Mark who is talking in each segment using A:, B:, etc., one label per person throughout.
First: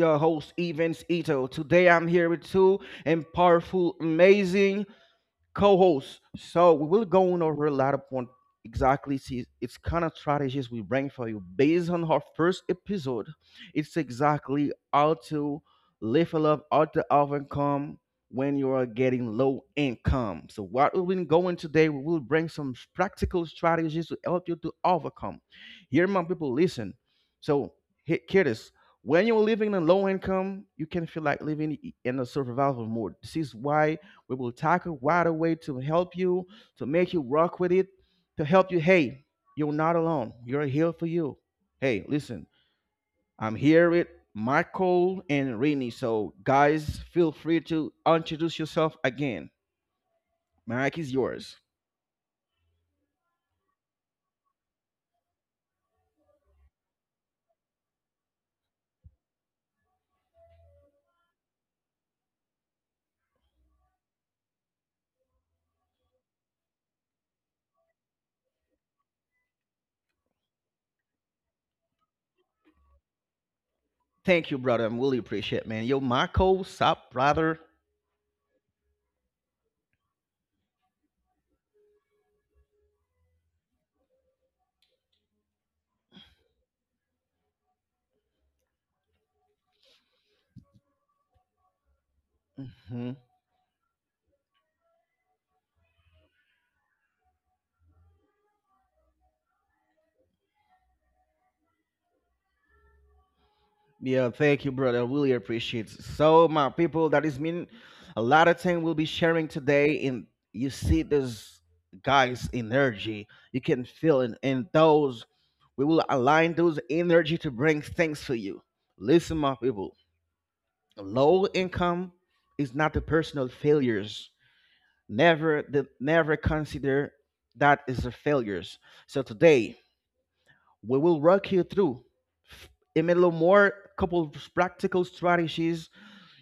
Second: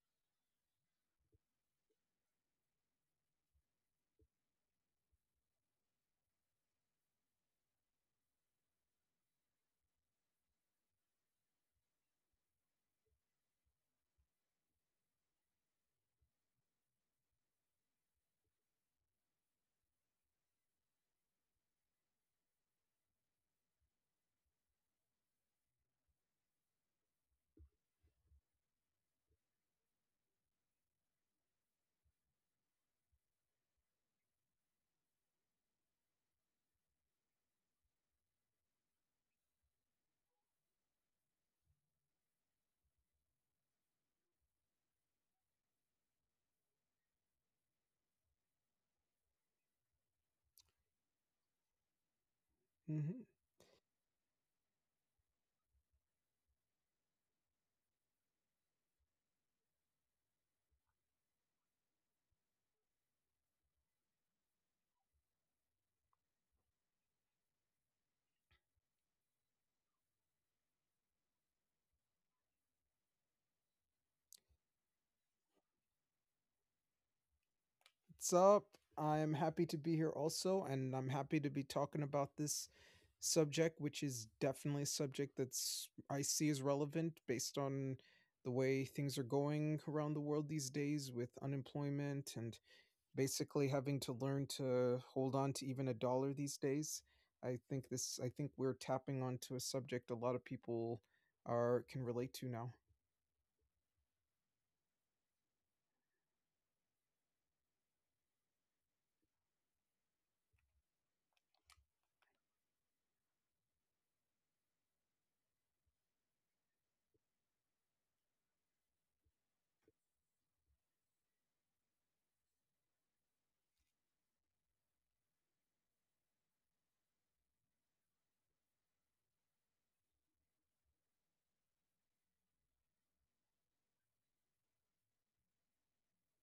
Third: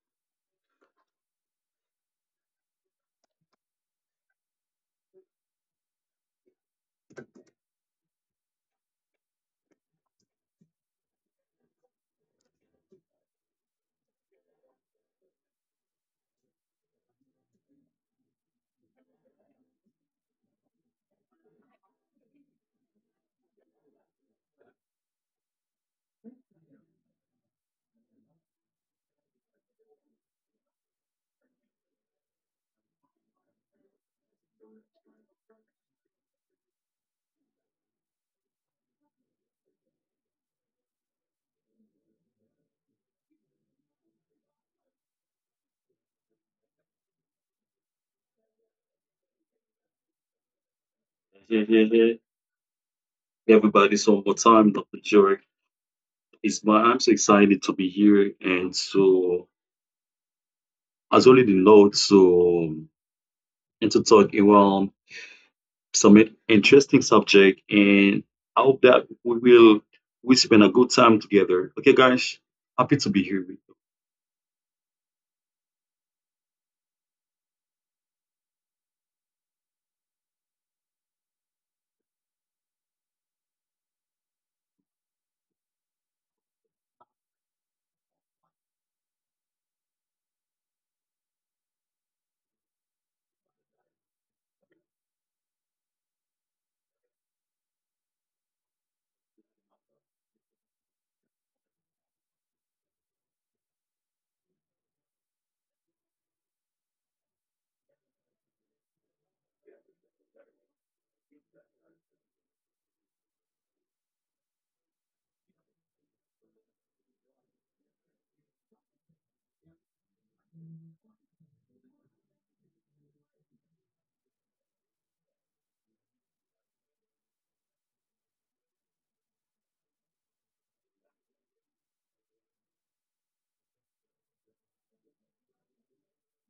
A: your host, Evans Ito. Today I'm here with two and powerful, amazing co-host. So we will go on over a lot of point exactly see it's kind of strategies we bring for you based on our first episode. It's exactly how to level up, how to overcome when you are getting low income. So what we've been going today, we will bring some practical strategies to help you to overcome. Here, my people, listen. So here when you're living in low income, you can feel like living in a survival mode. This is why we will tackle right away to help you, to make you rock with it, to help you. Hey, you're not alone. You're here for you. Hey, listen, I'm here with Michael and Rini. So, guys, feel free to introduce yourself again. Mike is yours.
B: Yeah, yeah, yeah.
C: Mhm.
B: Everybody's all the time, Dr. Jurek. It's my I'm so excited to be here and to as well as the note to and to talk around some interesting subject, and I hope that we spend a good time together. Okay guys, happy to be here with
A: Thank you, brother. I'm really appreciate, man. Yo, Michael, sup, brother?
C: What's up? I am happy to be here also, and I'm happy to be talking about this subject, which is definitely a subject that's I see as relevant based on the way things are going around the world these days with unemployment and
A: Mhm.
C: basically having to learn to hold on to even a dollar these days. I think we're tapping onto a subject a lot of people are can relate to now.
A: Yeah, thank you, brother. I really appreciate it. So, my people, that is mean a lot of thing we'll be sharing today. And you see this guy's energy. You can feel it. And those, we will align those energy to bring things to you. Listen, my people, low income is not the personal failures. Never, the, never consider that is the failures. So today, we will walk you through a little more couple of practical strategies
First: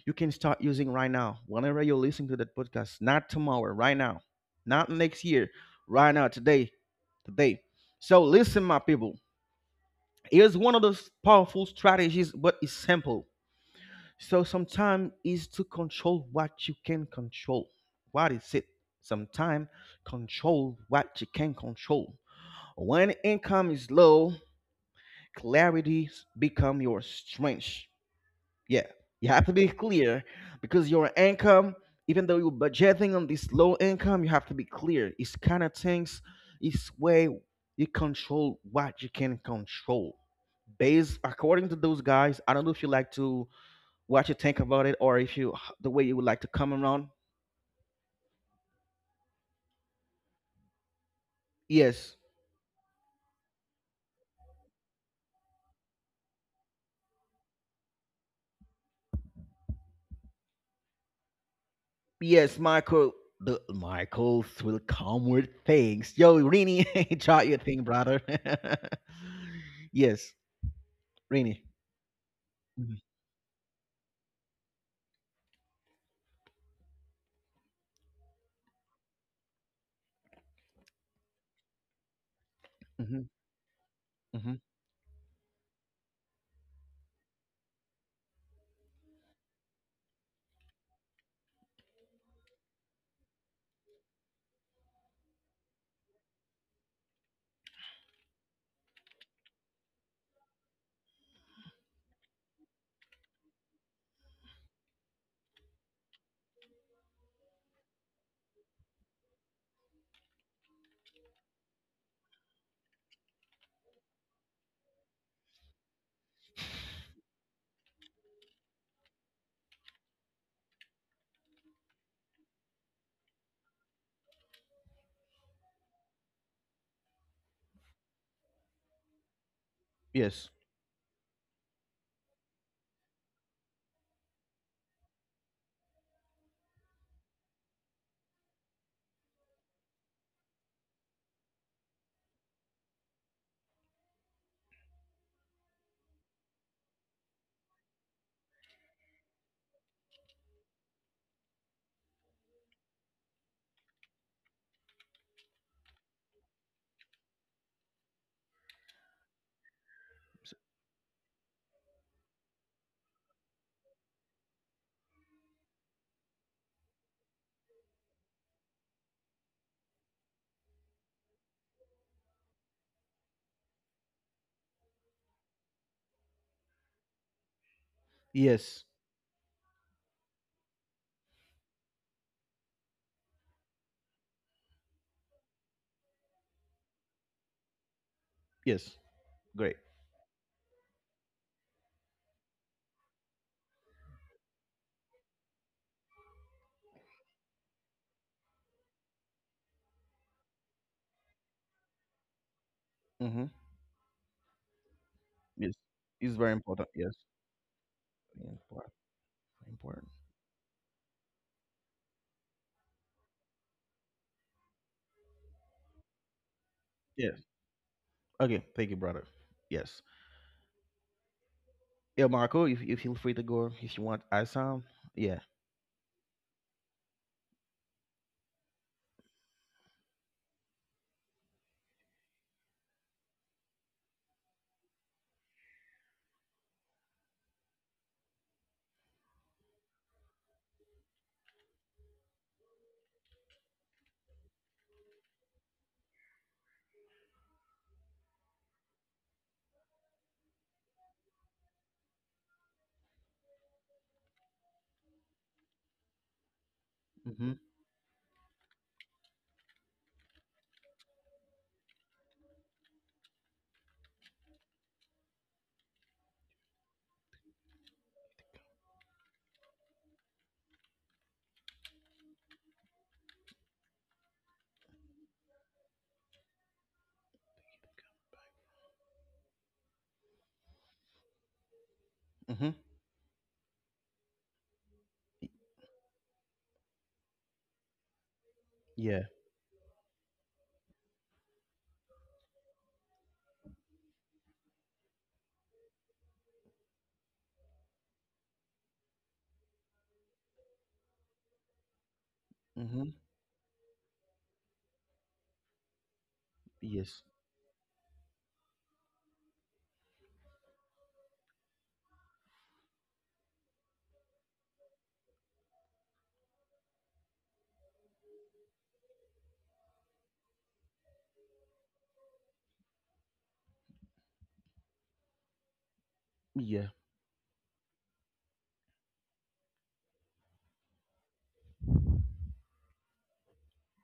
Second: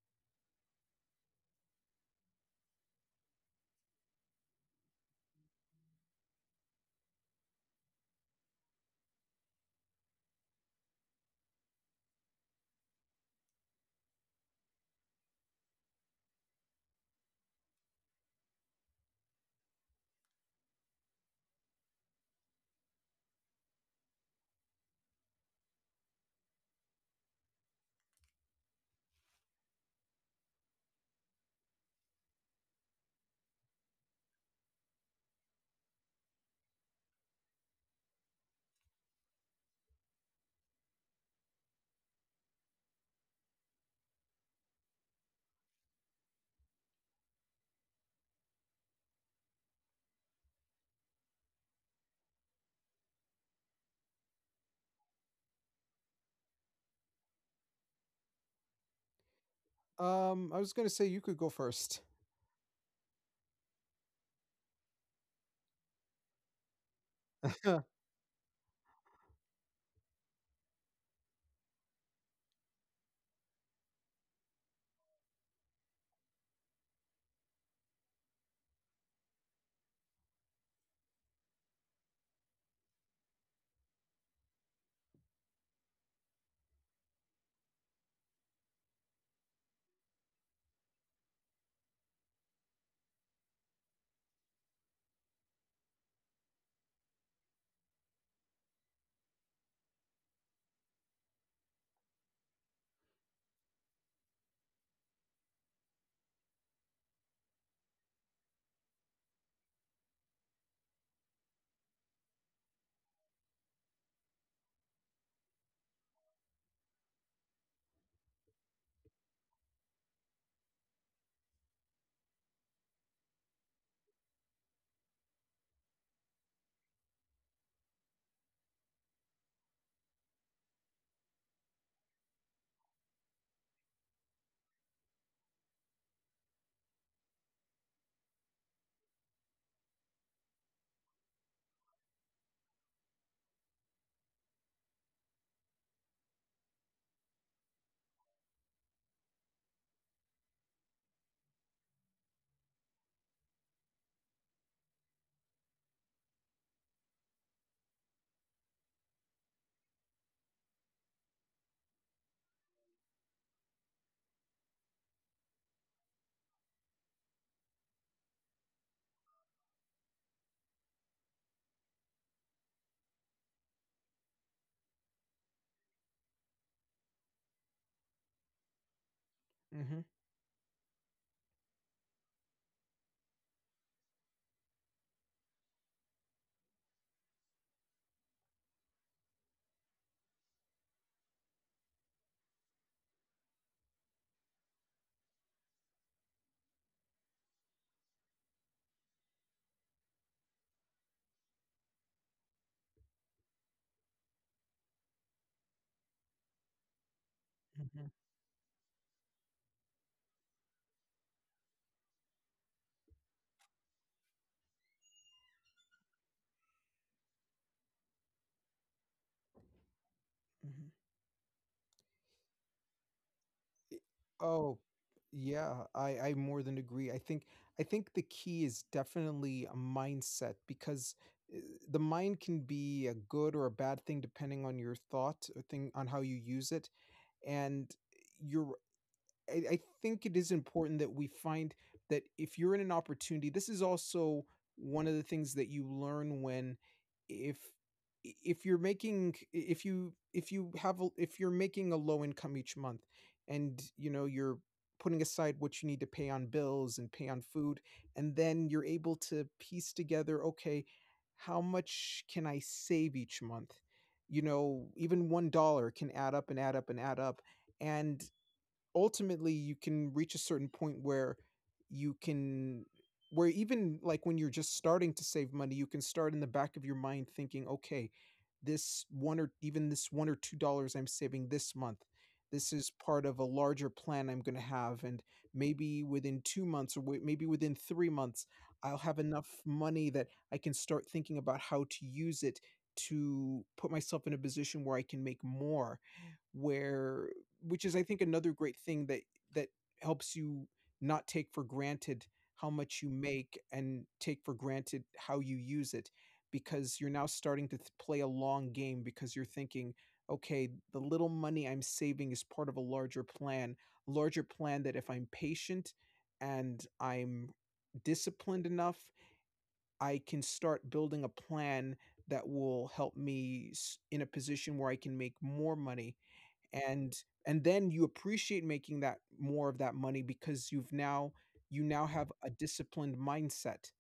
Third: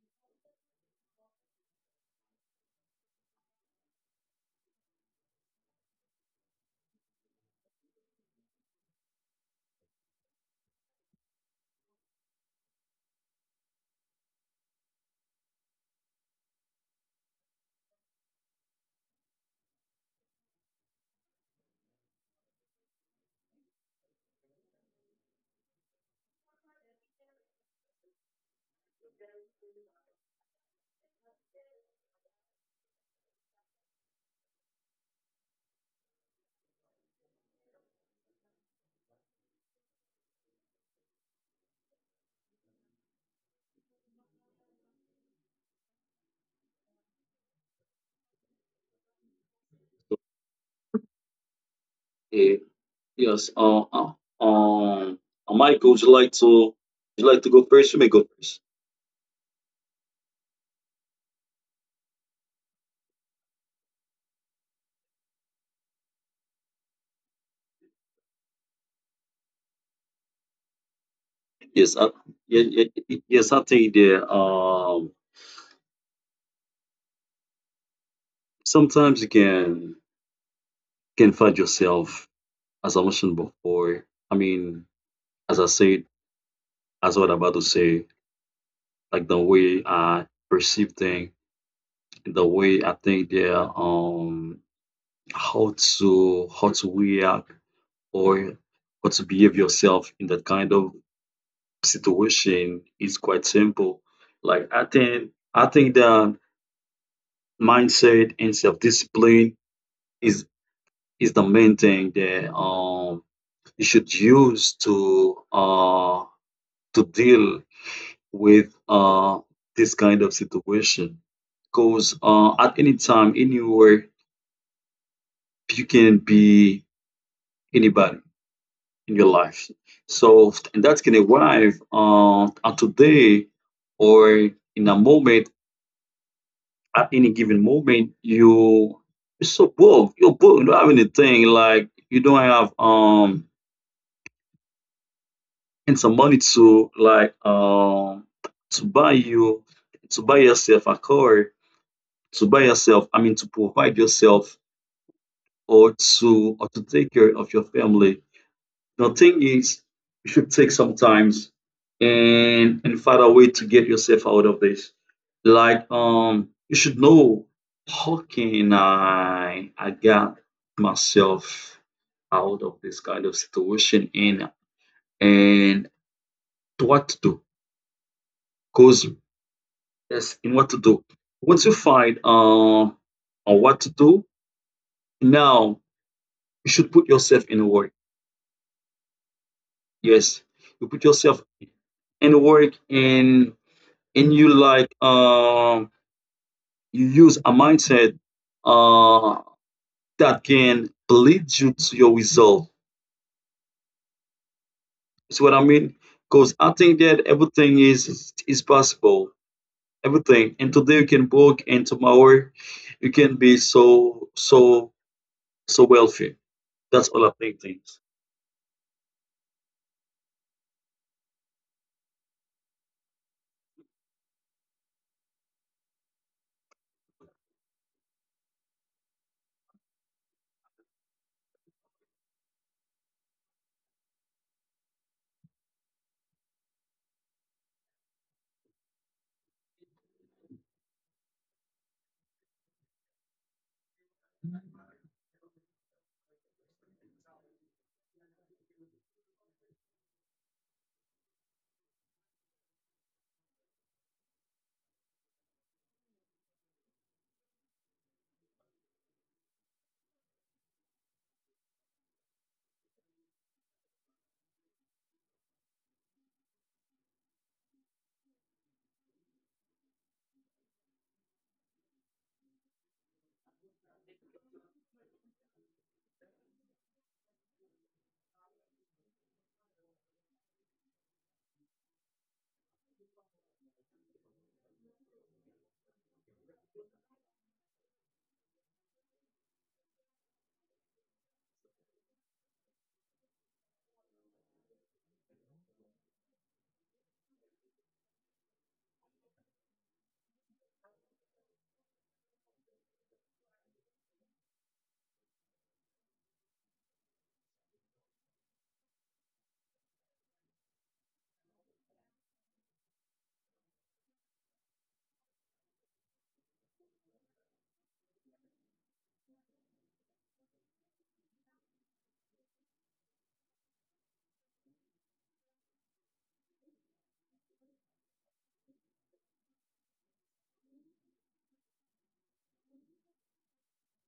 A: you can start using right now, whenever you're listening to that podcast. Not tomorrow, right now, not next year, right now, today, today. So listen, my people, here's one of those powerful strategies, but it's simple. So sometimes is to control what you can control. What is it? Sometimes control what you can control. When income is low, clarity become your strength. Yeah, you have to be clear because your income, even though you're budgeting on this low income, you have to be clear. It's kind of things, it's way you control what you can control. Based according to those guys, I don't know if you like to what you think about it, or if you the way you would like to come around. Yes,
B: you. Yes, um Michael, would you like to go first? You may go first.
C: I was gonna say you could go 1st.
A: yes, Michael. The Michaels will come with things. Yo, Rini, try your thing, brother. Yes, Rini.
B: Yes, I, yeah, yes, I think that sometimes you can find yourself, as I
A: Hmm.
B: mentioned before. I mean, as I said, as what I'm about to say, like the way I perceive things, the way I think they are, how to react, or how to behave yourself in that kind of situation is quite simple. Like I think that mindset and self discipline is is the main thing that you should use to deal with this kind of situation. Because at any time, anywhere, you can be anybody in your life.
A: Yes.
B: So and that can arrive at today or in a moment, at any given moment, you're so broke. You're broke. You don't have anything. Like you don't have and some money to like to buy you to buy yourself a car, to buy yourself, I mean, to provide yourself, or to take care of your family. The thing is, you should take some times and find a way to get yourself out of this. Like you should know how can I get myself out of this kind of situation, and and what to do.
A: Yes.
B: Cause
C: Mm-hmm.
B: yes, in what to do. Once you find on what to do, now you should put yourself in work.
A: Yes. Great.
B: Yes, you put yourself in work, and you like you use a mindset uh that can lead you to your result.
A: Mm-hmm.
B: See what I
A: Yes.
B: mean?
A: It's very
B: Because I
A: important.
B: think
A: Yes.
B: that everything
C: Mm-hmm.
A: Very
B: is
A: important,
B: possible.
A: very important.
B: Everything, and today you can work, and tomorrow you can be so so wealthy. That's all I
A: Yes.
B: think. Things.
A: Okay. Thank you, brother. Yes. Yeah, Marco, you feel free to go if you want. I
C: Oh,
A: sound. Yeah.
C: yeah, I more than agree. I think the key is definitely a mindset because uh, the mind can be a good or a bad thing depending on your thought or thing on how you use it. And eh, you're I think it is important that we find that if you're in an opportunity, this is also one of the things that you learn when if if you're making if you have if you're making a low income each month, and you know you're putting aside what you need to pay on bills and pay on
A: Mm-hmm.
C: food, and then you're able to piece together, okay, how much can I save each month? You know, even $1 can add up and add up and add up. And ultimately you can reach a certain point where you can, where even like when you're just starting to save money you can start in the back of your mind thinking, okay, this one or even this $1 or $2 I'm saving this month,
A: Mm-hmm.
C: this is part of a larger plan I'm going to have. And maybe within 2 months or maybe within 3 months I'll have
A: Yeah.
C: enough money that I can start thinking about how to use it to put myself in a position where I can make more, where, which is I think another great thing that that helps you not take for granted how much
A: Mm-hmm.
C: you make and take for granted how you use it, because you're
A: Yes.
C: now starting to play a long game because you're thinking, okay, the little money I'm saving is part of a larger plan, larger plan that if I'm patient and I'm disciplined enough, I can start building a plan that will help me in a position where I can make more money.
A: Yeah.
C: And then you appreciate making that more of that money because you've now, you now have a disciplined mindset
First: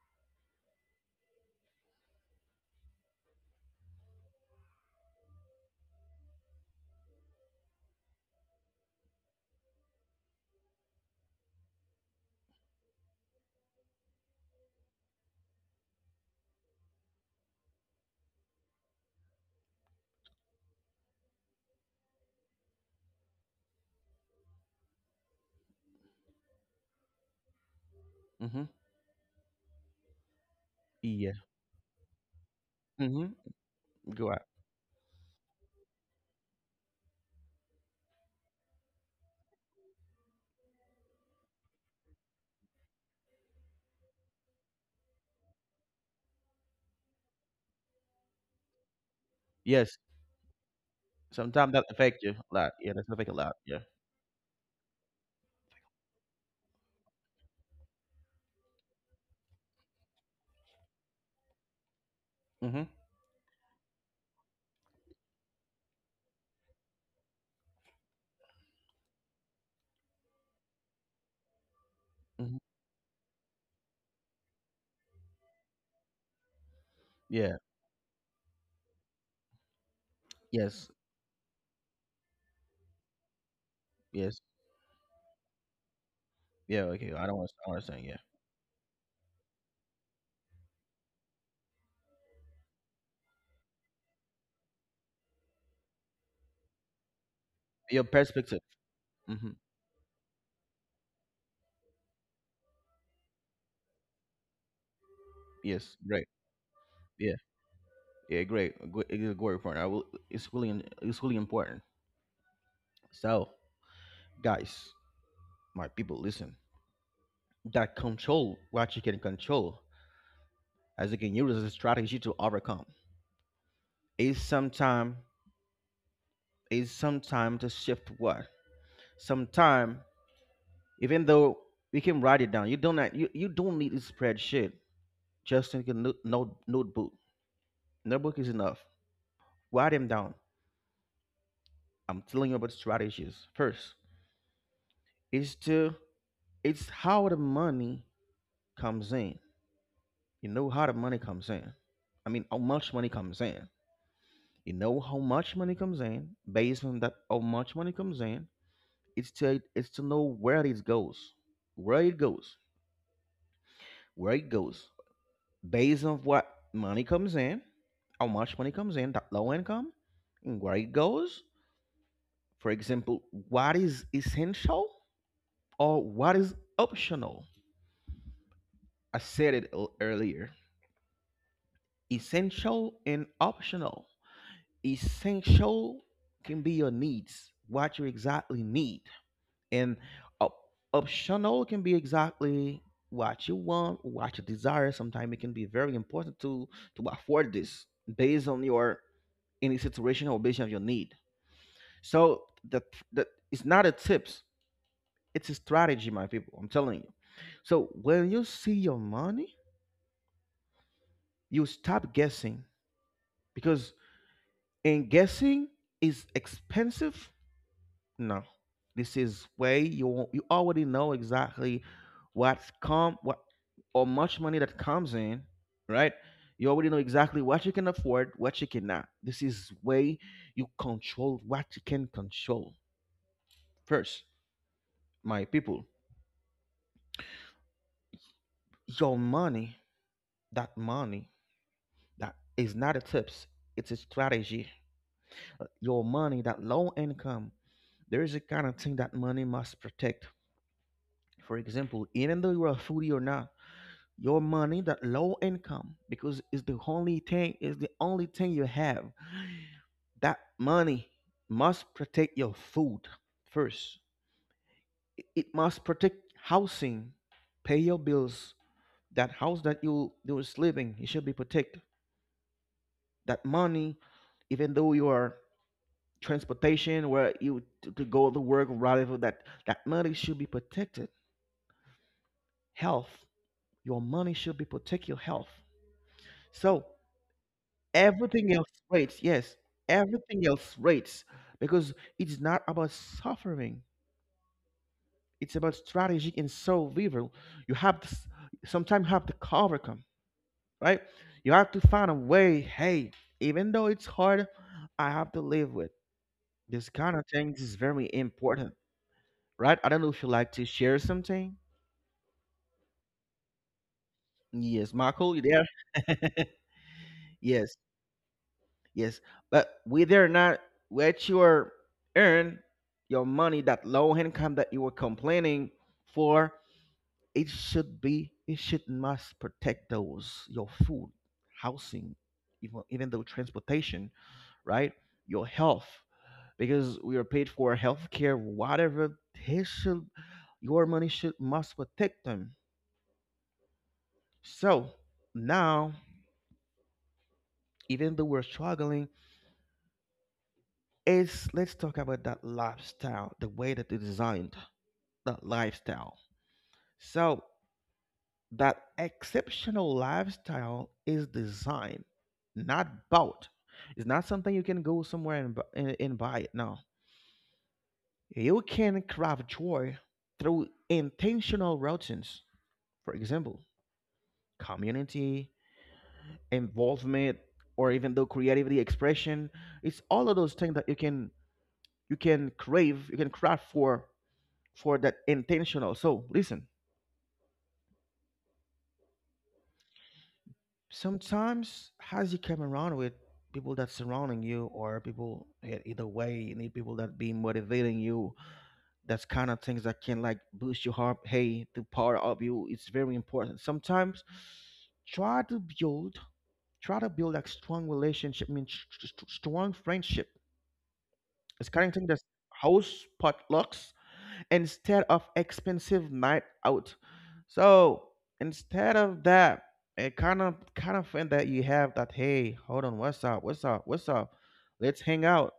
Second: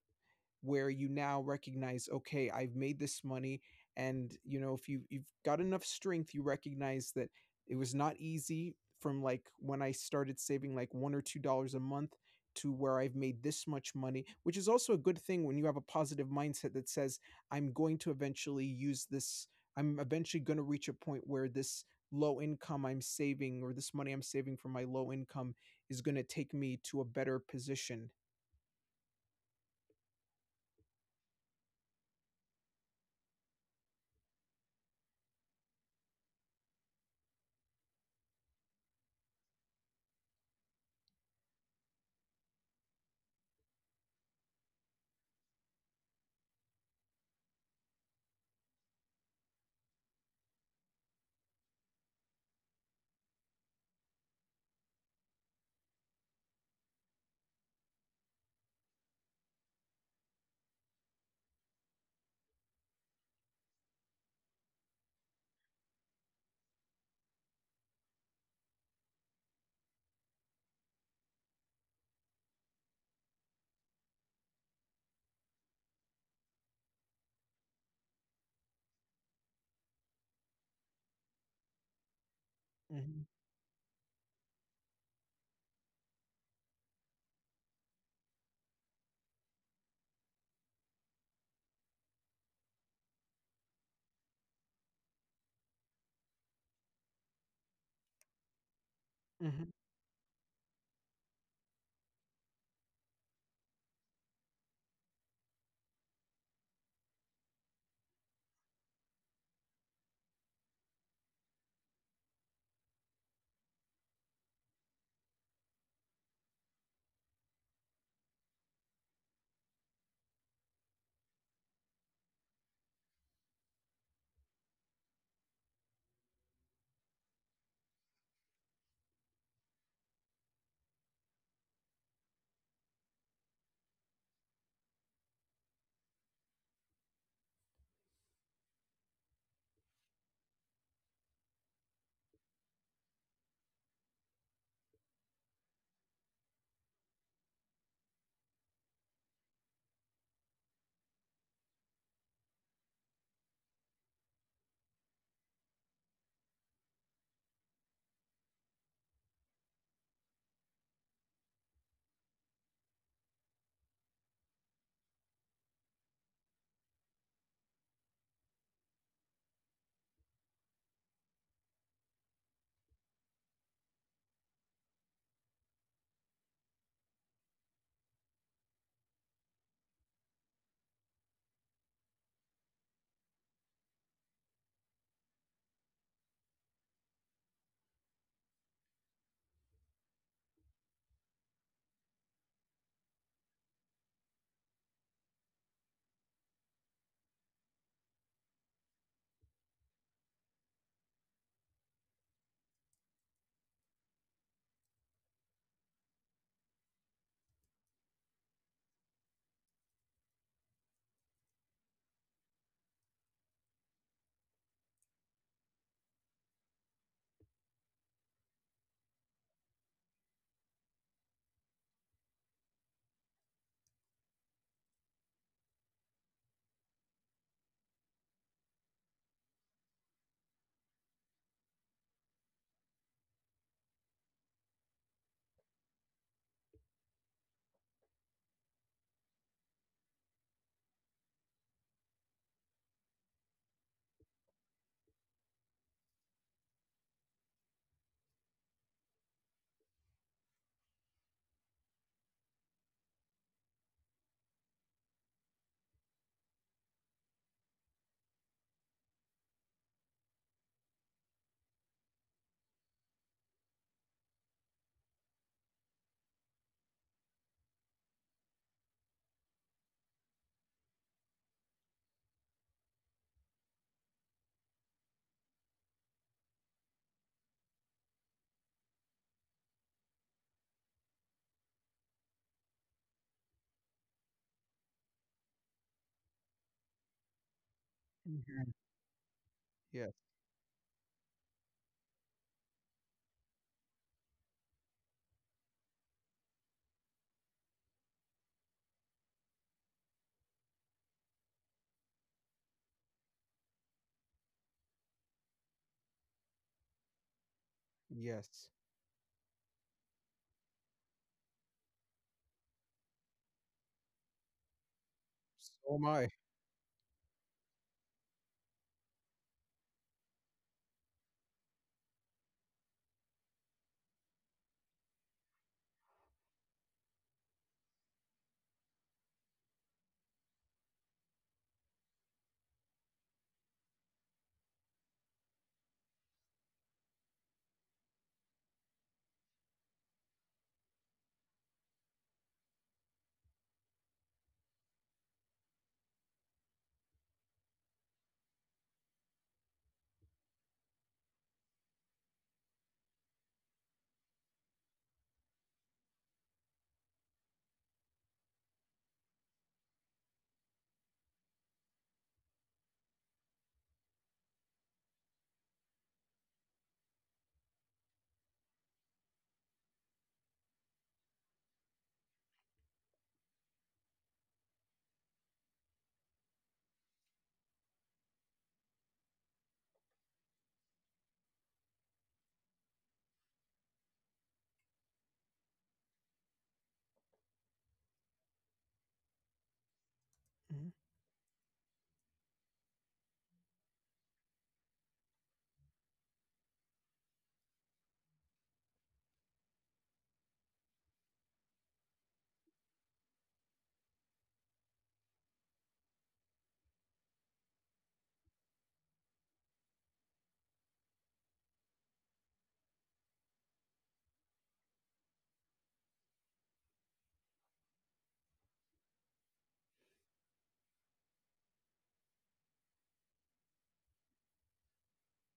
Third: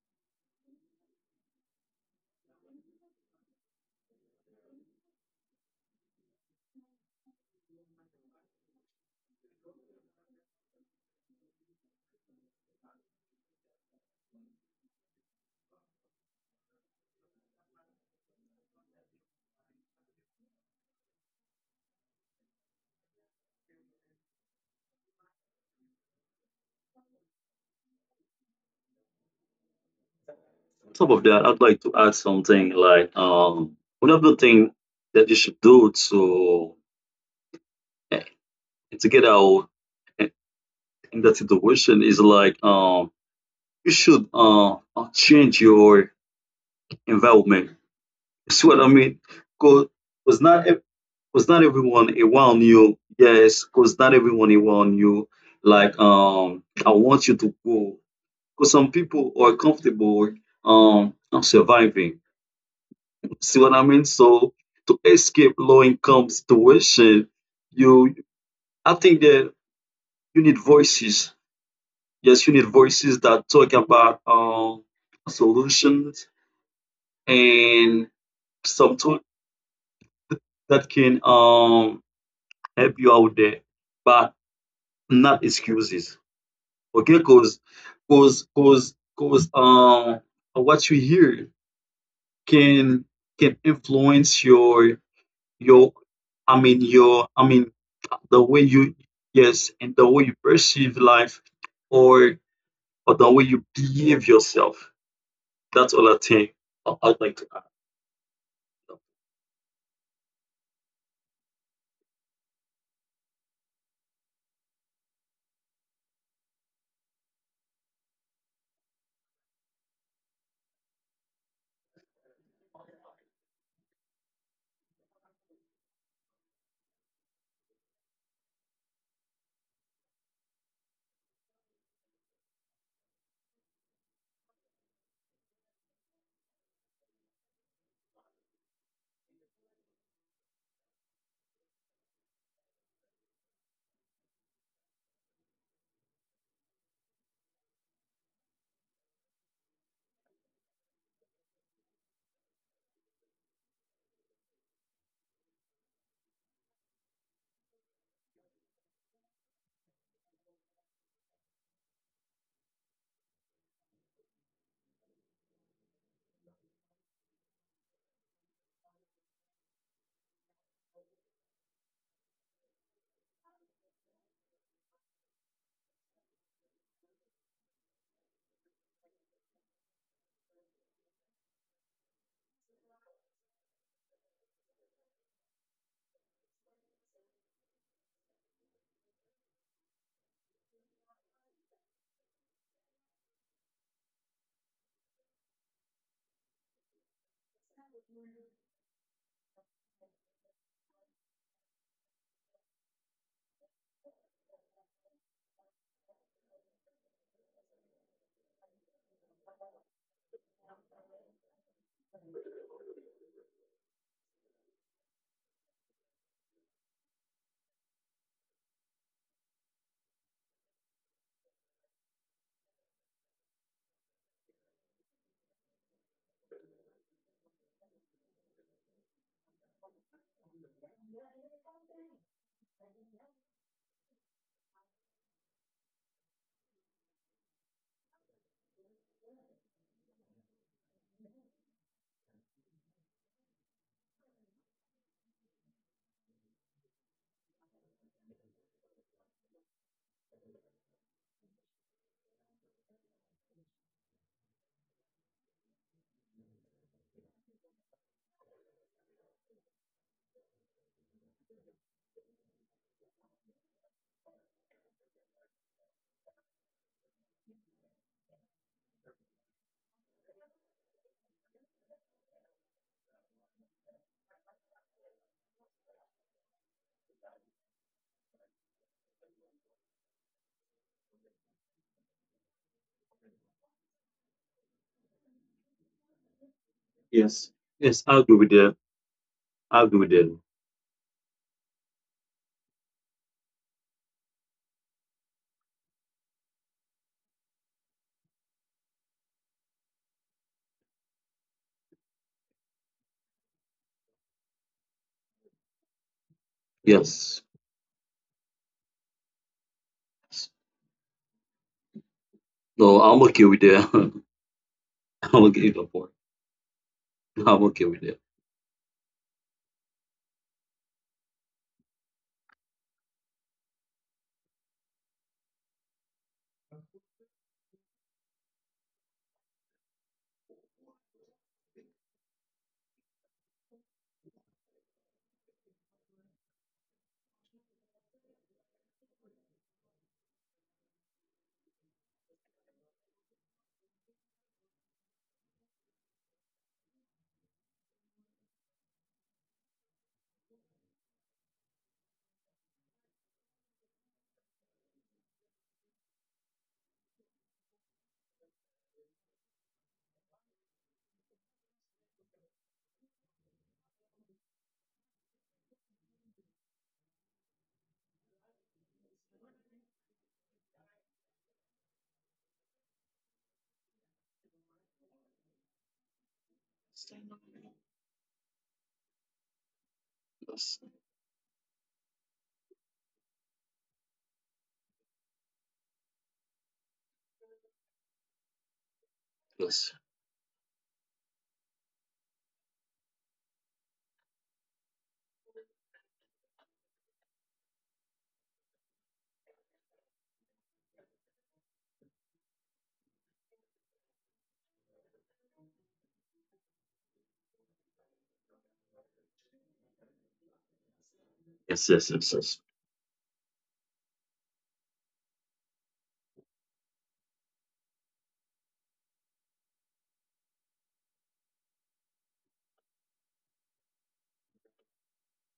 C: where you now recognize, okay, I've made this money. And you know, if you've got enough strength, you recognize that it was not easy, from like when I started saving like $1 or $2 a month to where I've made this much money, which is also a good thing when you have a positive mindset that says I'm going to eventually use this. I'm eventually going to reach a point where this low income I'm saving or this money I'm saving from my low income is going to take me to a better position.
A: Mm-hmm.
B: Top of
A: Yeah.
B: that, I'd like to add something like
A: Mm-hmm. Go
B: another
A: out.
B: thing that you should do to eh, to get out, eh, in that situation, is like you should change your environment. You see what I mean? Because
A: Yes.
B: not ev- cause not
A: Sometimes that
B: everyone
A: affect you a
B: around
A: lot. Yeah,
B: you.
A: that's affect a lot.
B: Yes,
A: Yeah.
B: cause not everyone around you. Like I want you to go. Cause some people are comfortable um surviving.
A: Mm-hmm.
B: See what I mean? So to escape low income situation, you I think that you need voices. Yes, you
A: Mm-hmm.
B: need voices that talk about solutions,
A: Yeah.
B: and some talk that
A: Yes,
B: can help you
C: Hmm.
B: out there, but
A: yes.
B: not excuses.
A: Yeah, okay.
B: Okay,
A: I don't want
B: cause
A: I understand. Yeah.
B: cause cause cause um what you hear can influence your your I mean your I mean
A: Your
B: the way
A: perspective.
B: you,
A: Mm-hmm.
C: Hmm.
B: yes, and the way you perceive life, or the way you behave yourself. That's
A: Yes,
B: all
A: great.
B: I- I'd like
A: Yeah,
B: to add.
A: yeah, great. Good. It's a great point. I will, it's really it's really important. So, guys, my people, listen. That control what you can control as you can use as a strategy to overcome is sometime, is sometime to shift what, sometime even though you can write it down, you don't not, you don't need a spreadsheet, just in a no, note notebook, notebook is enough, write them down. I'm telling you about strategies. First is to it's how the money comes in. You know how the money comes in. I mean how much money comes in. You know how much money comes in. Based on that how much money comes in, it's to know where it goes. Where it goes. Where it goes. Based on what money comes in, how much money comes in, that low income, and where it goes. For example, what is essential or what is optional, I said it earlier. Essential and optional. Essential can be your needs, what you exactly need, and optional can be exactly what you want, what you desire. Sometimes it can be very important to afford this based on your any situation or based on your need. So the the it's not a tips, it's a strategy, my people. I'm telling you. So when you see your money, you stop guessing because. And guessing is expensive? No. This is way you you already know exactly what's come what or much money that comes in, right? You already know exactly what you can afford, what you cannot. This is way you control what you can control. First, my people, your money, that money, that is not a tips, it's a strategy. Your money, that low income, there is a kind of thing that money must protect. For example, even though you're a foodie or not, your money, that low income, because it's the only thing, is the only thing you have. That money must protect your food first. It must protect housing, pay your bills. That house that you are living, it should be protected. That money, even though you are transportation where you to go to work, whatever, that that money should be protected. Health, your money should be protect your health. So
B: Yes, yes, I agree with
A: everything else
C: Hmm.
B: that.
A: waits. Yes,
B: I agree
C: Yeah.
B: with that.
A: everything else waits, because it's not about suffering. It's about strategy and survival. You have to sometimes you have to overcome, right? You have to find a way. Hey, even though it's hard, I have to live with this kind of
B: Yes,
A: things is very
C: Yes.
A: important, right? I don't know if you like to share something.
B: no, I'm okay with that.
A: Yes, Michael, you
B: I'm okay
A: there?
B: with the
C: So am
B: point.
C: I.
B: I'm
A: Yes.
B: okay with that.
A: Yes, but whether or not what you are earn your money, that low income that you were complaining for, it should be it should must protect those your food, housing, even even though transportation, right? Your health, because we are paid for healthcare, whatever. They should your money should must protect them. So now, even though we're struggling, is let's talk about that lifestyle, the way that they designed. That lifestyle. So that exceptional lifestyle is designed, not bought. It's not something you can go somewhere and, and buy it. No, you can craft joy through intentional routines. For example, community involvement, or even though creativity expression. It's all of those things
B: Yes,
A: that
B: yes,
A: you can crave, you can craft for that intentional. So listen,
B: yes,
C: Mhm.
A: sometimes as you come around with people that surrounding you or people either way you need people that be motivating you, that's kind of things that can like boost your heart, hey, to power up you, it's very important. Sometimes try to build, try to build like strong relationship, I mean strong friendship, it's kind
B: yes,
A: of thing
B: yes,
A: that's
B: yes.
A: house potlucks instead of expensive night out. So instead of that, it kind of friend that you have that hey, hold on, what's up, what's up, what's up? Let's hang out,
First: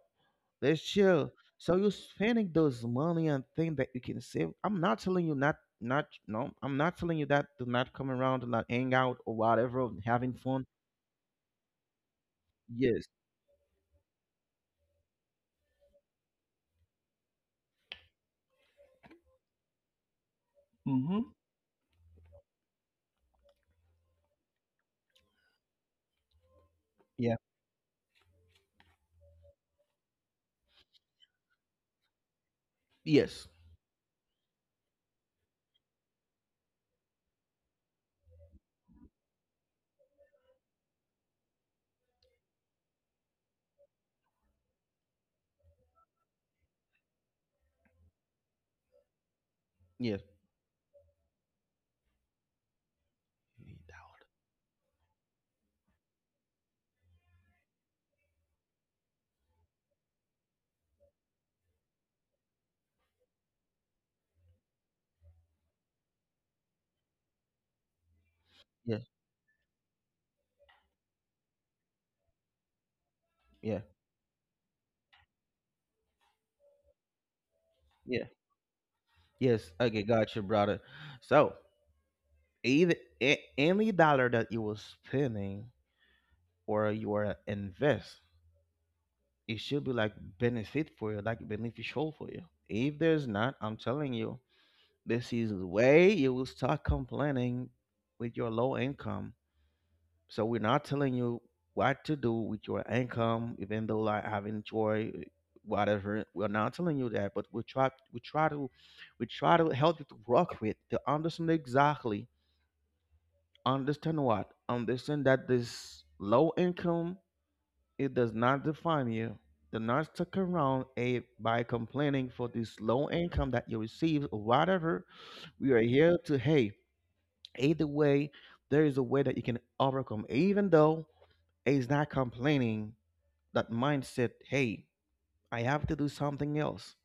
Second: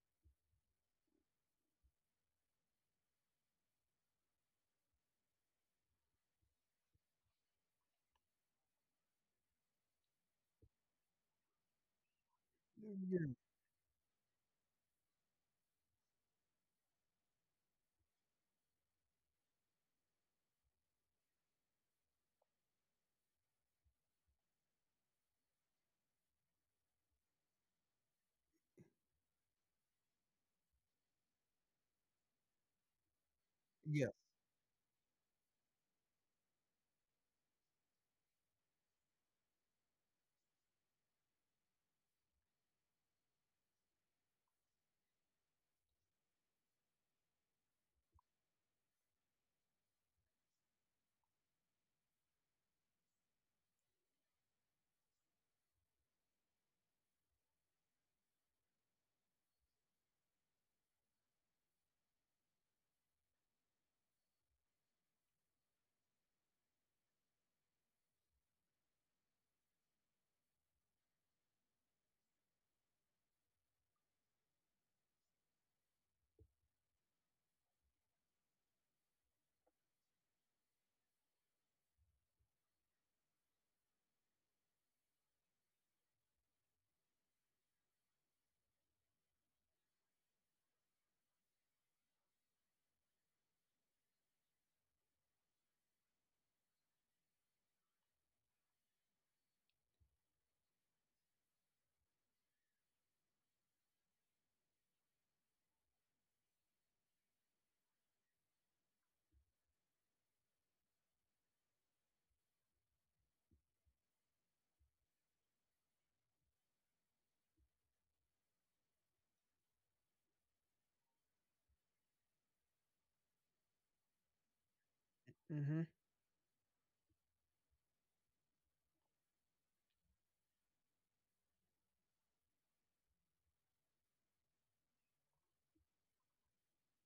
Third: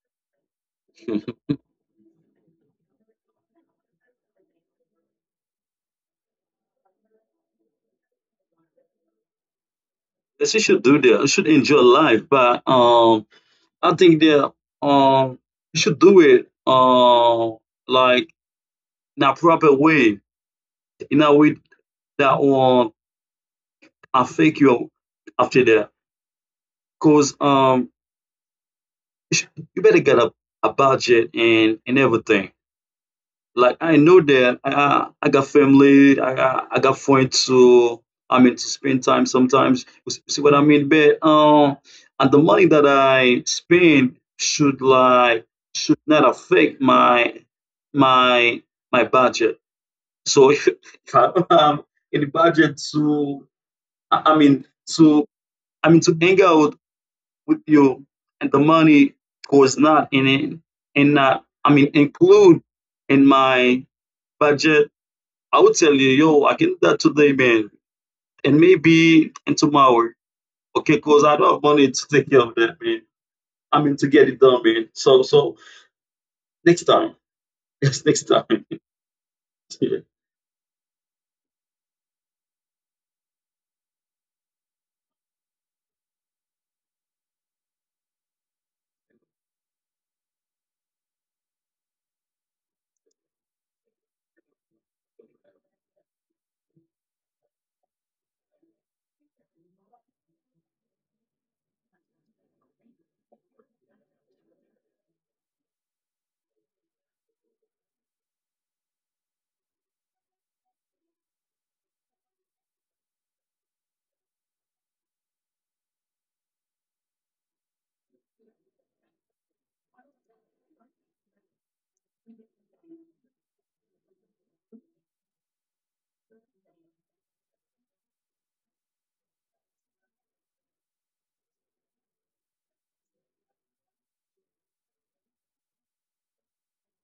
A: let's chill. So you're spending those money on things that you can save. I'm not telling you not not no, I'm not telling you that do not come around and not hang out or whatever, and having
B: Yes, you
A: fun.
B: should do that, you should enjoy life, but
A: Yes.
C: Yeah.
B: I think that um you should do it like in a proper way, in
A: Mm-hmm.
B: a way that will affect you after that. Cause
A: Yeah.
B: you better get a budget and everything.
A: Yes.
B: Like I
C: Yes.
B: know that I got family, I got friends to, I mean, to spend time sometimes. You see what I mean? But and the money that I spend should like should not affect my my budget.
A: Yes.
B: So if I don't have any budget to I I mean to I mean to hang out with you, and the money was not in it and not I mean include in my budget, I would tell you, yo, I can do that today, man. And
A: Yes.
B: maybe in tomorrow. Okay, cause I don't have money to take care of that, man. I
A: Yeah.
B: mean to get it done, man. So next time. Yes,
A: Yeah.
B: next time.
A: Yes.
B: Yeah.
A: Okay, got you, brother. So either any dollar that you were spending or you were invest, it should be like benefit for you, like beneficial for you. If there's not, I'm telling you, this is the way you will start complaining with your low income. So we're not telling you what to do with your income, even though like having joy, whatever. We're not telling you that, but we try to we try to help you to work with to understand exactly. Understand what? Understand that this low income, it does not define you. Do not stick around a by complaining for this low income that you receive or whatever. We are
C: Mhm.
A: here to, hey, either way, there is a way that you can overcome. Even though it's not complaining, that mindset, hey, I have to do something else.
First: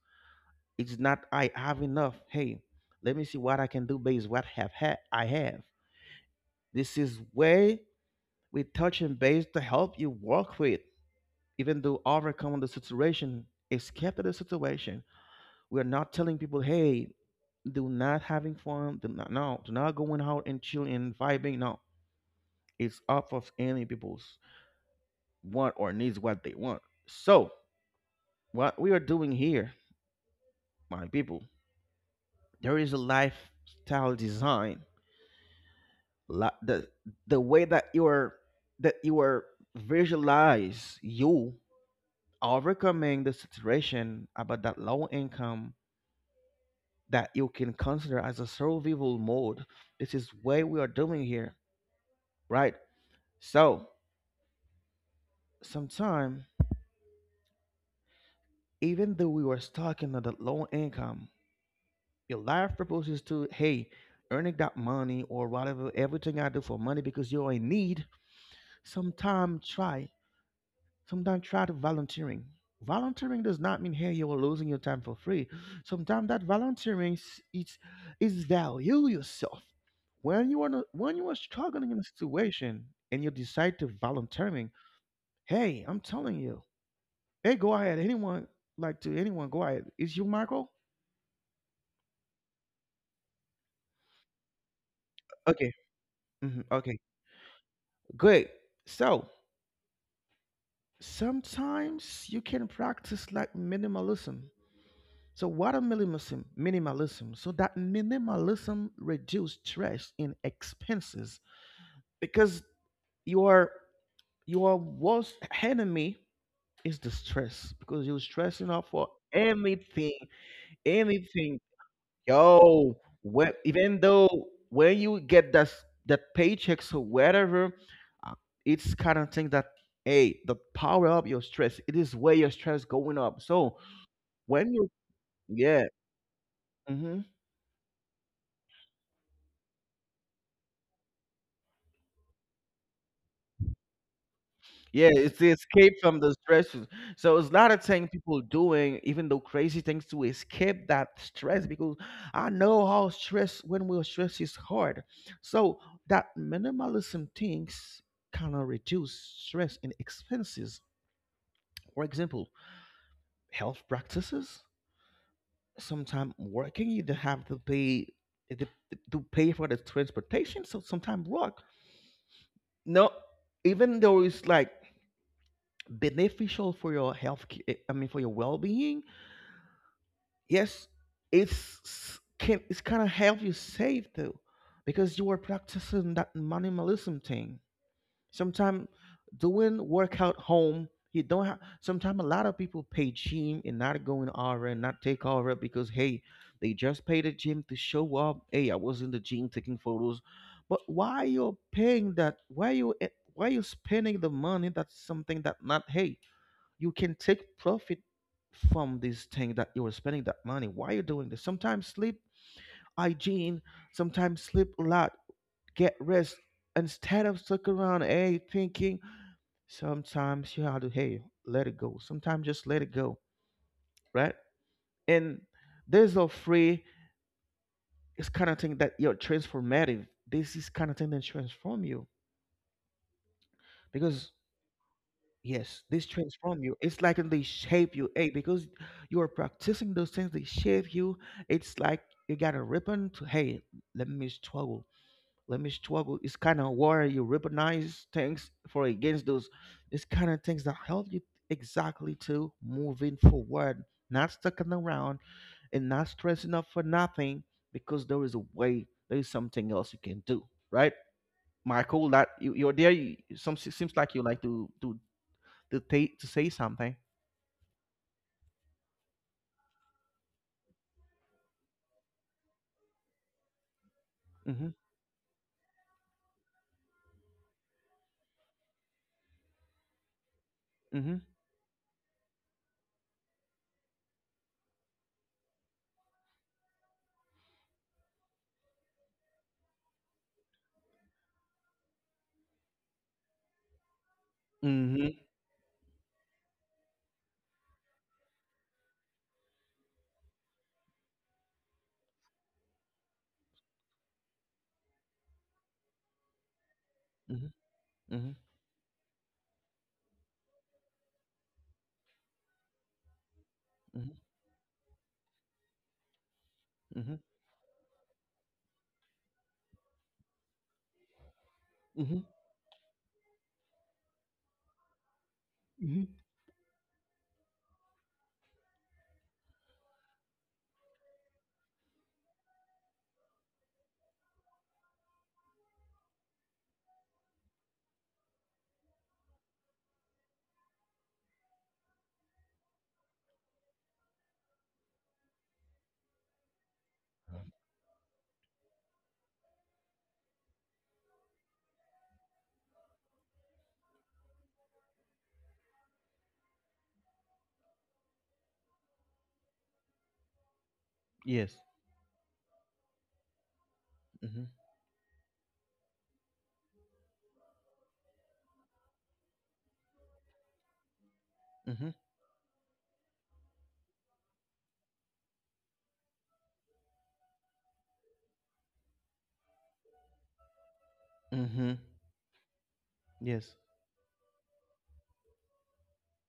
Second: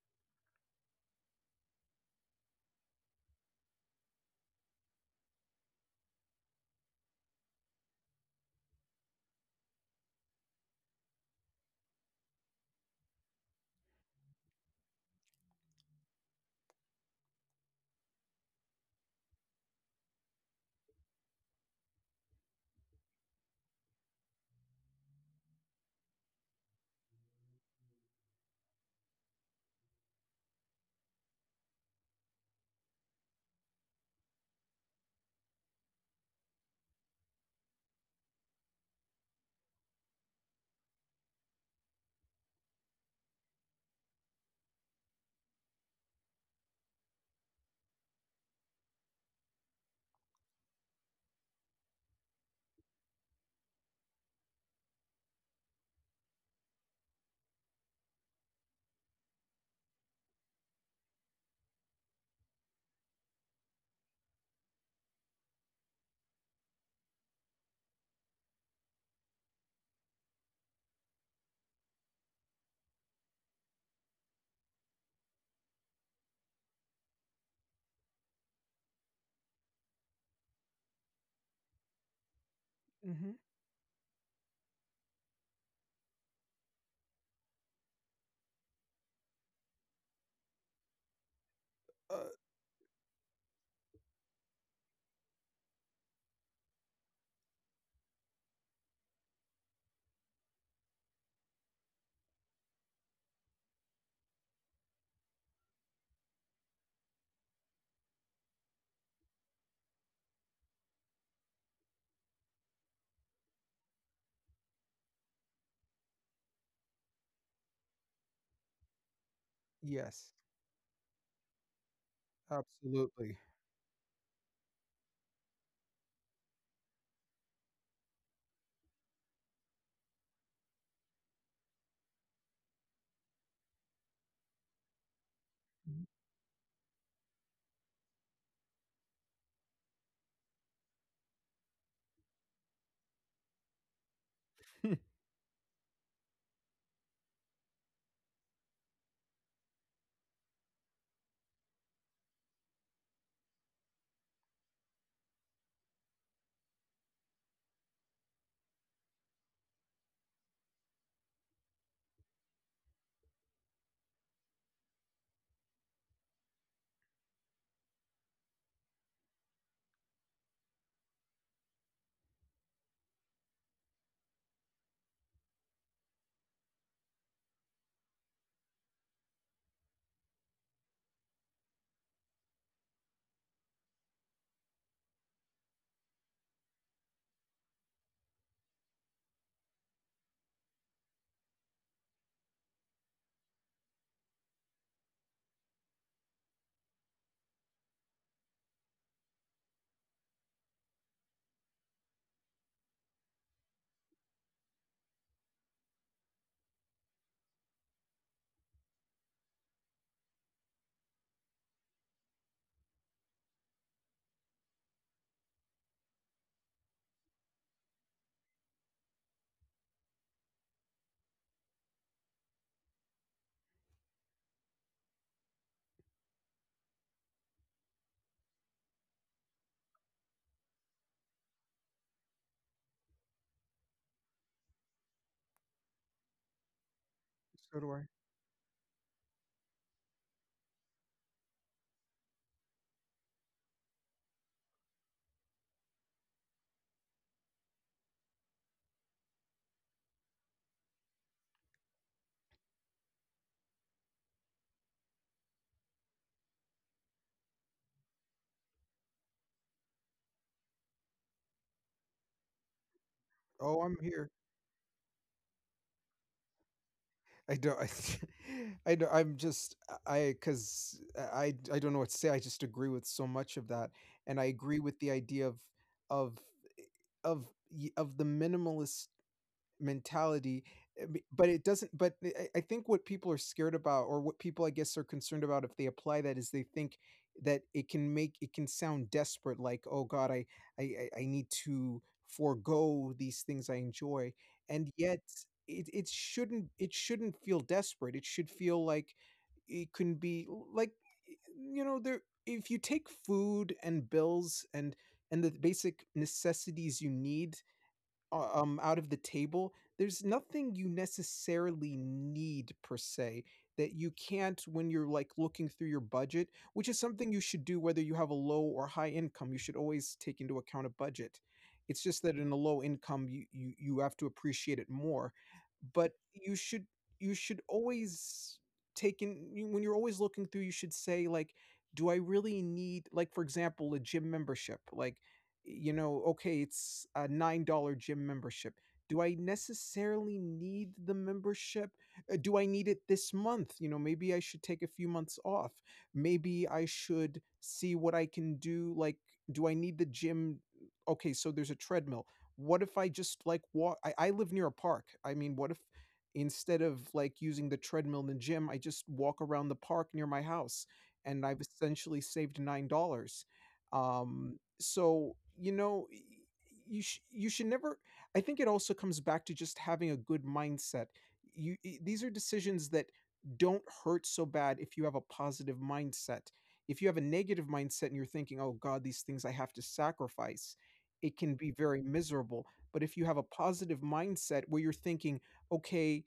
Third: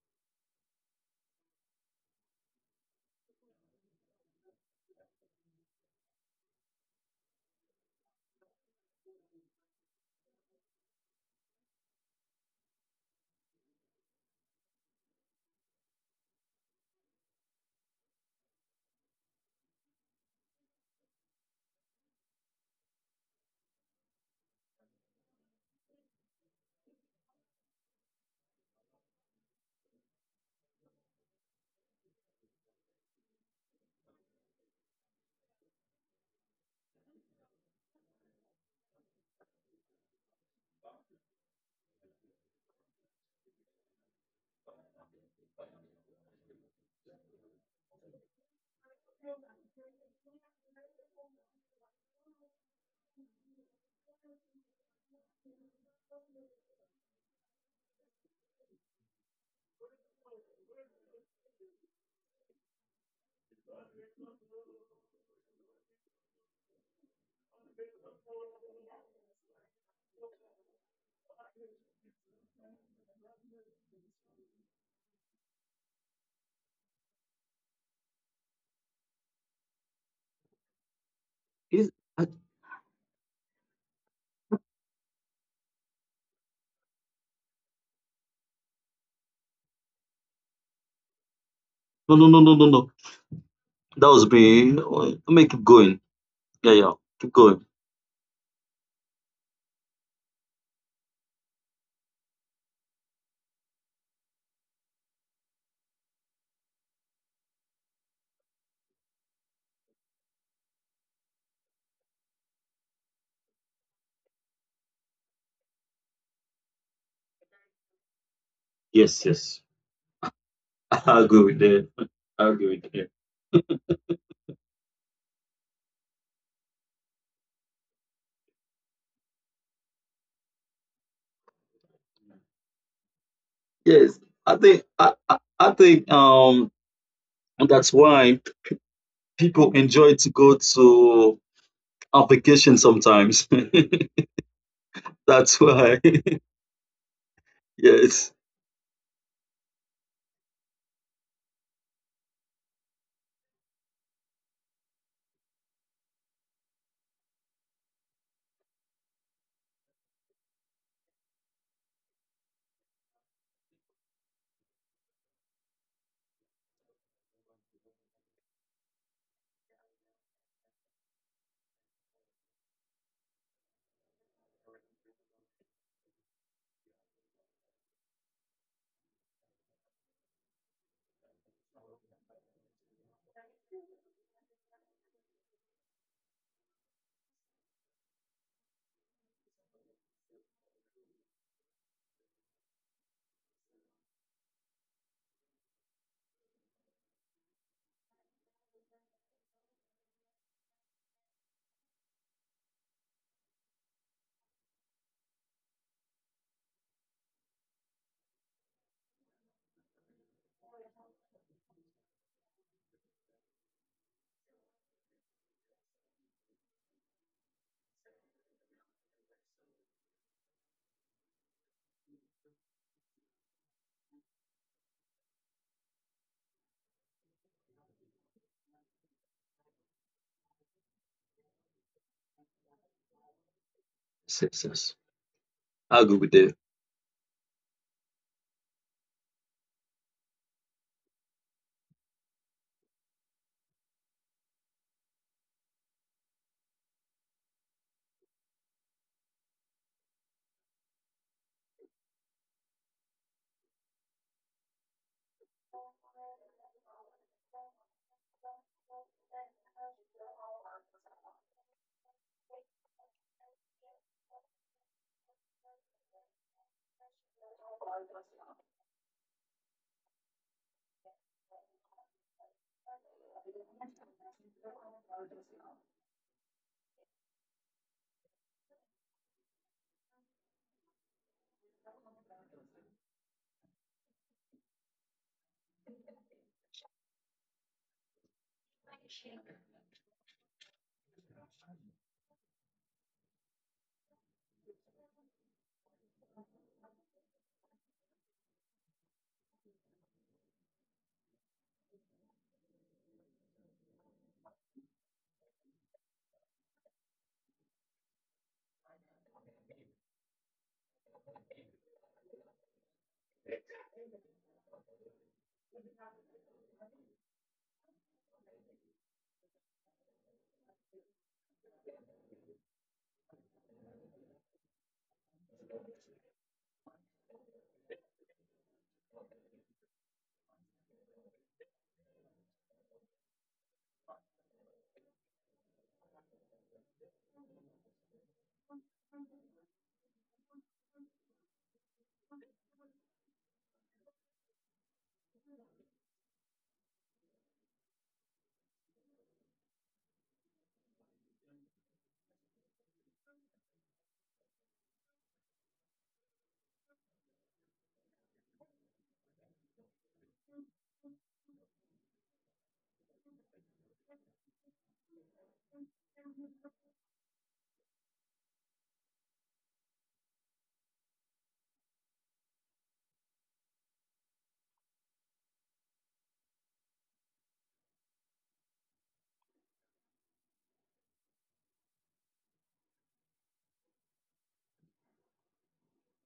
A: It's not I have enough. Hey, let me see what I can do based what I have. This is way with touch and base to help you work with, even though overcome the situation, escape the situation. We are not telling people, hey, do not having fun, do not no, do not going out and chilling and vibing. No. It's up of any people's want or needs, what they want. So what we are doing here, my people, there is a lifestyle design. li- The the way that you are visualize you overcoming the situation about that low income that you can consider as a survival mode. This is what we are doing here, right? So, sometime, even though we were stuck in that low income, your life proposes to, hey, earning that money or whatever, everything I do for money because you're in need, sometime try. Sometimes try to volunteering. Volunteering does not mean hey you are losing your time for free. Sometimes that volunteering is it's is value yourself. When you are when you are struggling
B: Is-
A: in a
B: I-
A: situation and you
C: Mhm.
A: decide to volunteering, hey, I'm telling you, hey, go ahead. Anyone like to anyone go ahead. Is you Michael?
B: No,
C: Uh,
B: no, no, no, no, no. That was me. Oh, let me keep
A: Okay.
B: going.
A: Mhm,
B: Yeah, yeah.
A: okay.
B: Keep going.
A: Great. So sometimes you can practice like minimalism. So what are minimalism? Minimalism. So that minimalism reduce stress in expenses because your your worst enemy is the stress because you're stressing out for
B: Yes, yes.
A: anything,
C: yes.
B: I agree with
A: anything.
B: that. I agree with
A: Yo,
B: that.
C: Absolutely.
A: when, even though when you get that that paycheck or whatever, uh, it's kind of thing that hey, the power up your stress. It is where your stress going up. So
B: Yes, I
A: when
B: think
A: you
B: I
A: yeah.
C: Mhm.
B: think
A: Mm-hmm.
B: that's why people enjoy to go to a vacation sometimes.
A: Yeah, it's the
B: That's
A: escape
B: why.
A: from the stresses. So it's not a thing
B: Yes.
A: people doing, even though crazy things to escape that stress because I know how stress when we're stressed is hard. So that minimalism things kind of reduce stress and expenses. For example, health practices. Sometimes working, you don't have to pay eh, to to pay for the transportation. So sometimes work. No, even though it's like beneficial for your health I mean for your well-being yes it's can it's kind of help you save too because you are practicing that minimalism thing sometimes doing workout home you don't have sometimes a lot of people pay gym and not going over and not take over because hey they just pay the gym to show up hey I was in the gym taking photos but why you're paying that why you why you spending the money that's something that not hey you can take profit from this thing that you were spending that money. Why are you doing this? Sometimes sleep hygiene, sometimes sleep a lot, get rest instead of stuck around, hey, thinking. Sometimes you have to, hey, let it go. Sometimes just let it go, right? And there's a free, it's kind of thing that you're transformative. This is kind of thing that transform you because
B: Yes, yes.
A: Yes,
B: I
A: this
B: agree with that.
A: transform you. It's like they
C: So do
A: shape you.
C: I.
A: Hey, because you are practicing those things, they shape you. It's like you got a ribbon to hey, let me struggle. Let me struggle. It's kind of where you recognize things for against those. It's kind of things that help you exactly to moving forward, not sticking around and not stressing up for nothing because there is a way, there is something else you can do, right? Michael, that you're there. You, some
C: Oh, I'm
A: seems like you
C: here.
A: like to do to take to say something.
C: I don't. I, I don't. I'm just. I because I. I don't know what to say. I just agree with so much of that, and I
A: Mhm,
C: agree with the idea of of of the minimalist mentality. uh,
A: mhm,
C: but it doesn't, but I think what people are scared about, or what people I guess are concerned about if they apply that, is they think that it can make, it can sound desperate, like, oh god, I need to forego these things I enjoy. And
A: mhm,
C: yet it shouldn't, it shouldn't feel desperate. It should feel like it can be like, you know, there, if you take food and bills and the basic necessities you
A: mhm,
C: need
A: mhm,
C: out of the table, there's nothing you necessarily need per se that
A: mhm,
C: you can't, when you're like looking through your budget, which is
A: mhm,
C: something you should do whether you have a low or high income, you should always take into account a budget. It's
A: mhm,
C: just that in a low income you have to appreciate it more. But
A: mhm.
C: you should, you should always take in when you're always looking through, you should say, like, do I really need, like for example, a gym membership? Like, you know, okay, it's a $9 gym membership. Do I necessarily need the membership? Do I need it this month? You know, maybe I should take a few months off. Maybe I should see what I can do. Like, do I need the gym? Okay, so there's a treadmill. What if I just like walk? I live near a park. I mean, what if instead of like using the treadmill in the gym, I just walk around the park near my house and
A: Yes.
C: I've essentially saved $9?
A: Mhm,
C: Um, so you know you you should never, I think it also comes back to just having a good mindset. You,
A: mhm,
C: these are decisions that don't hurt so bad if you have a positive mindset. If you have a negative mindset and you're thinking, oh god, these things I have to sacrifice, it can be
A: mhm.
C: very miserable. But if you have a
A: Yes.
C: positive mindset where you're thinking, okay,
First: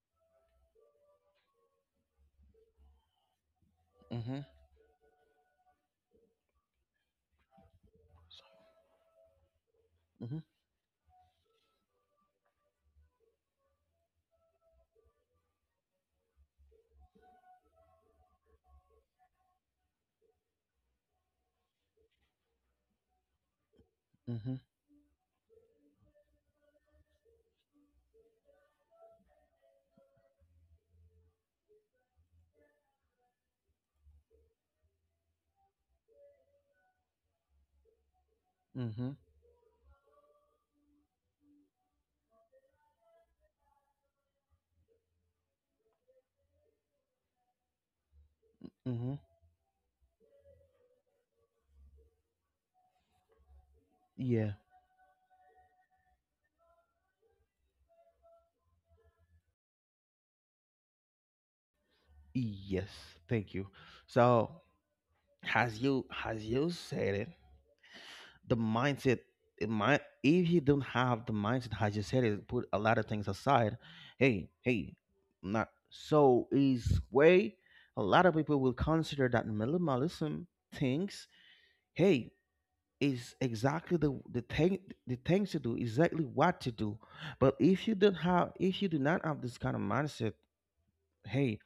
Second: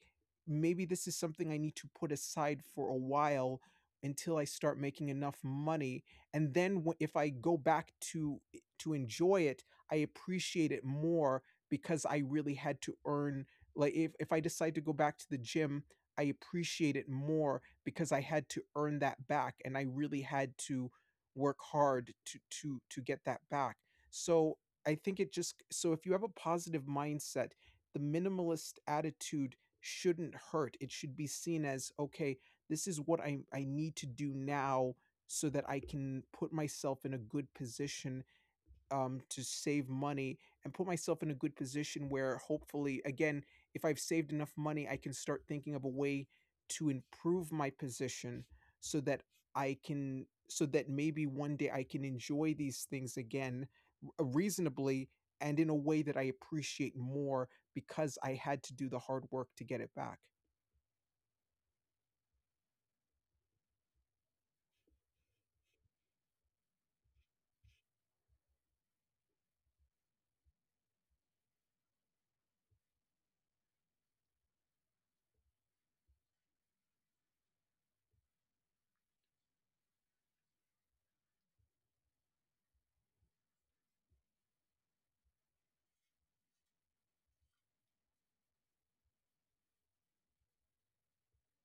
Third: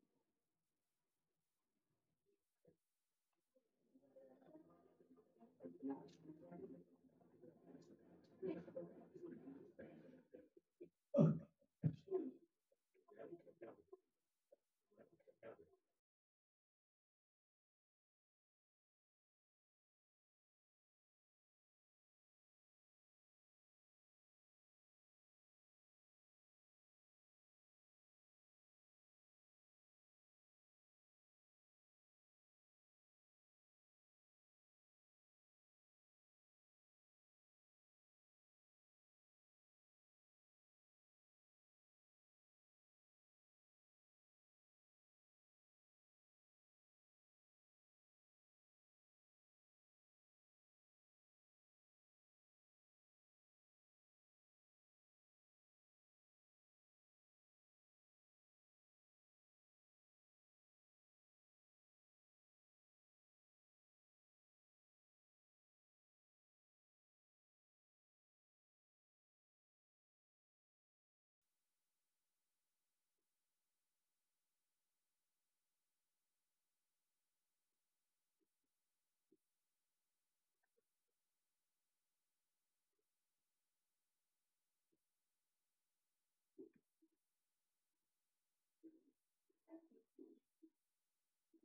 C: maybe this is something I need to put aside for a while until
A: Mhm,
C: I start making enough money, and then if I go back to enjoy it, I
A: mhm,
C: appreciate it more because I really had to earn, like if I decide to go back to the gym, I appreciate it more because I had to earn that back and I really had to work hard to get that back.
A: mhm,
C: So, I think it just, so if you have a positive mindset, the minimalist attitude shouldn't hurt. It should be seen as, okay, this is what I need to do now so that I can put myself in a good position,
A: mhm,
C: to save money and put myself in a good position where, hopefully, again, if I've saved enough money, I can start thinking of a way to improve my position so
A: mhm.
C: that I can, so that maybe one day I can enjoy these things again,
A: Yeah.
C: reasonably and in a way that I appreciate more because I had to do the hard work to get it back.
A: Yes. Thank you. So, as you said it, the mindset in my if you don't have the mindset as you said it put a lot of things aside hey hey not so is way a lot of people will consider that minimalism things hey is exactly the thing the things to do exactly what to do but if you don't have if you do not have this kind of mindset hey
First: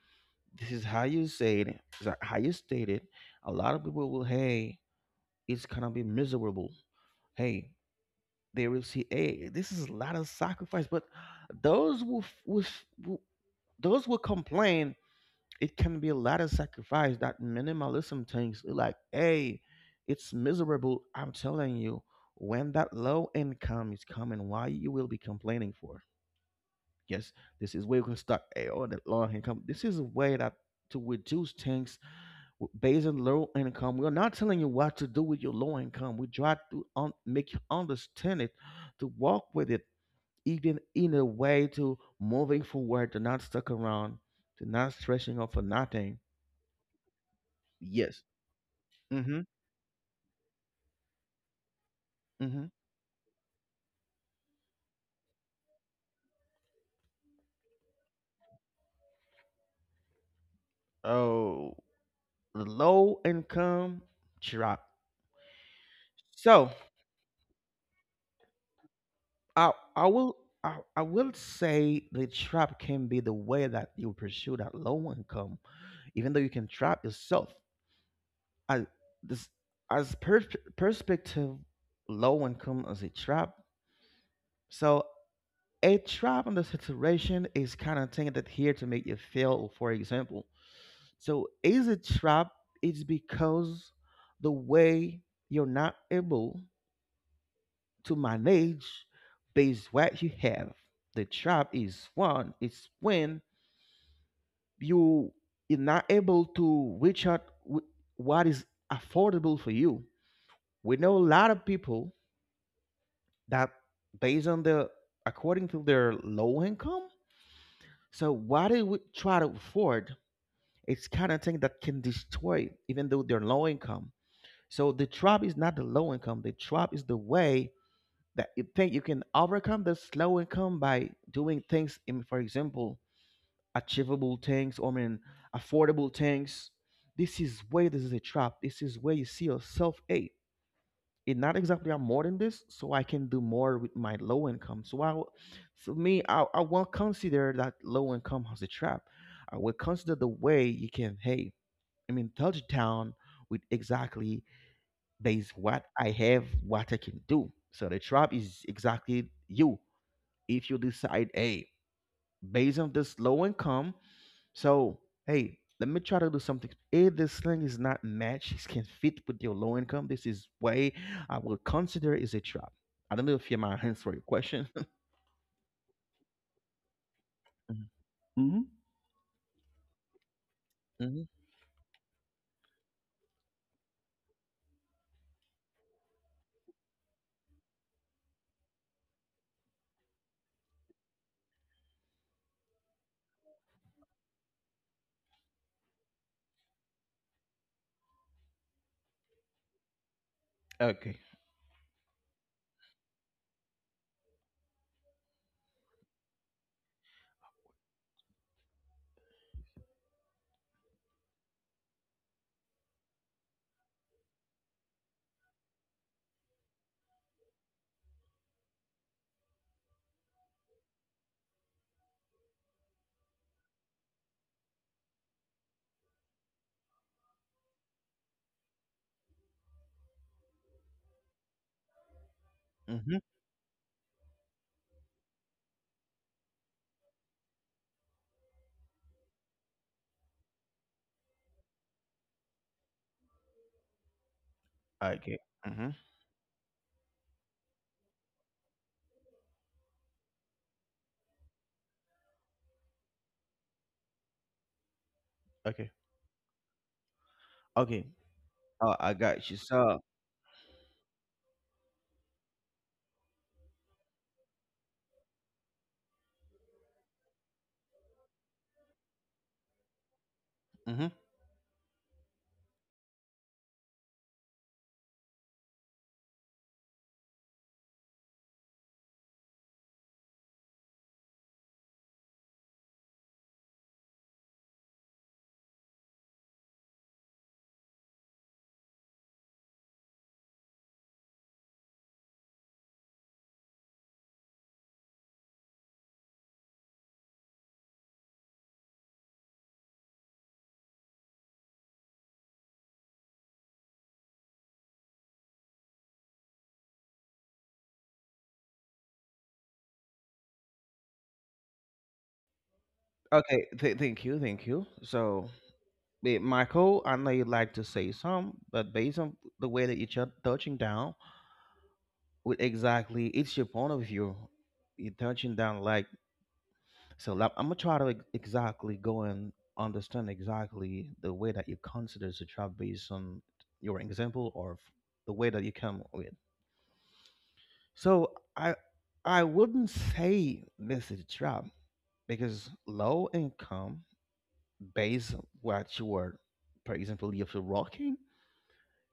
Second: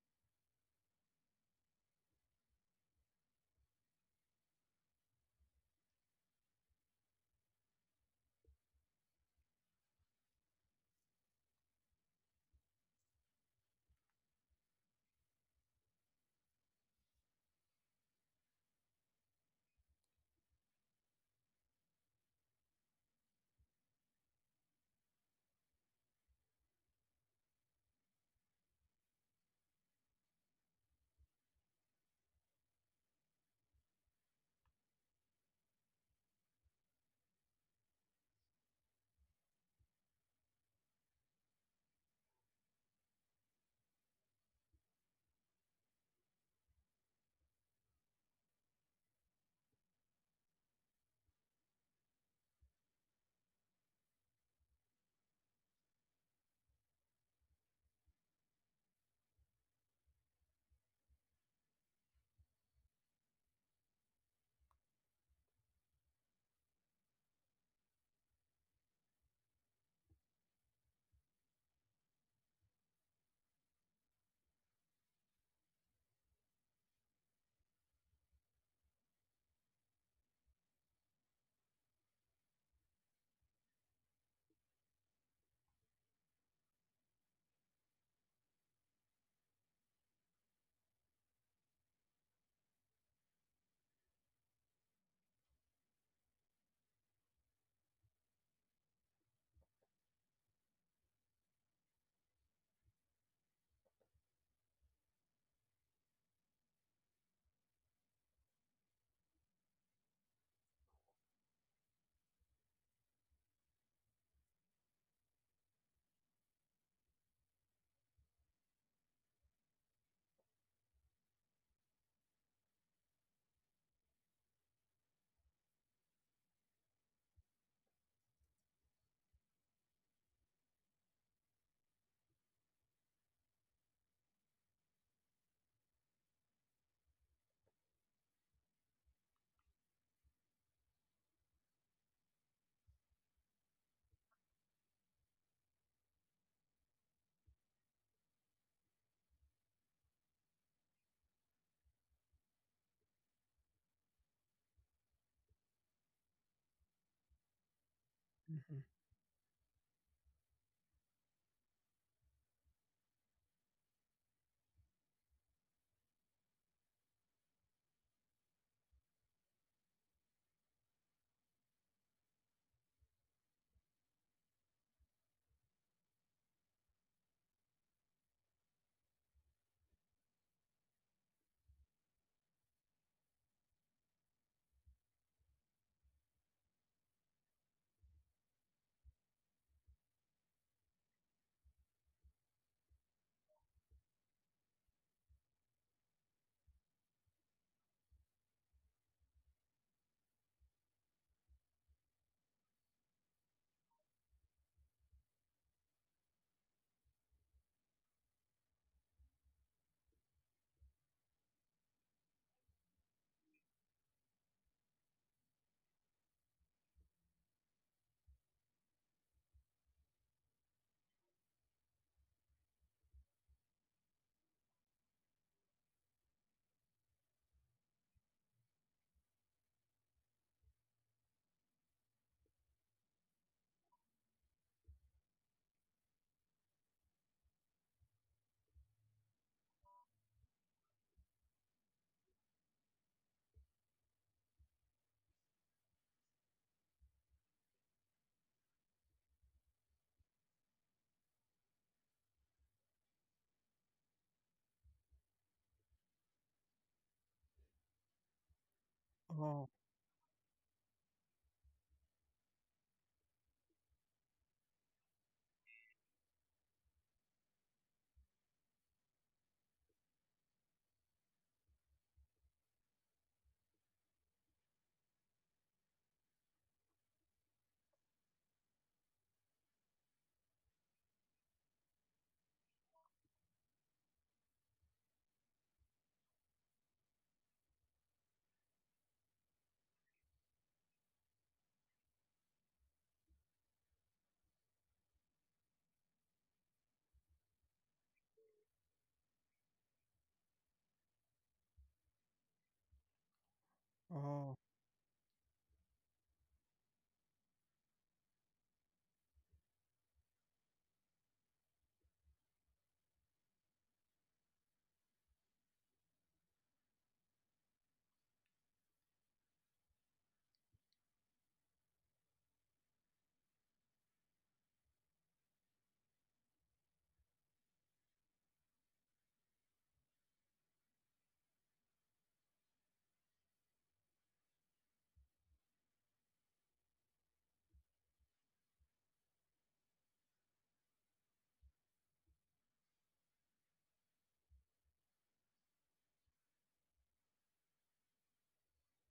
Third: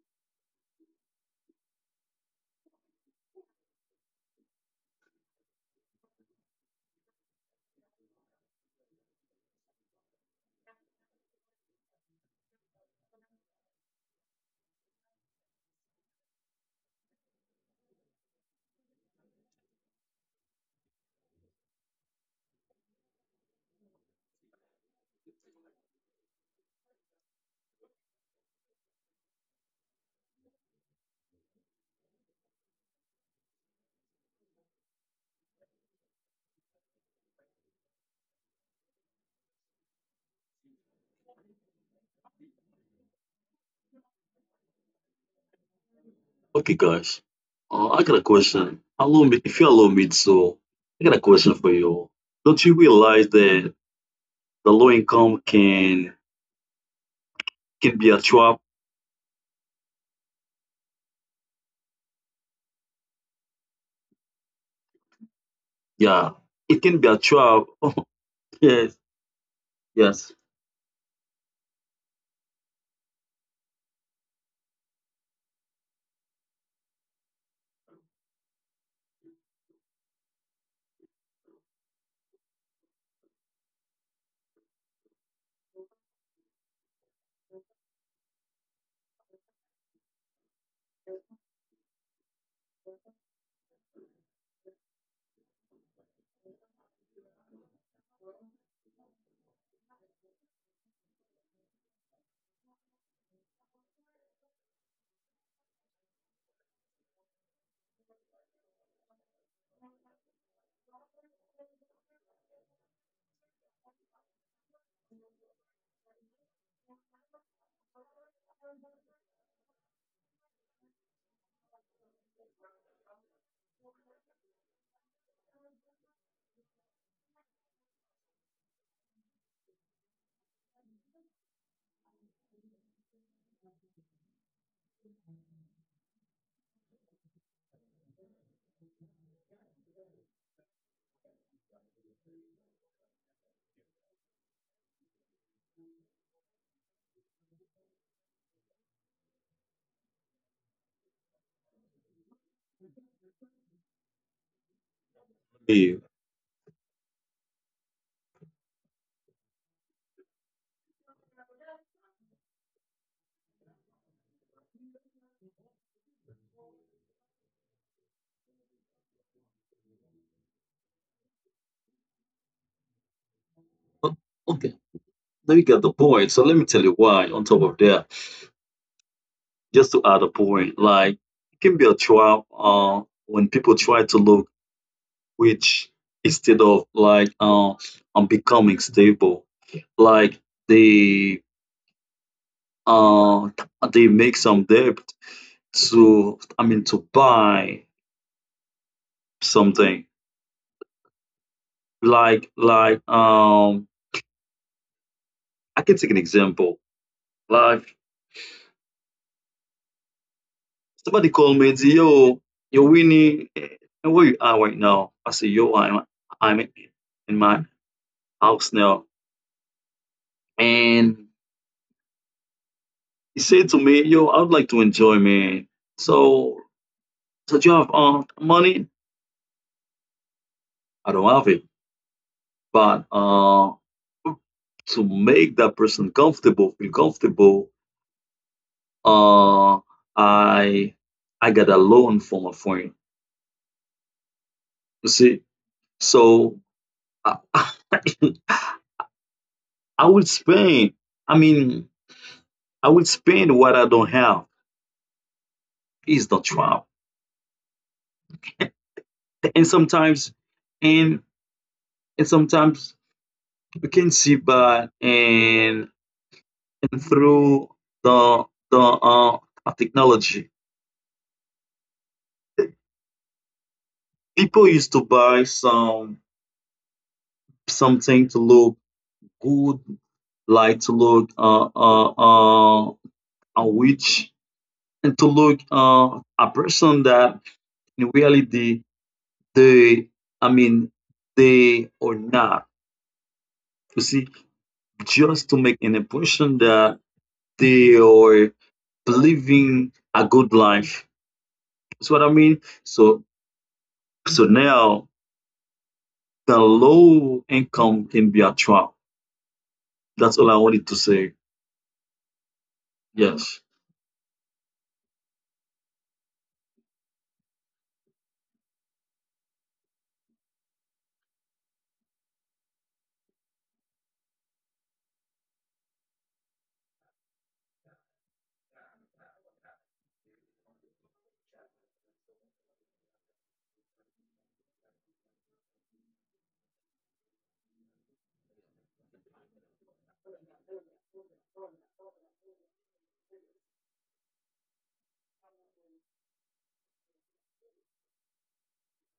A: this is how you say it is how you state it a lot of people will hey it's gonna be miserable hey they will see, hey, this is a lot of sacrifice. But those will, will, will those will complain. It can be a lot of sacrifice that minimalism thinks like, hey, it's miserable. I'm telling you, when that low income is coming, why you will be complaining for? Yes, this is where you can start. Hey, oh, that low income. This is a way that to reduce things based on low income. We're not telling you what to do with your low income. We try to make you understand it, to walk with it even in a way to moving forward, to not stuck around, to not stressing out for nothing.
B: Okay, guys. I got
A: Yes.
B: a question. Allow me,
A: Mm-hmm.
B: if you allow me to, I got a question for you. Don't
A: Mm-hmm.
B: you realize that the low income can be a trap?
A: Oh, low income trap.
B: Yeah,
A: So
B: it can be a trap. Yes.
A: I
B: Yes.
A: will I will say the trap can be the way that you pursue that low income, even though you can trap yourself. As this as per- perspective, low income as a trap. So a trap in the situation is kind of thing that here to make you fail, for example. So is a trap it's because the way you're not able to manage based what you have. The trap is one, it's when you you're not able to reach out with what is affordable for you. We know a lot of people that based on the according to their low income, so what they would try to afford It's kind of thing that can destroy even though they're low income. So the trap is not the low income. The trap is the way that you think you can overcome the low income by doing things, in, for example, achievable things or I mean affordable things. This is where this is a trap. This is where you see yourself, hey, it not exactly I'm more than this, so I can do more with my low income. So for me, I won't consider that low income as a trap. I will consider the way you can, hey, I mean, touch down with exactly based what
B: Yeah.
A: I have, what I can do. So the trap is
C: Mhm.
A: exactly you. If you decide, hey, based on this low income, so hey, let me try to do something. If this thing is not matched, it can fit with your low income. This is way I will consider is a trap. I don't know if you're my hands
B: O-
A: for your question.
B: Okay. No, you get the point. So let me tell you why. On top of that,
A: Hmm.
B: just to add a point, like
A: Mm-hmm. Mm-hmm.
B: it can be a trap when people try to look which, instead of like becoming stable, like they uh they make some debt to, I mean, to buy something.
A: Okay.
B: Like like um I can take an example. Like somebody called me and said, "Yo, yo, Winnie, where you are right now?" I said, "Yo, I'm in my house now." And he said to me, "Yo, I would like to enjoy, man. So, so do you have money?" I don't have it. But
A: Mm-hmm.
B: to make that person comfortable, feel comfortable, uh, I I got a loan from a friend. You see,
A: Okay. Mm-hmm.
B: so I, I would spend. I mean, I will spend what I don't have
A: Okay.
B: is the trap.
A: Okay. Oh, I got you.
B: And
C: Oh,
A: So,
B: sometimes, and sometimes we can see by and through the the technology.
A: mhm.
B: People used to buy some something to look good, like to look a witch, and to look a person that in reality they, I mean, they are not. You see, just to make an impression that they are living a good life. That's what I mean. So so
C: oh.
B: now the low income can be a trap. That's all I wanted to say. Yes.
A: Okay, thank you, thank you. So, Michael, I know you'd like to say some, but based on the way that you're touching down, with exactly it's your point of view, you're touching down like so. Like, I'm gonna try to exactly go and understand exactly the way that you consider the trap based on your example or the way that you come with. So, I wouldn't say this is a trap because low income based on what you are, for example, if you're working,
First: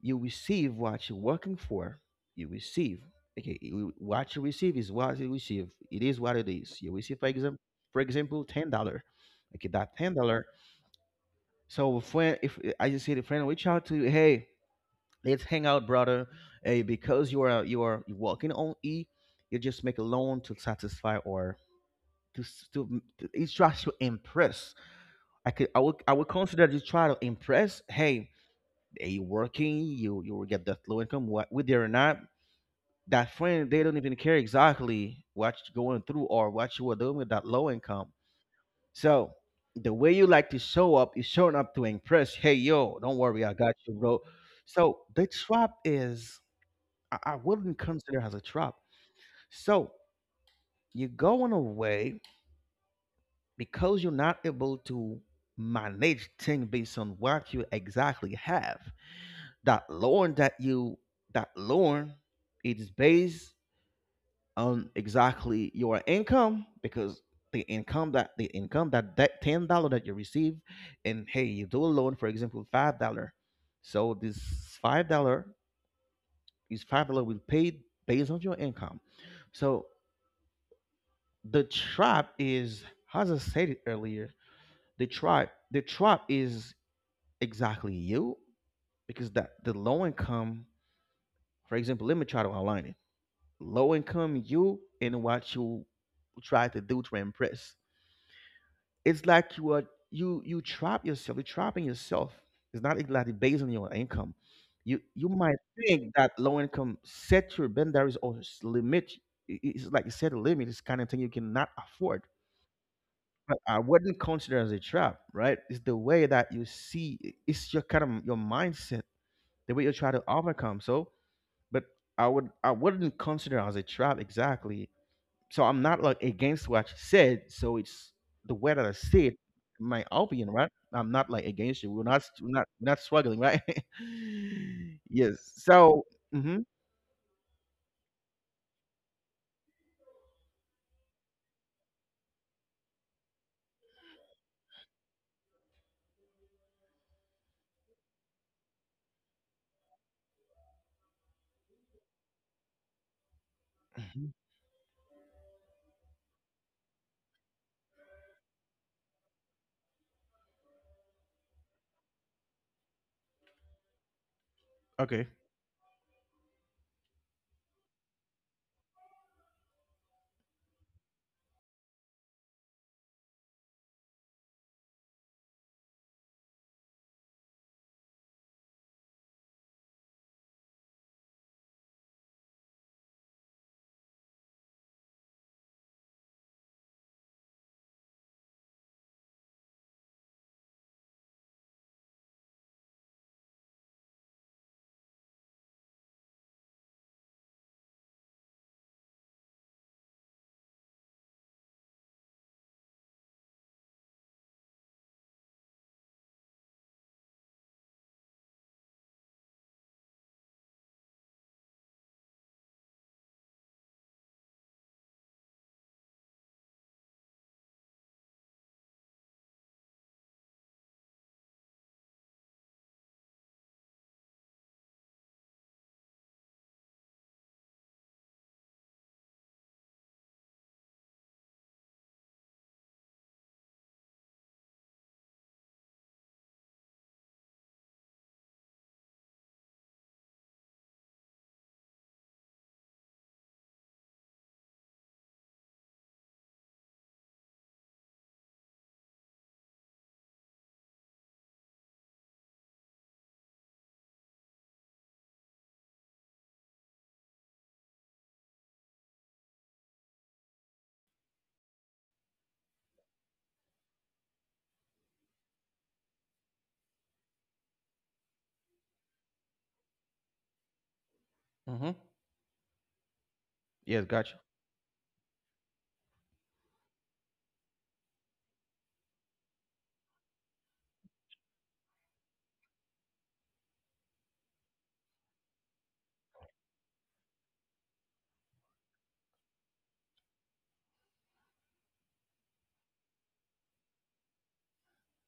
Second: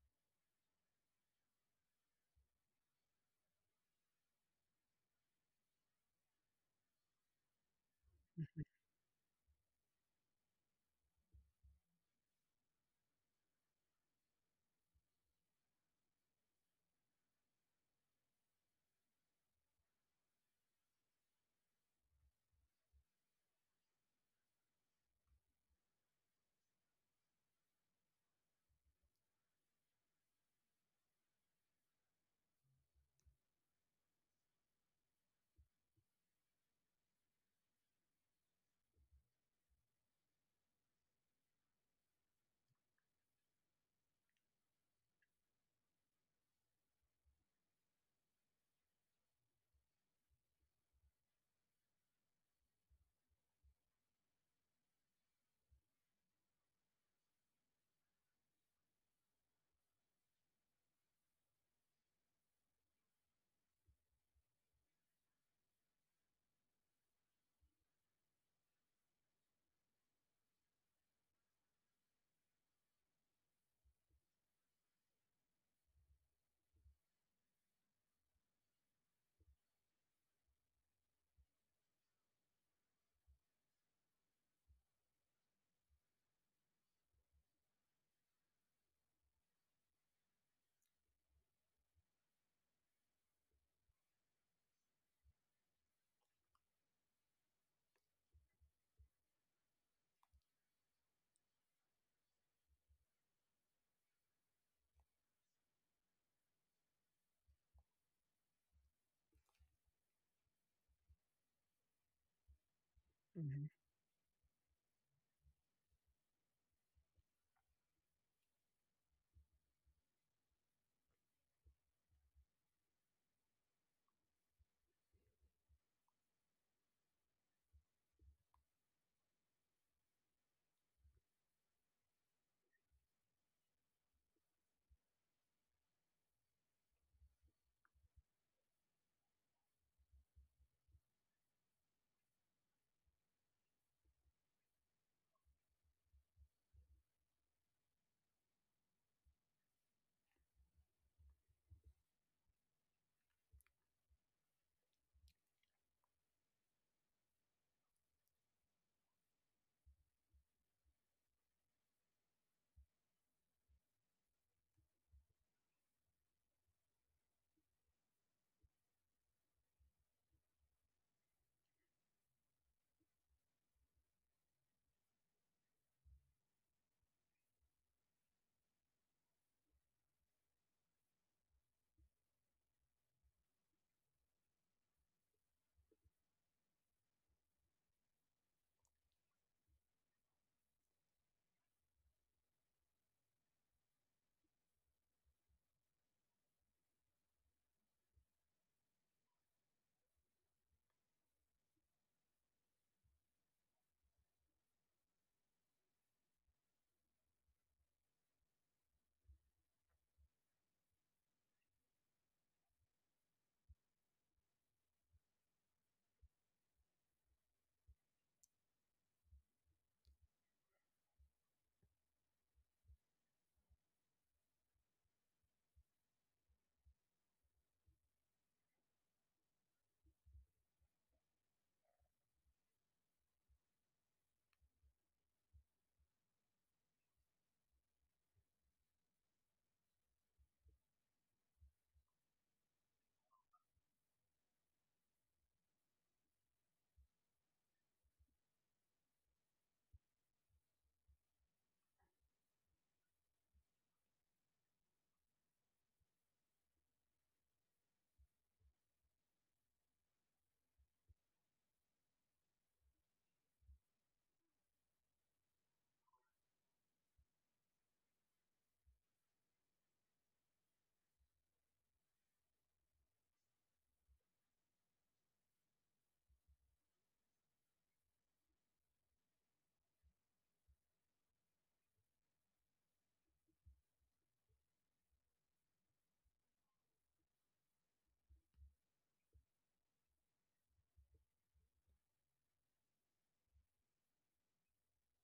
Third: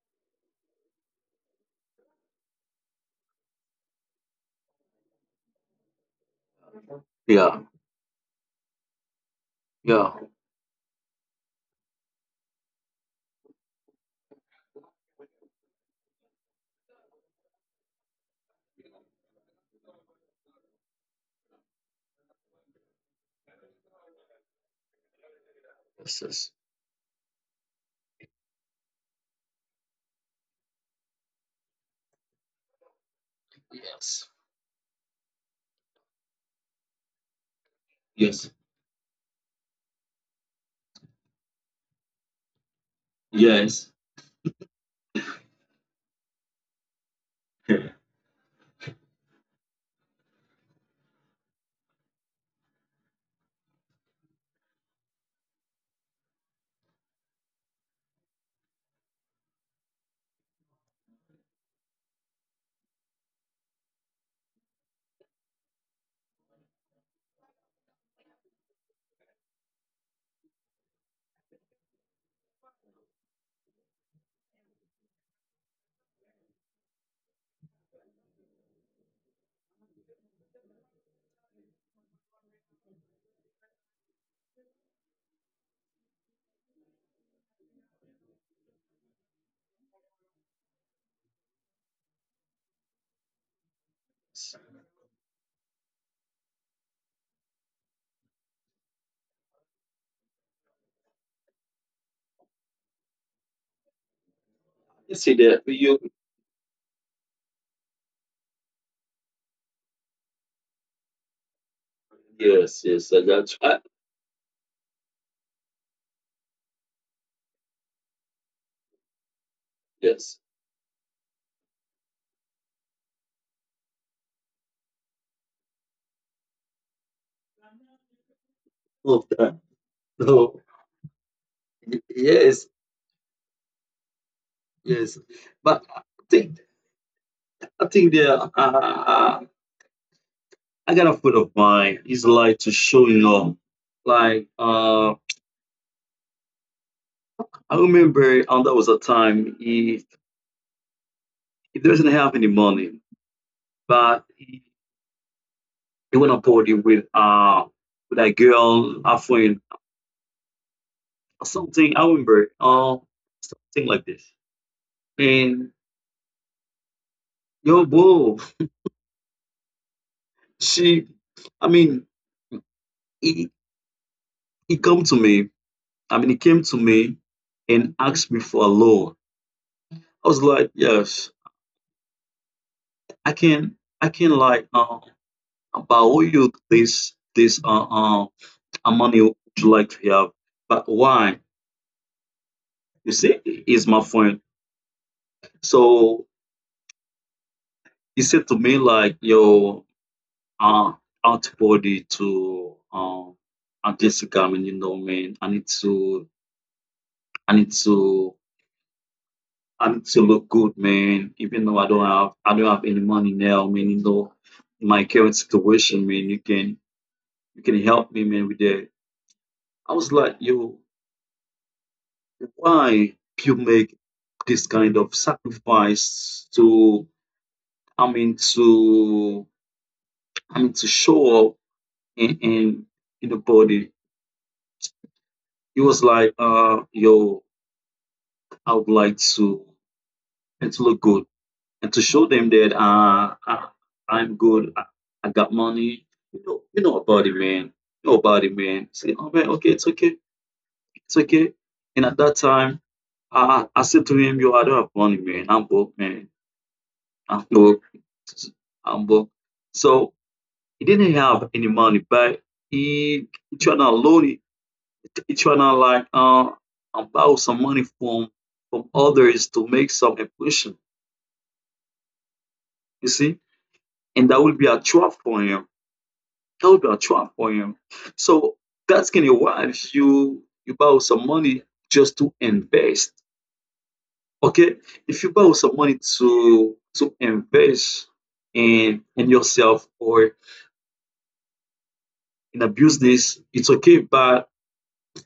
A: you receive what you're working for. You receive. Okay, what you receive is what you receive. It is what it is. You receive,
B: Yeah.
A: for example,
C: Mhm,
A: $10. Okay, that ten
B: Yeah.
A: dollar. So if friend, if I just see the friend reach out to you, hey, let's hang out, brother. Hey, because you are working on E, you just make a loan to satisfy or to it's just to impress. I
B: Yes.
A: would
B: Yes.
A: consider you try to impress. Hey, they working, you will get that low income. What whether or not that friend, they don't even
B: Yes.
A: care exactly what you're going through or what you are doing with that low income.
B: Yes,
A: So the way you like to show up is showing up to impress. Hey yo, don't worry, I got
B: yes.
A: you, bro. So the trap is I wouldn't consider as a trap. So you're going away because you're not able to manage things based on what you exactly have. That loan that loan it is based on exactly your income because the income that that $10 that you receive and hey you do a loan for example $5 so this five dollar is $5 will paid based on your income so the trap is as I said it earlier the trap is exactly you because that the low income for example let me try to align low income
B: Yes.
A: you and what you try to do to impress. It's like you you trap yourself. You're trapping yourself. It's not exactly based on your income.
B: You
A: You
B: see
A: might
B: that you,
A: think that low income set your boundaries or limit. It's like you set a limit. It's kind of thing you cannot afford.
B: yes, yes, I got
A: But
B: you.
C: mhm,
A: I wouldn't consider as a trap, right? It's the way that you see. It's your kind of your mindset, the way you try to
B: Yes.
A: overcome. So, but I wouldn't consider as a trap exactly so I'm not like against what she said. So it's the way that I see
B: Love
A: it,
B: that.
A: my opinion,
B: No.
A: right? I'm not like against you.
B: Yes,
A: We're not struggling, right?
B: yes.
A: Yes.
B: But
A: So,
B: think
A: mm-hmm,
B: I think there are, I got a friend of mine. He's like to showing up. Like I remember, and there was a time he doesn't have any money, but
A: mm-hmm,
B: he went on party with a girl, a friend, something. I remember, something like this.
A: okay,
B: And yo, bro, she, I mean, he he come to me. I mean, he came to me and asked me for a loan. I was like, yes, I can like, but who you this amount you would like to have? But why? You see, is my friend. So he said to me like your uh antibody to Jessica. I mean, you know, man, I need to I need to look good, man. Even though I don't have any money now, man, you know, my current situation, man, you can help me, man, with that. I was like, yo, why you make this kind of sacrifice to, I mean, to, I mean, to show up in in, in the body? It was like, yo, I would like to and to look good and to show them that I'm good. I got money. You know about it, man. You know about it, man. Say, oh man, okay, it's okay, it's okay. And at that time, I said to him, yo, I don't have money, man. I'm broke, man. Hamburg, Hamburg. So he didn't have any money, but he trying to loan, he trying to like borrow some money from others to make some impression.
A: mm-hmm,
B: You see,
A: yes,
B: and
A: gotcha.
B: that would be a trap for him. That would be a trap for him. So that's gonna why if you borrow some money just to invest. Okay, if you borrow some money to invest in yourself or in a business, it's okay. But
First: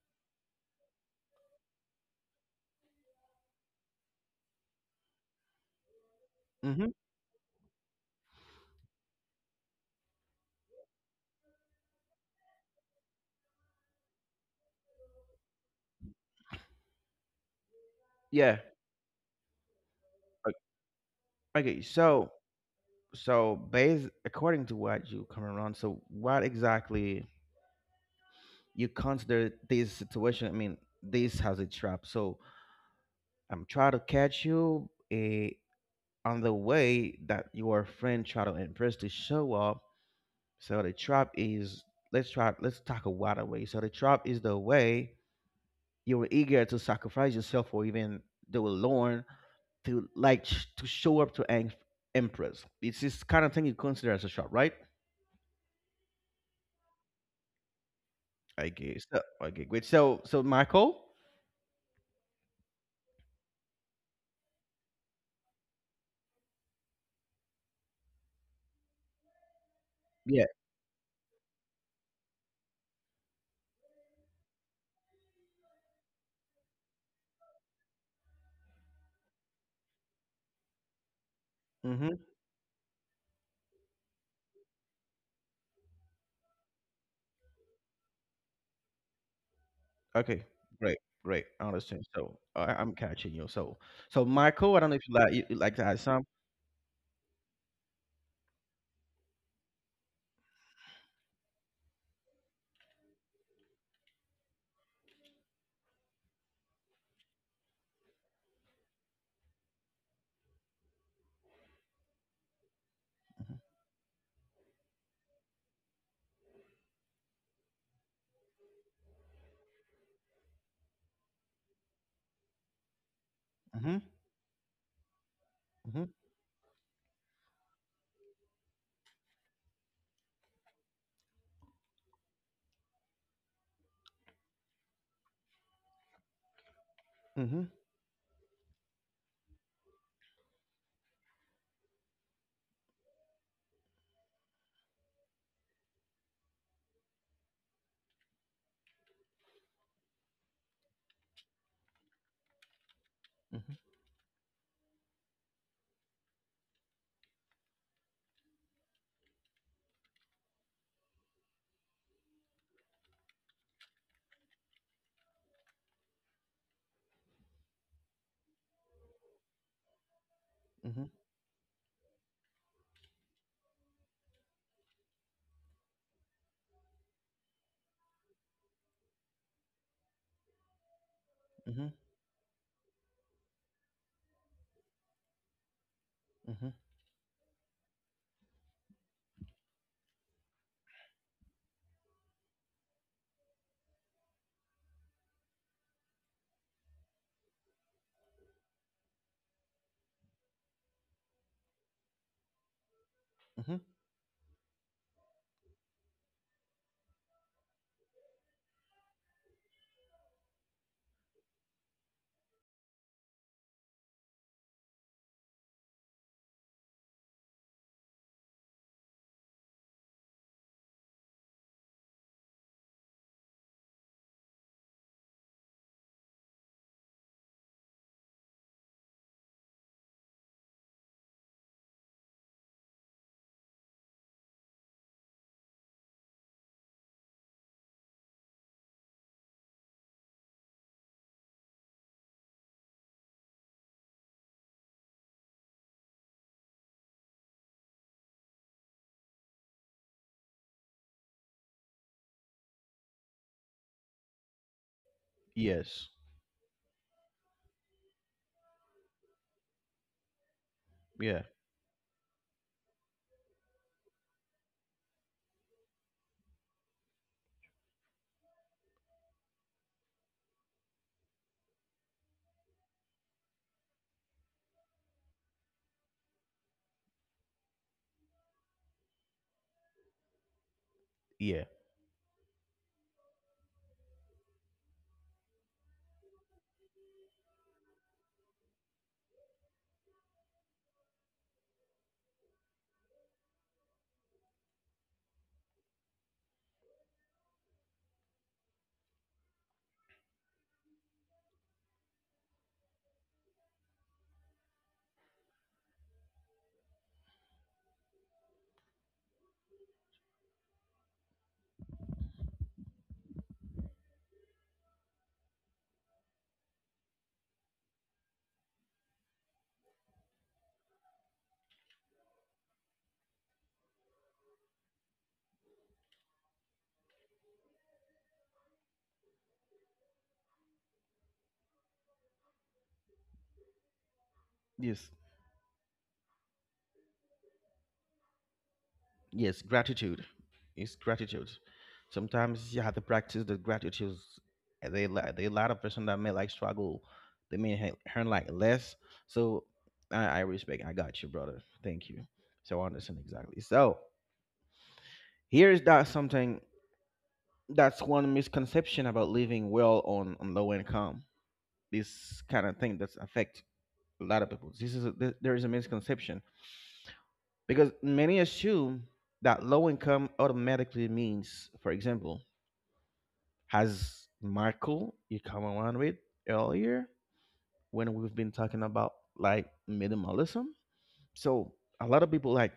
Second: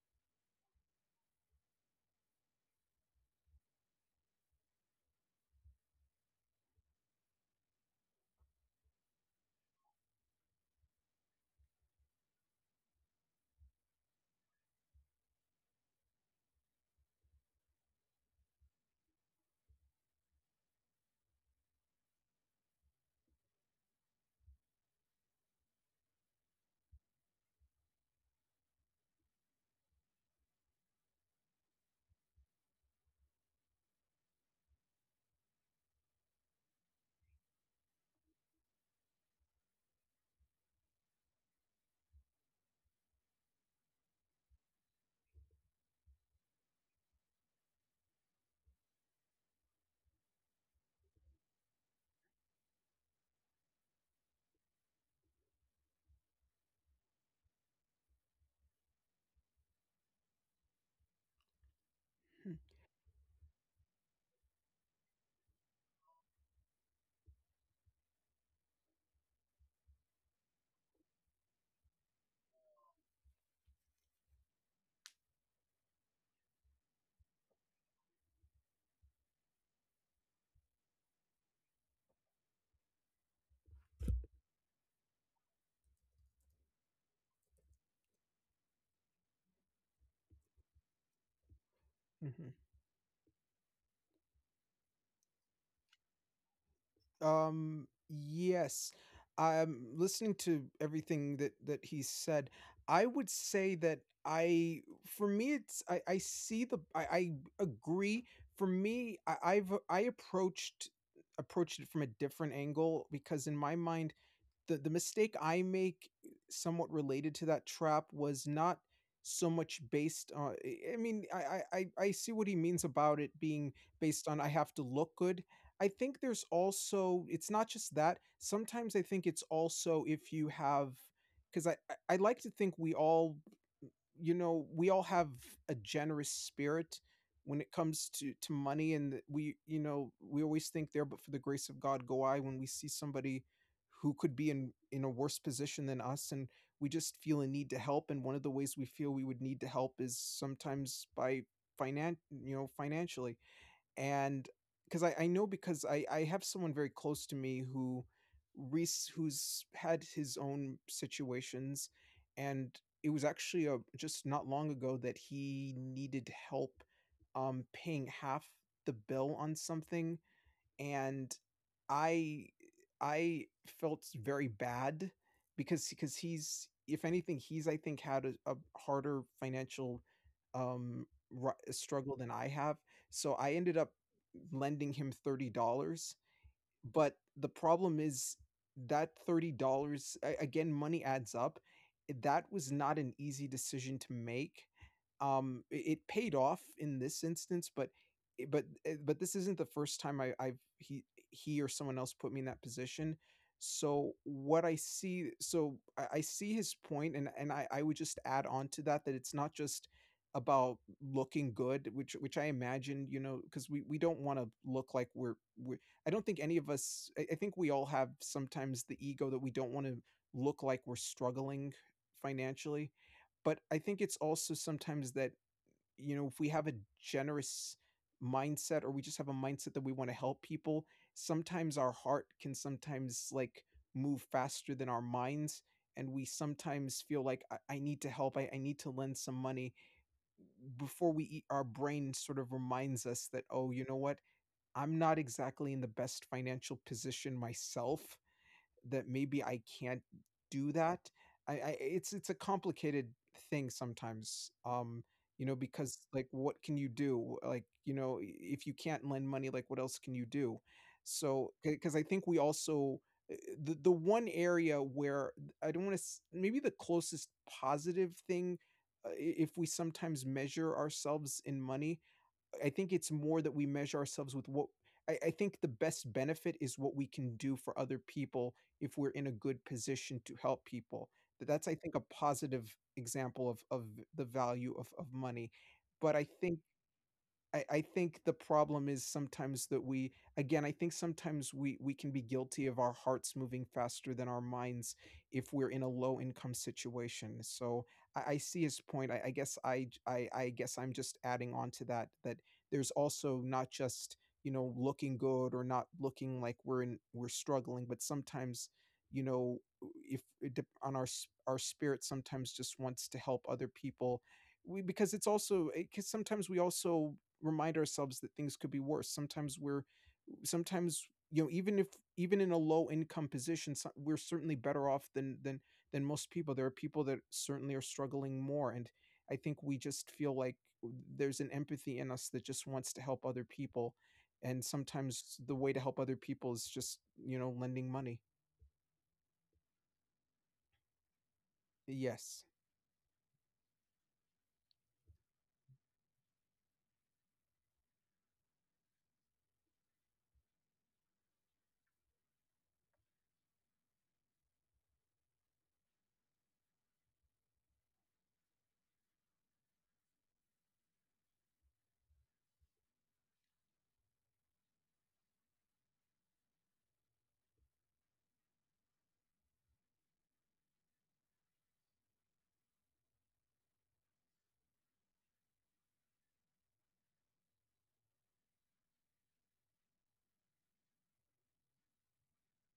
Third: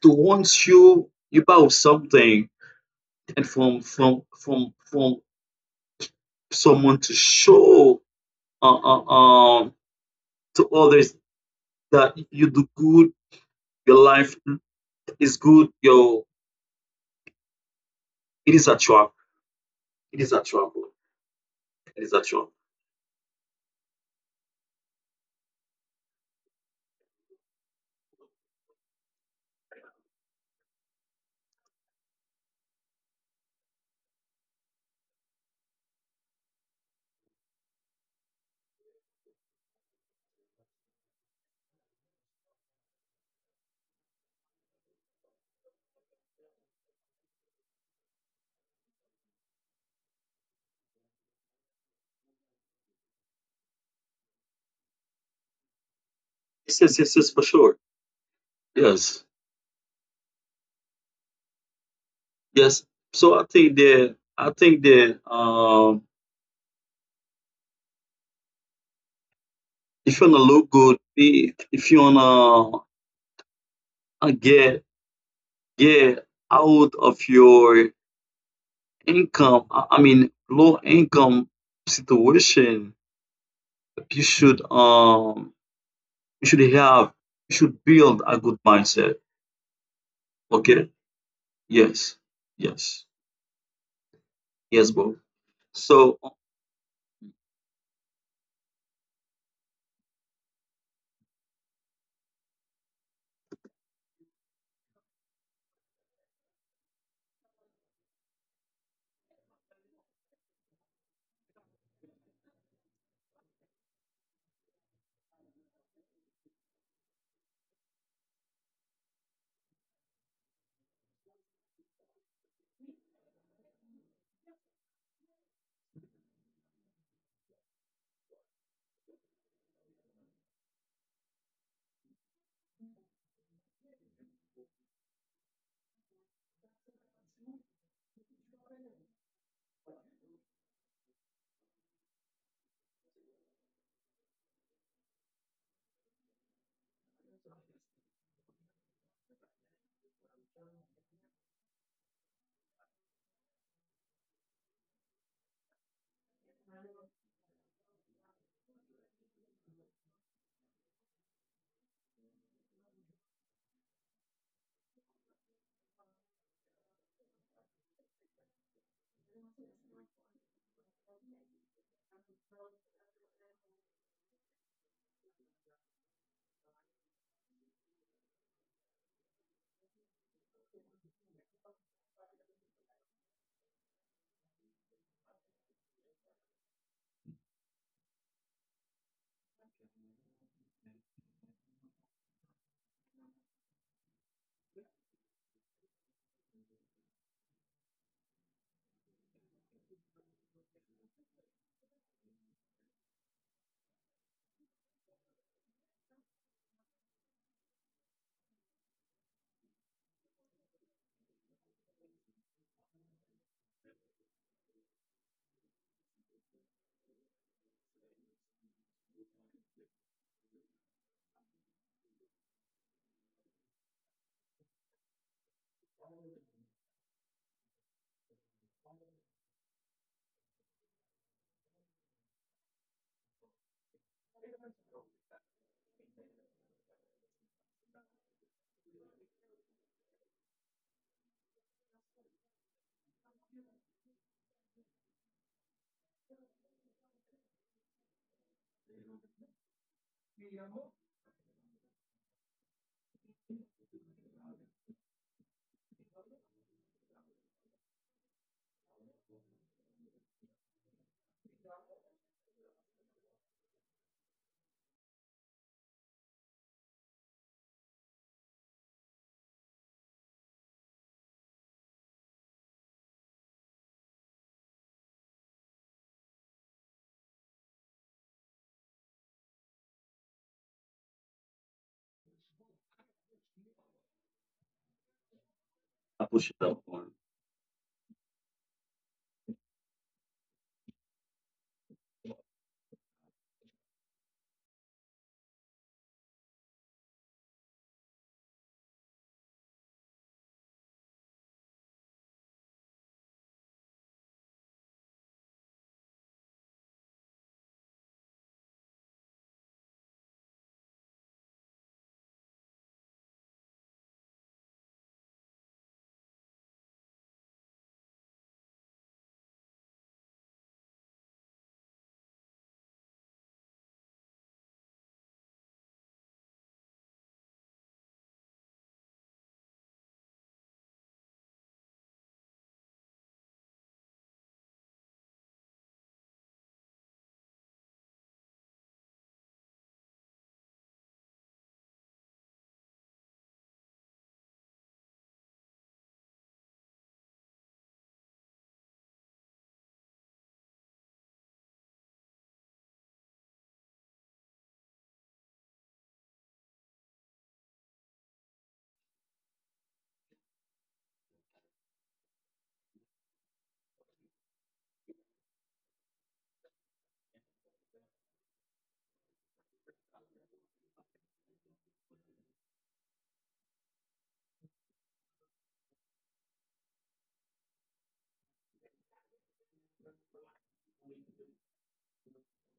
B: to once you buy something and from
A: Mm-hmm,
B: someone to show uh, uh, um to others that you do good, your life is good, your it
A: yeah.
B: is a trap. It is a
A: o-
B: trap.
A: Okay.
B: It is a
A: So,
B: trap.
A: so based according to what you come around, so what exactly you consider this situation? I mean, this has a trap. So I'm trying to catch you. On the way that your friend try to impress to show up. So the trap is let's talk a wider way. So the trap is the way you were eager to sacrifice yourself or even do a loan to like to show up to an empress. It's this kind of thing you consider as a trap, right?
B: Yes, yes, yes, yes, for sure.
A: Okay. So
B: Yes,
A: okay, great. So Michael?
C: mhm,
B: yes. So I think that if you wanna
A: Yeah.
B: look good, if you wanna get out of your income I mean low income
A: Mm-hmm.
B: situation, you should um you should have you should build a good mindset.
A: Okay.
B: Okay,
A: Great. Great. I understand.
B: yes,
A: So
C: mhm.
A: I'm
B: yes,
A: catching you. So Michael, I
B: yes
A: don't know if
B: bro.
A: you like you like to add
B: So
A: some.
B: oh,
C: Yes. I'm listening to everything that he said. I would say that for me, it's I see the, I agree. For me, I approached, approached it from a different angle because in my mind, the mistake I make, somewhat related to that trap, was not so much based on I mean I see what he means about it being
A: Mm-hmm.
C: based on I have to look good. I
A: Mm-hmm.
C: think there's also, it's not just that. Sometimes I think it's also if you have, because I like to think we all, you know, we all have a generous spirit when
A: Mm-hmm.
C: it comes to money, and that we, you know, we always think there but for the grace of god go I when we see somebody who could be in a worse position than us. And we just feel a need to help, and one of the ways we feel we would need to help is sometimes by finan you know, financially.
A: Mm-hmm,
C: And because I know, because I have someone very close to me who, Reese, who's had his own situations, and it was actually just not long ago that he needed help paying half the bill on something.
A: mm-hmm,
C: And I I felt very bad because he's, if anything he's, I think, had a harder financial um
A: mm-hmm,
C: struggle than I have. So I ended up lending him $30.
A: mm-hmm,
C: But the problem is that $30, again, money adds up. That was not an easy decision to make. It paid off in this instance, but i- but but this isn't the first time I, I've he or someone else put me in that position.
A: hmm.
C: So what I see, I see his point, and I would just add on to that, that it's not just about looking good. Which I imagine, you know, because we don't want to look like we're, we I don't think any of us, I think we all have sometimes the ego that we don't want to look like we're struggling financially. But I think it's also sometimes that, you know, if we have a generous mindset, or we just have a mindset that we want to help people, sometimes our heart can sometimes like move faster than our minds. And we sometimes feel like I need to help, I need to lend some money. Before we eat, our brain sort of reminds us that, oh, you know what? I'm not exactly in the best financial position myself, that maybe I can't do that. I it's a complicated thing sometimes. You know, because
A: Yes.
C: like what can you do? Like, you know, if you can't lend money, like what else can you do?
A: Yeah.
C: So because I think we also uh, the one area where I don't want to, maybe the closest positive thing, if we sometimes measure ourselves in money, I think it's more that we measure ourselves with what. I think the best benefit is what we can do for other people if we're in a good position to help people. That's
A: Yeah.
C: I think a positive example of the value of money. But I
B: I push it
C: think
B: up on.
C: I think the problem is sometimes that we, again, I think sometimes we can be guilty of our hearts moving faster than our minds if we're in a low income situation. So I see his point. I guess I guess I'm just adding on to that, that there's also not just, you know, looking good or not looking like we're in, we're struggling, but sometimes, you know, if on our our spirit sometimes just wants to help other people, we, because it's also because sometimes we also remind ourselves that things could be worse. Sometimes we're sometimes, you know, even if, even in a low income position, we're certainly better off than most people. There are people that certainly are struggling more, and I think we just feel like there's an empathy in us that just wants to help other people, and
A: Yes.
C: sometimes the way to help other people is just, you know, lending money.
A: Yes. Gratitude. It's gratitude.
C: Yes.
A: Sometimes you have to practice the gratitude. They a lot of person that may like struggle. They may earn like less. So I respect. I got you, brother. Thank you. So I understand exactly. So here is that something that's one misconception about living well on low income. This kind of thing that's affect a lot of people. This is a, there is a misconception because many assume that low income automatically means, for example, has Michael you come around with earlier when we've been talking about like minimalism. So a lot of people like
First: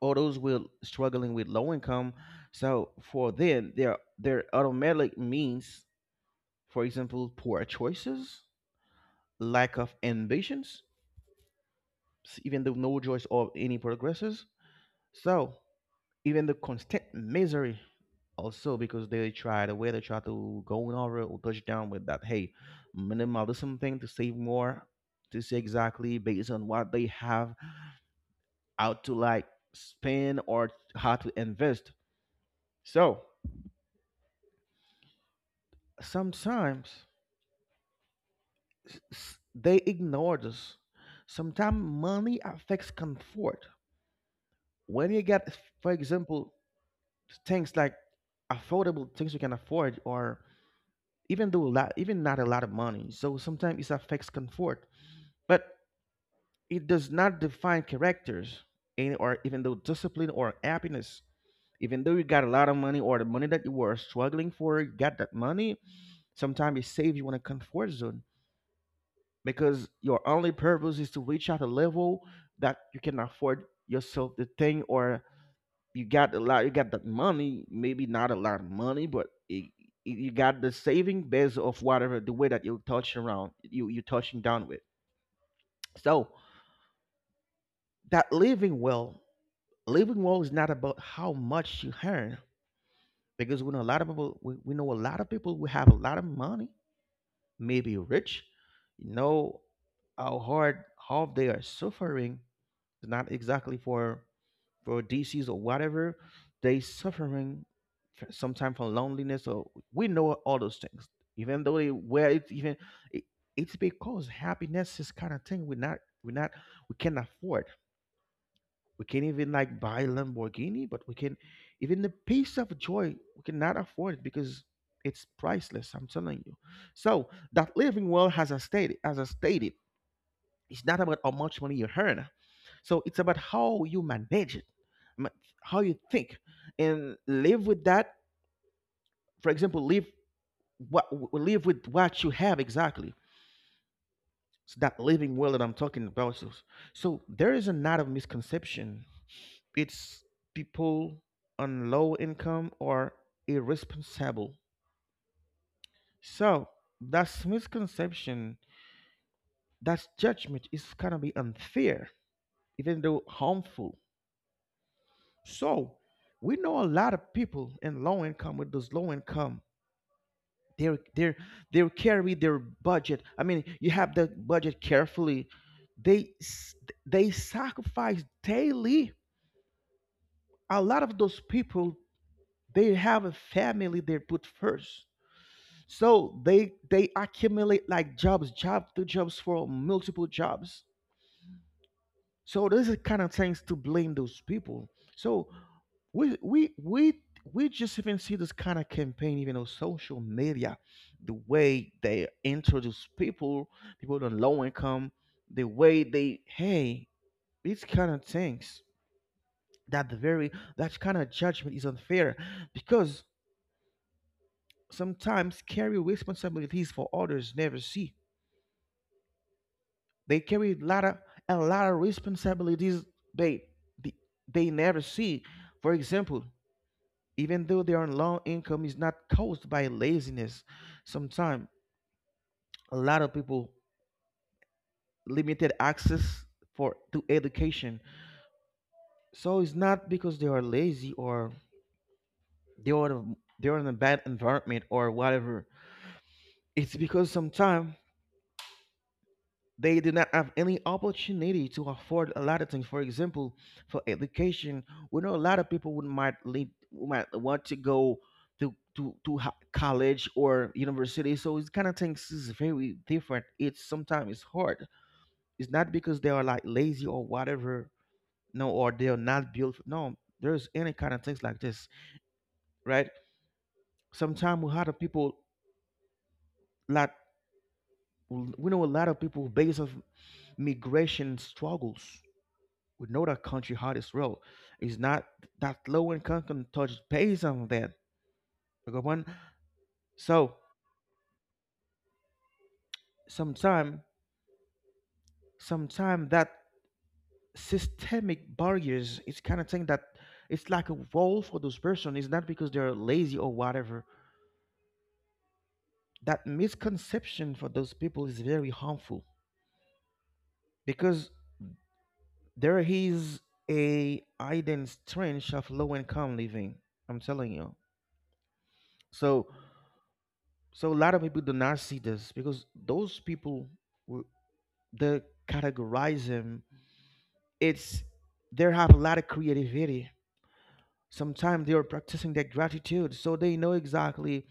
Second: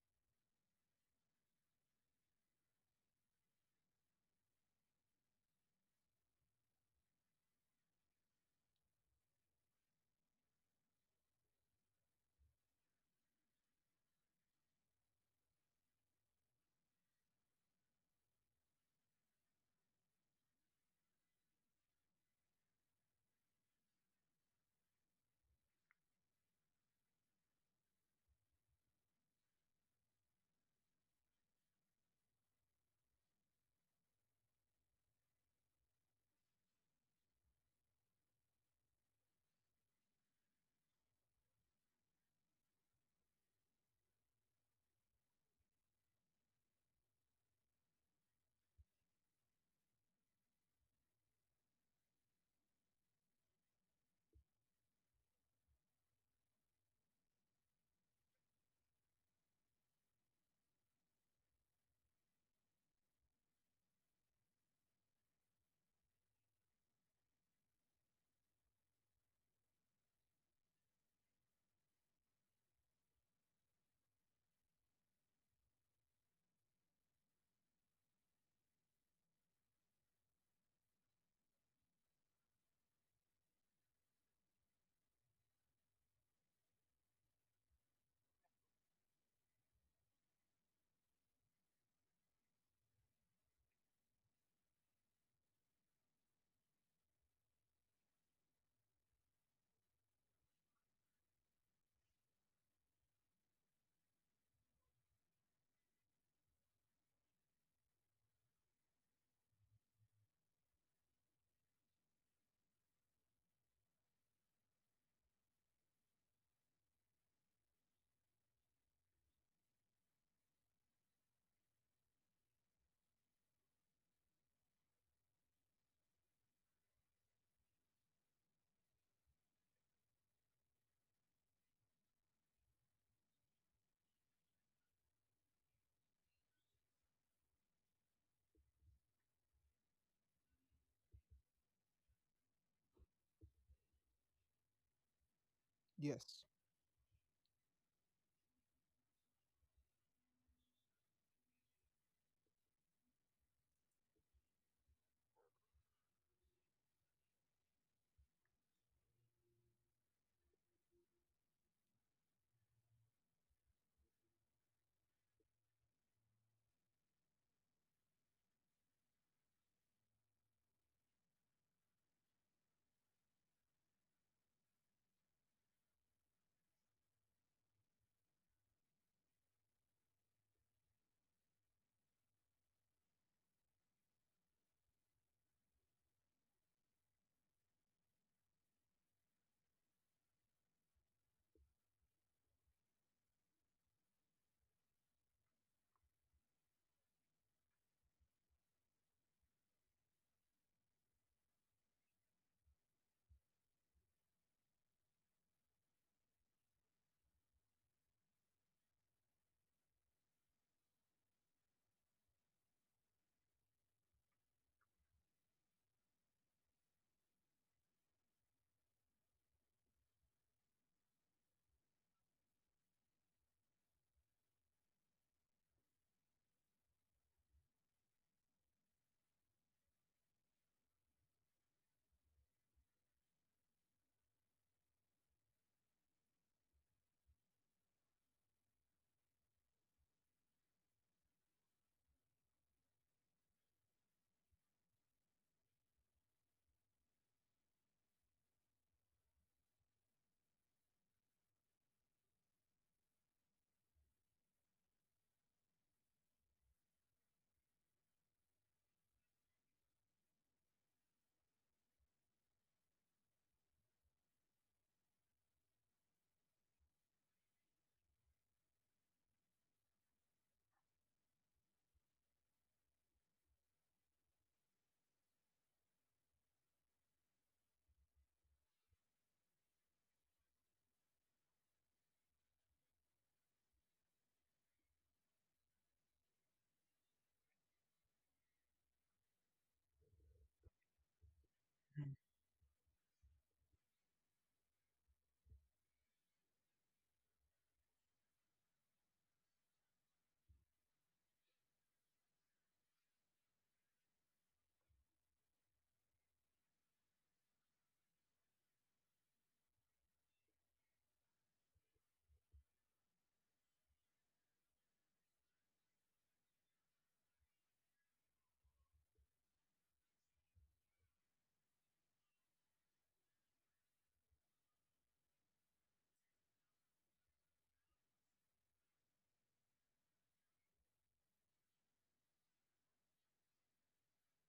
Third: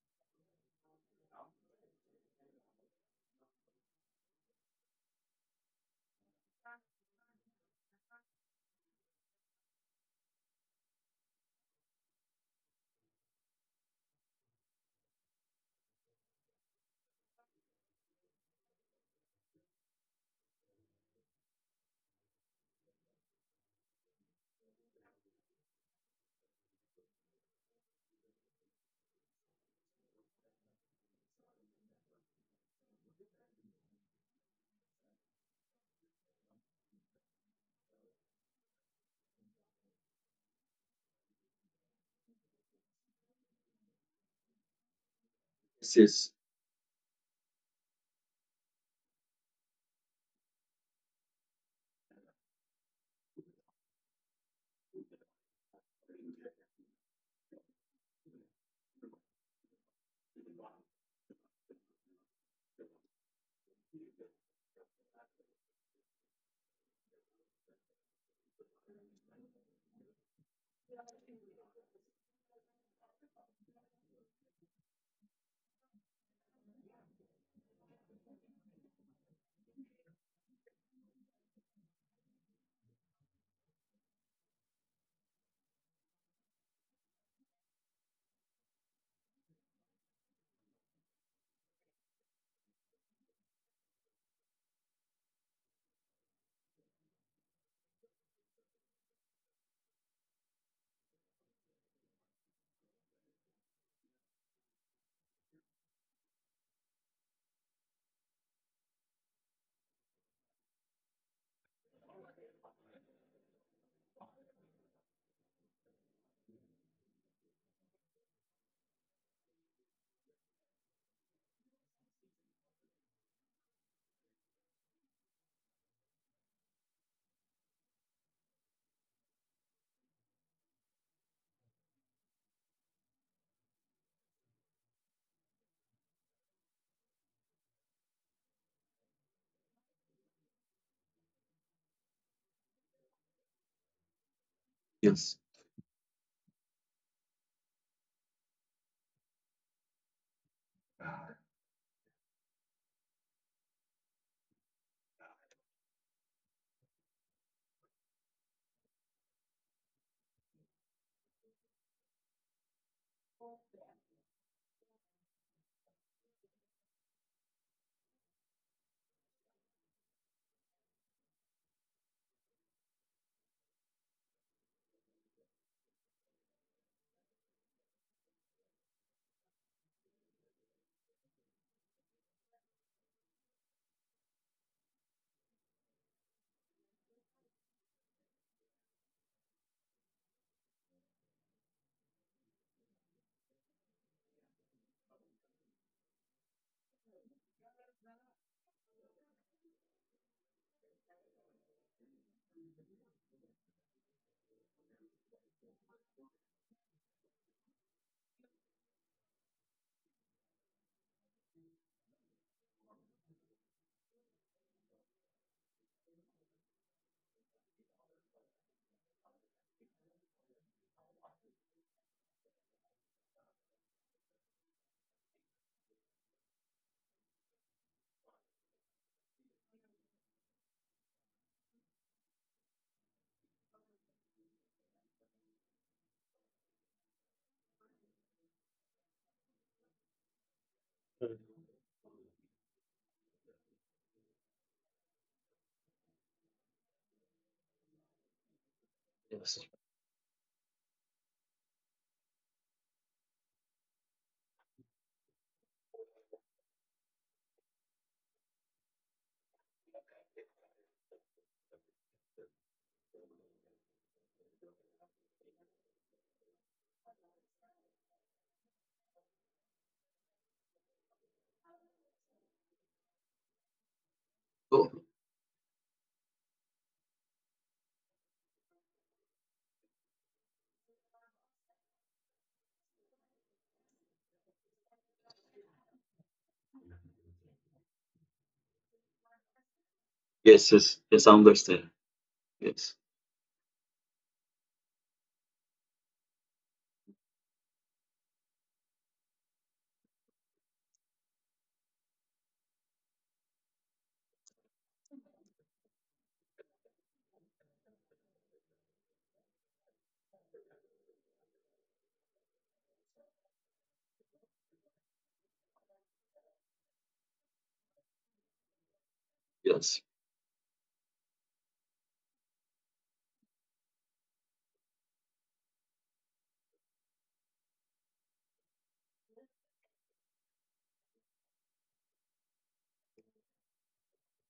A: all those will struggling with low income. So for them, their automatic means, for example, poor choices, lack of ambitions, even though no choice of any progresses. So even the constant misery also because they try the way they try to go in over or touch down with that hey minimalism thing to save more, to see exactly based on what they have out to like spend or how to invest. So sometimes they ignore this. Sometimes money affects comfort when you get, for
B: Yes, yes,
A: example, things like affordable things you can afford, or even though a lot, even not a lot of money, so sometimes it affects comfort. But it does not define characters and or even though discipline or happiness. Even though you got a lot of money or the money that you were struggling for, you got that money, sometimes it saves you in a comfort zone because your only purpose is to reach out a level that you can afford yourself the thing or you got a lot, you got that money, maybe not a lot of money, but it, you got the saving base of whatever the way that you touch around you you touching down with. So that living well is not about how much you earn, because we know a lot of people. We know a lot of people who have a lot of money, maybe rich. You know how hard, how they are suffering. It's not exactly for disease or whatever. They suffering sometimes from loneliness or we know all those things. Even though they where it's even it, it's because happiness is kind of thing we not we can afford. We can't even like buy a Lamborghini, but we can even the piece of joy we cannot afford it because it's priceless. I'm telling you. So that living well has a stated as I stated, it's not about how much money you earn. So it's about how you manage it, ma- how you think, and live with that. For example, live what, live with what you have exactly. So that living
B: yes,
A: well that I'm talking
C: Yes.
A: about. So so there is a lot of misconception. It's people on low income are irresponsible. So that's misconception, that judgment is gonna be unfair, even though harmful. So we know a lot of people in low income with those low income. They're they carry their budget. I mean, you have the budget carefully. They s- they sacrifice daily. A lot of those people, they have a family they put first. So they accumulate like jobs, job to jobs for multiple jobs. So this is kind of things to blame those people. So we we we we just even see this kind of campaign even on social media, the way they introduce people, people on low income, the way they hey, these kind of things that the very, that kind of judgment is unfair because sometimes carry responsibilities for others never see. They carry a lot of responsibilities they, they they never see. For example, even though their low income is not caused by laziness, sometimes a lot of people limited access for to education. So it's not because they are lazy or they are they are in a bad environment or whatever. It's because sometimes
B: yes.
A: they did not have any opportunity to afford a lot of things. For example, for education, we know a lot of people would might lead, might want to go to college or university. So it's kind of things is very different. It's sometimes it's hard. It's not because they are like lazy or whatever. No, or they are not built. No, there's any kind of things like this, right? Sometimes we had
B: Go.
A: a people like, we know a lot of people based of migration struggles. We know that country hardest road is not, that low income can touch base on that. Okay, one. So
B: Yes, yes, yes, I understand.
C: Mhm.
B: Yes,
A: sometime, sometime that systemic barriers, it's kind of thing that it's like a role for those person. It's not because they're lazy or whatever. That misconception for those people is very harmful because there is a hidden strength of low income living. I'm telling you. So
B: yes,
A: so a lot of people do not see this because those people who the categorism it's they have a lot of creativity. Sometimes they are practicing their gratitude, so they know exactly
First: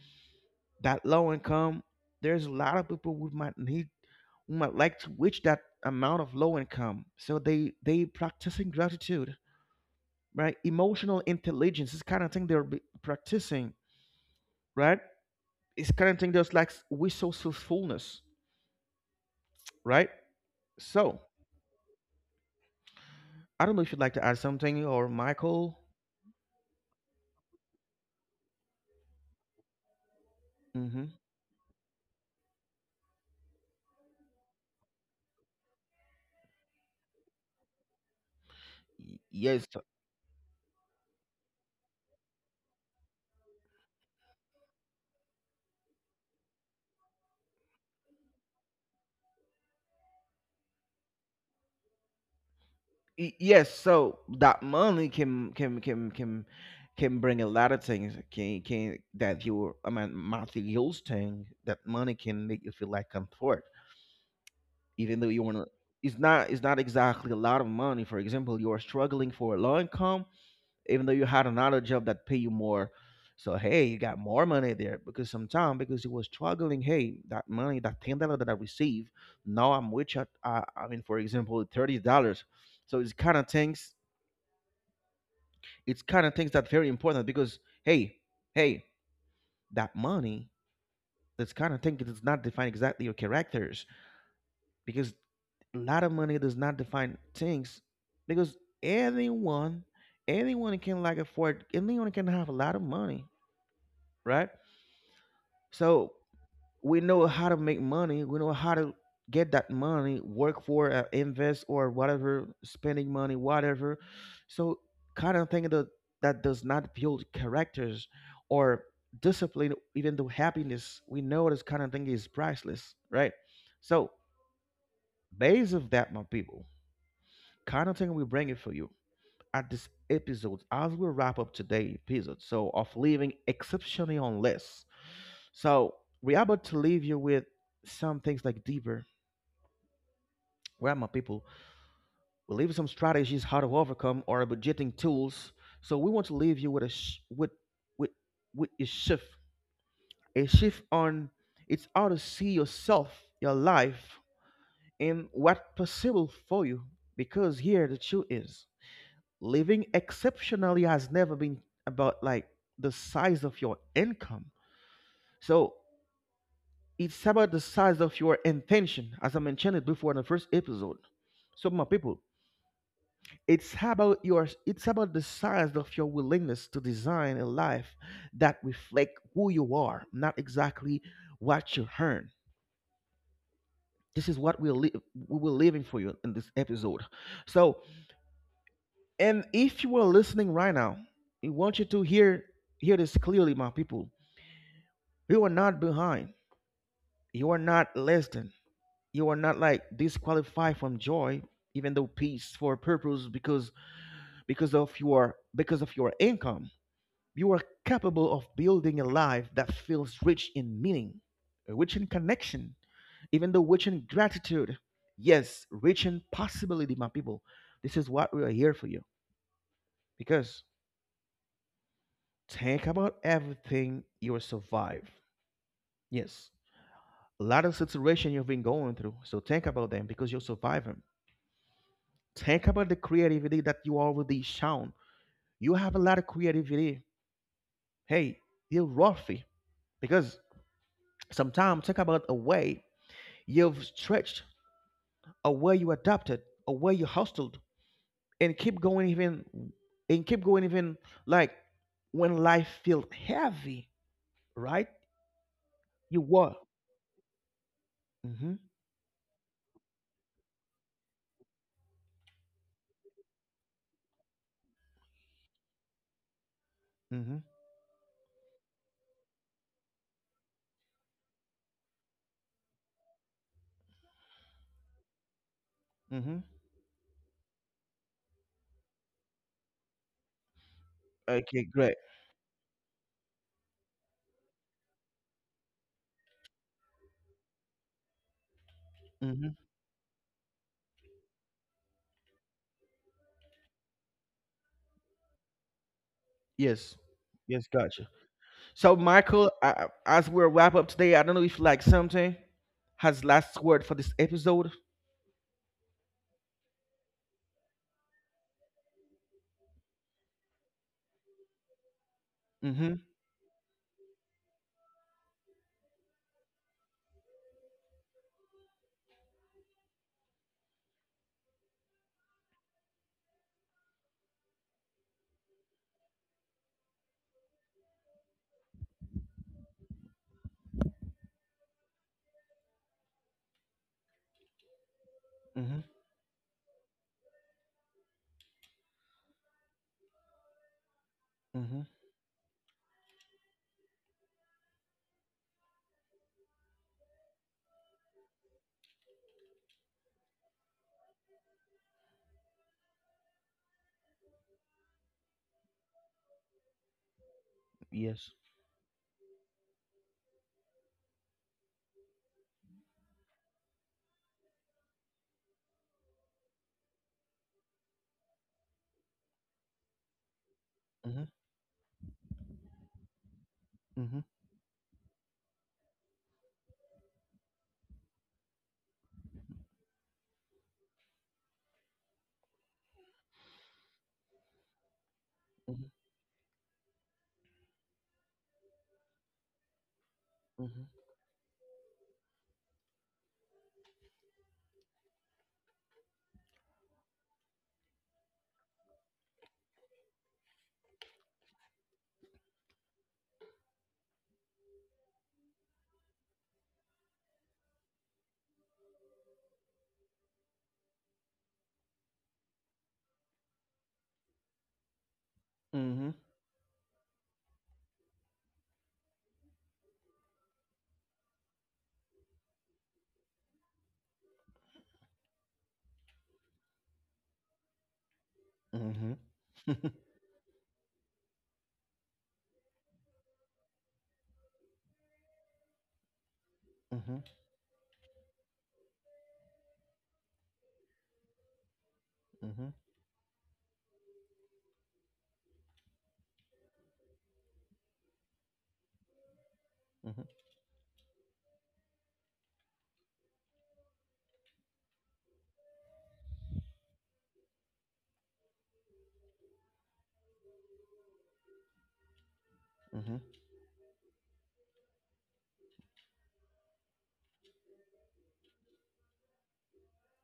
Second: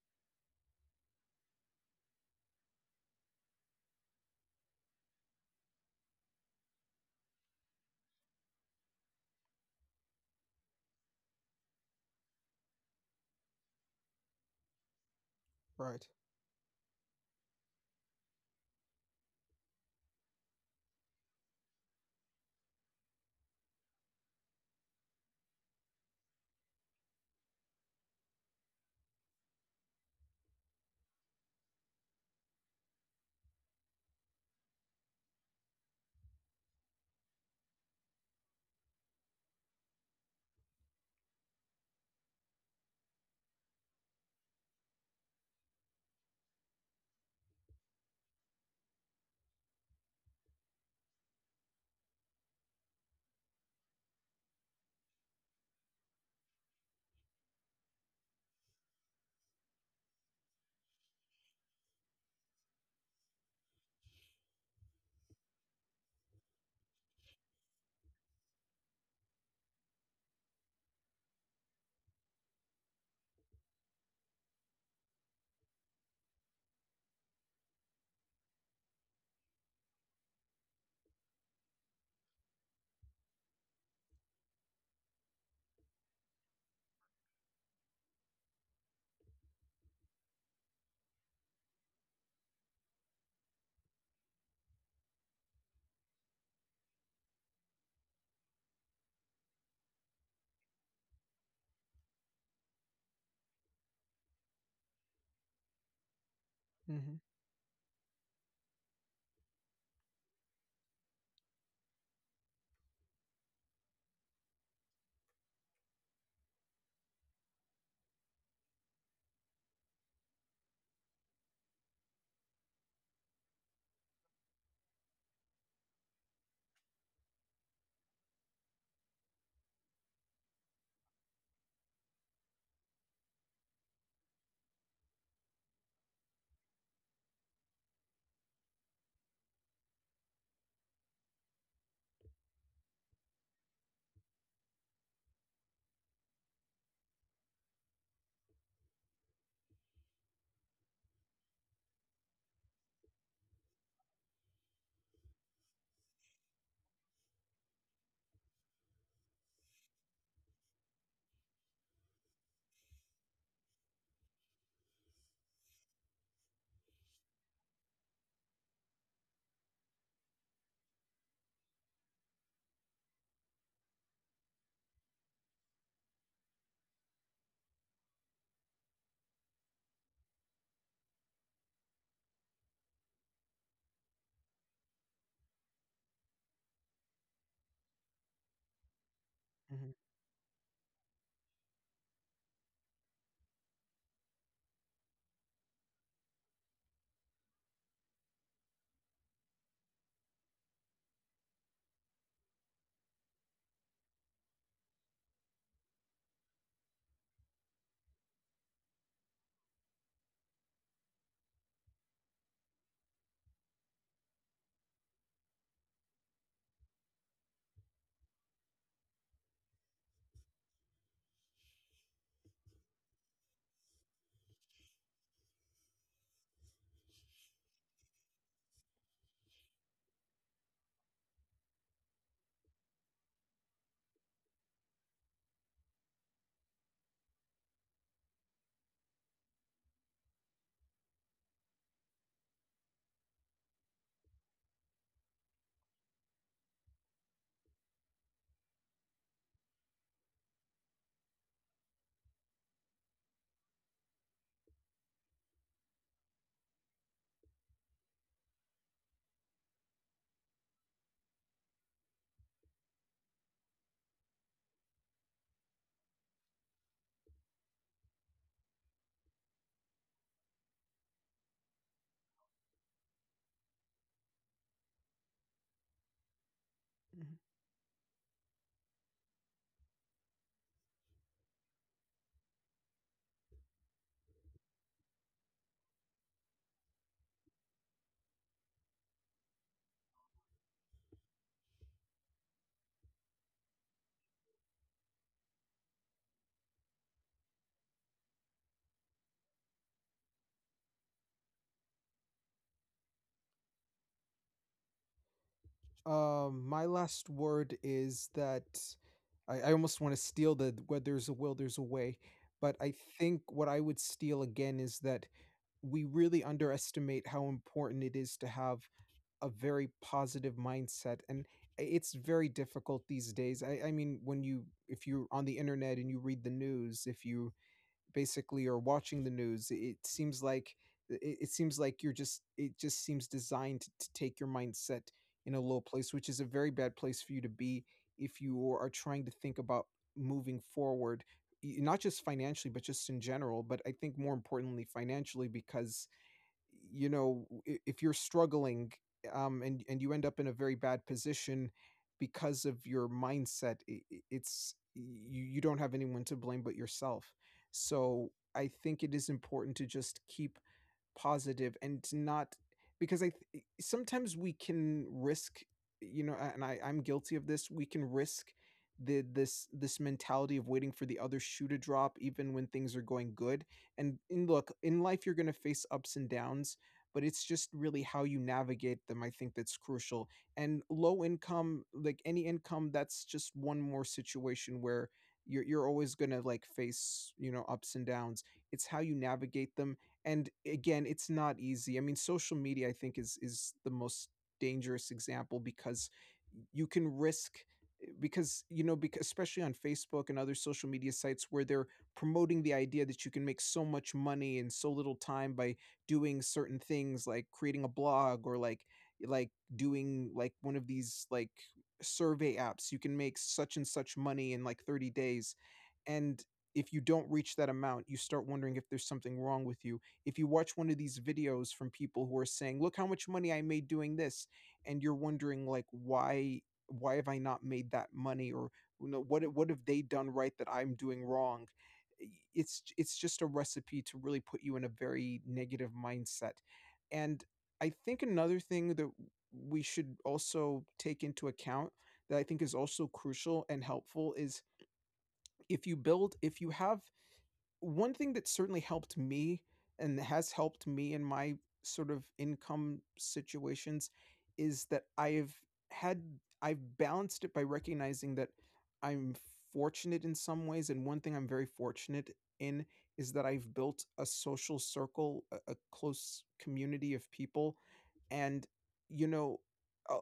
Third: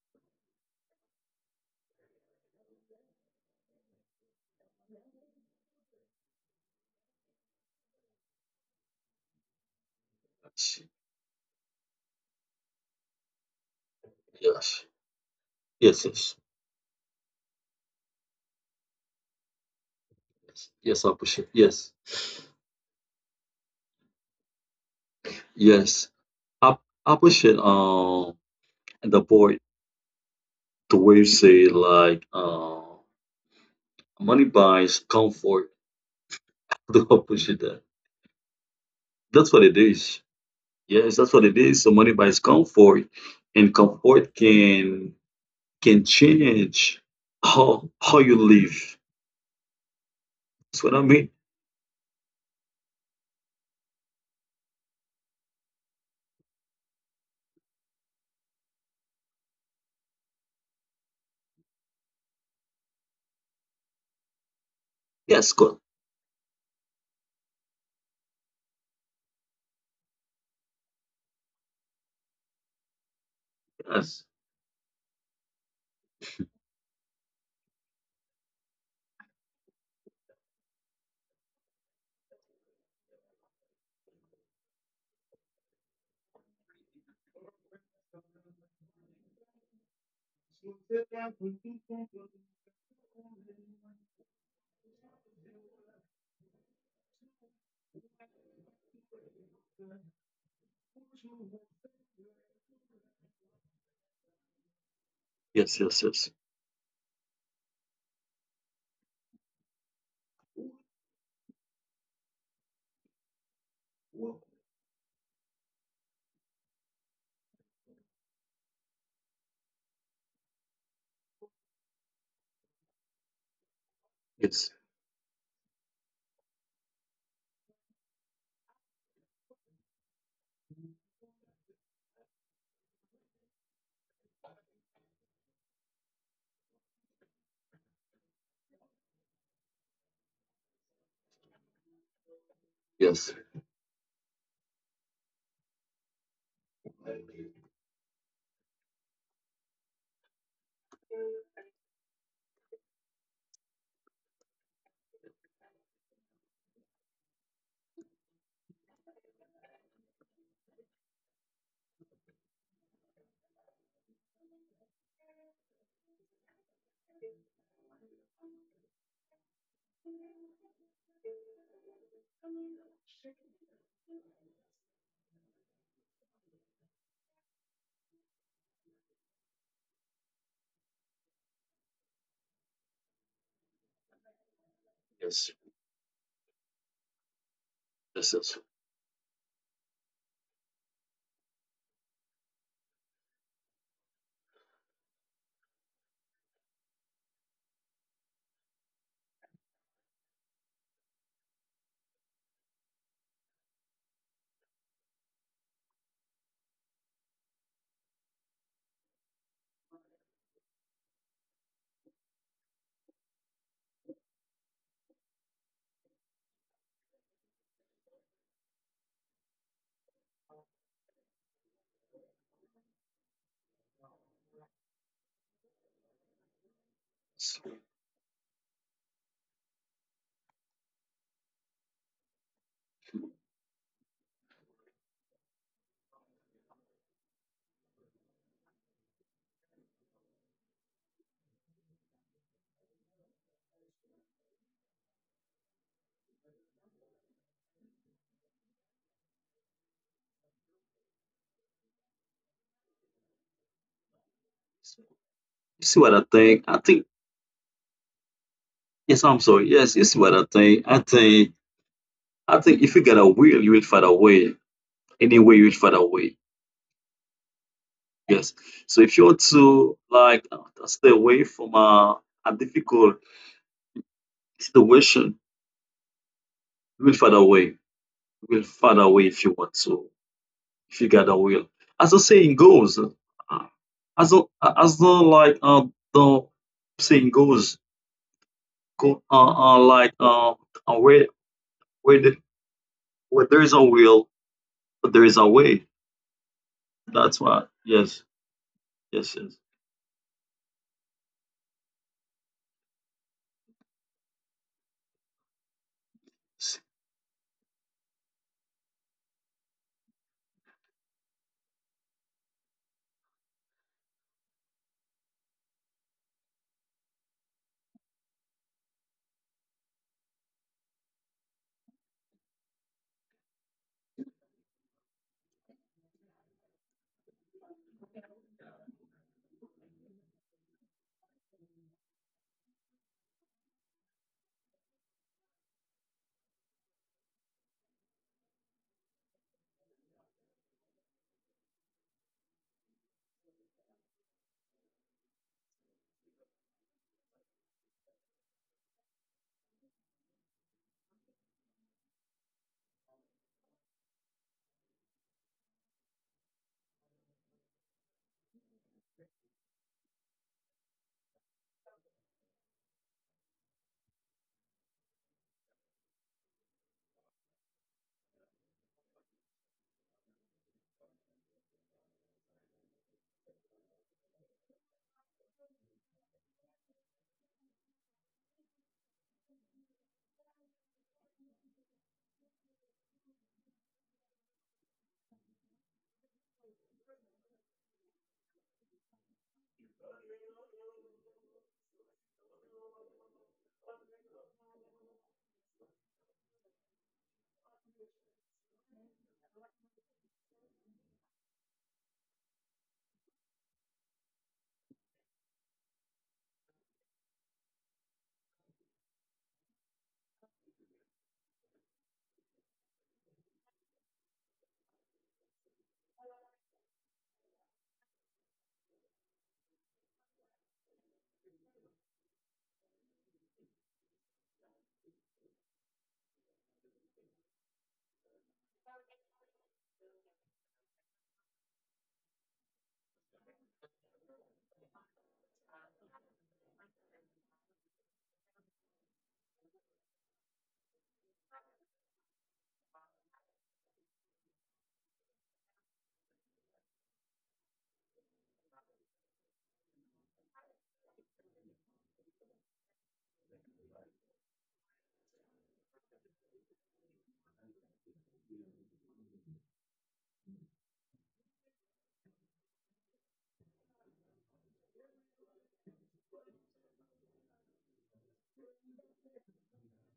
A: that low income, there's a lot of people who might need, who might like to reach that amount of low income, so they practicing gratitude, right?
B: yes,
A: Emotional intelligence is kind of thing practicing,
B: yes,
A: right? It's
B: yes,
C: Right.
A: kind of thing
B: yes,
A: that's like resourcefulness, right?
B: yes, yes, I
A: So
B: push it, yes.
A: I don't know if you'd like to add something or Michael.
B: Yes, i, I push it the board to
A: Hmm.
B: where you say like money buys comfort. Do the opposite. That. That's what
A: Yes.
B: it is. Yes, that's what it is. So money buys comfort, and comfort can change how you live. That's what I mean.
A: Yes, so that money can can bring a lot of things, can that you, I mean materials thing that money can make you feel like comfort, even though you
B: Yes,
A: want to.
B: God.
A: It's not, it's not exactly a lot of money. For example, you are struggling for a low income, even though you had another job that pay you more. So hey, you got
B: Yes,
A: more money there because sometimes because you was struggling. Hey, that money, that $10 that I receive, now I'm rich at I mean for example $30. So it's kind of things, it's kind of things that very important because hey, hey, that money, that's kind of thing, it does not define exactly your characters because a lot of money does not define things because anyone, anyone can like afford, anyone can have a lot of money, right?
B: yes, yes,
A: So
B: yes,
A: we
C: Mhm.
A: know how to make money, we know how to get that money work for invest or whatever, spending money whatever. So kind of thing that that does not build characters or discipline, even though happiness, we know this kind of thing is priceless, right? So
B: yes,
A: base of that, my people, kind of thing we bring it for you at this episode as we wrap up today episode so of living exceptionally on less. So we're about to leave you with some things like deeper. Where are my people? We leave you some
B: yes,
A: strategies how to overcome or budgeting tools. So we want to leave you with a with with with a shift on, it's how to see yourself, your life, and what possible for you. Because here the truth is, living exceptionally has never been about like the size of your income. So it's about the size of your intention, as I mentioned it before in the first episode. So, my people, it's about your, it's about the size of your willingness to design a life that reflect who you are, not exactly what you earn. This is what we were
B: yes,
A: living for you in this episode. So,
B: yes, yes. Yes.
A: and if
C: Mhm.
A: you are listening right now, we want you to hear, hear this clearly, my people. You are not behind. You are not less than. You are not like disqualified from joy, even though peace for a purpose, because of your, because of your income, you are capable of building a life that feels rich in meaning, rich in connection, even though rich in gratitude, yes, rich in possibility, my people. This is what we are here for you. Because think about everything you survive. Yes, a lot of situation you've been going through, so think about them because you'll survive them. Think about the creativity that you already shown. You have a lot of creativity. Hey, you're worthy because sometimes think about a way you've stretched, a way you adapted, a way you hustled, and keep going even, and keep going even like when life feels heavy, right?
B: You see what
A: You
B: I
A: were.
B: think? I think.
A: Mm-hmm.
B: Yes, I'm sorry. Yes, you see what I think? I think. I think if you got a will, you will find a way. Any way, you will find a way.
A: Mm-hmm.
B: Yes. So if you were to like stay away from a difficult situation,
A: Mm-hmm.
B: you will
C: Mhm.
B: find a way. You will find a way if you want to, if you got a
A: Okay,
B: will.
A: great.
B: As the saying goes, as the as the like the saying goes, go
A: Mm-hmm.
B: like uh where where where there is a will, but there is a way.
A: Yes.
B: That's
A: Yes,
B: why.
A: gotcha.
B: Yes.
A: So,
B: Yes.
A: Michael,
B: Yes.
A: I, as we wrap up today, I don't know if you like something has last word for this episode.
C: My last word is that I almost want to steal the where there's a will, there's a way. But I
A: Mm-hmm.
C: think what I would steal again is that we really underestimate how important it is to have a very positive mindset. And it's very difficult these days. I mean, when you, if you're on the internet and you read the news, if you basically are watching the news, it seems like it seems like you're just, it just seems designed to take your mindset in a
A: Mm-hmm.
C: low place, which is a very bad place for you to be if you are trying to think about moving forward,
A: Mm-hmm.
C: not just financially but just in general. But I think more importantly financially, because you know, if you're struggling, and you end up in a very bad position because of your mindset, it's, you don't have anyone to blame but yourself. So
A: Yes.
C: I think it is important to just keep positive and to not, because I sometimes we can risk, you know, and I'm guilty of this. We can risk the this this mentality of waiting for the
A: Mm-hmm.
C: other shoe to drop, even when things are going good.
A: Mm-hmm.
C: And look, in life, you're going to face ups and downs, but it's just really how you navigate them. I think that's crucial. And low income, like any income, that's just one more situation where. You're always gonna like face, you know, ups and downs. It's how you navigate them. And
A: Mm-hmm.
C: again, it's not easy. I mean, social media, I think, is the most dangerous example, because you can risk, because you know, because especially on Facebook and other social media sites where they're promoting the idea that you can make so much money in so little time by doing certain things, like creating a blog, or like like doing like one of these like survey apps. You can make such and such money in like 30 days,
A: Mm-hmm.
C: and if you don't reach that amount, you start wondering if there's something wrong with you. If you watch one of these videos from people who are saying, look how much money I made doing this, and you're wondering like, why have I not made that money? Or, you
A: Mm-hmm.
C: know, what have
A: Mm-hmm.
C: they done right that I'm doing wrong? It's just a recipe to really put you in a very negative mindset.
A: Mm-hmm.
C: And I think another thing that we should also take into account that I think
A: Mm-hmm.
C: is also crucial and helpful is, if you build, if you have one thing that certainly helped me and
A: Mm-hmm.
C: has helped me in my sort of income situations, is that I've had, I've balanced it by recognizing that I'm fortunate in some ways, and one thing I'm very fortunate in
A: Mm-hmm.
C: is that I've built a social circle, a close community of people. And, you know, uh,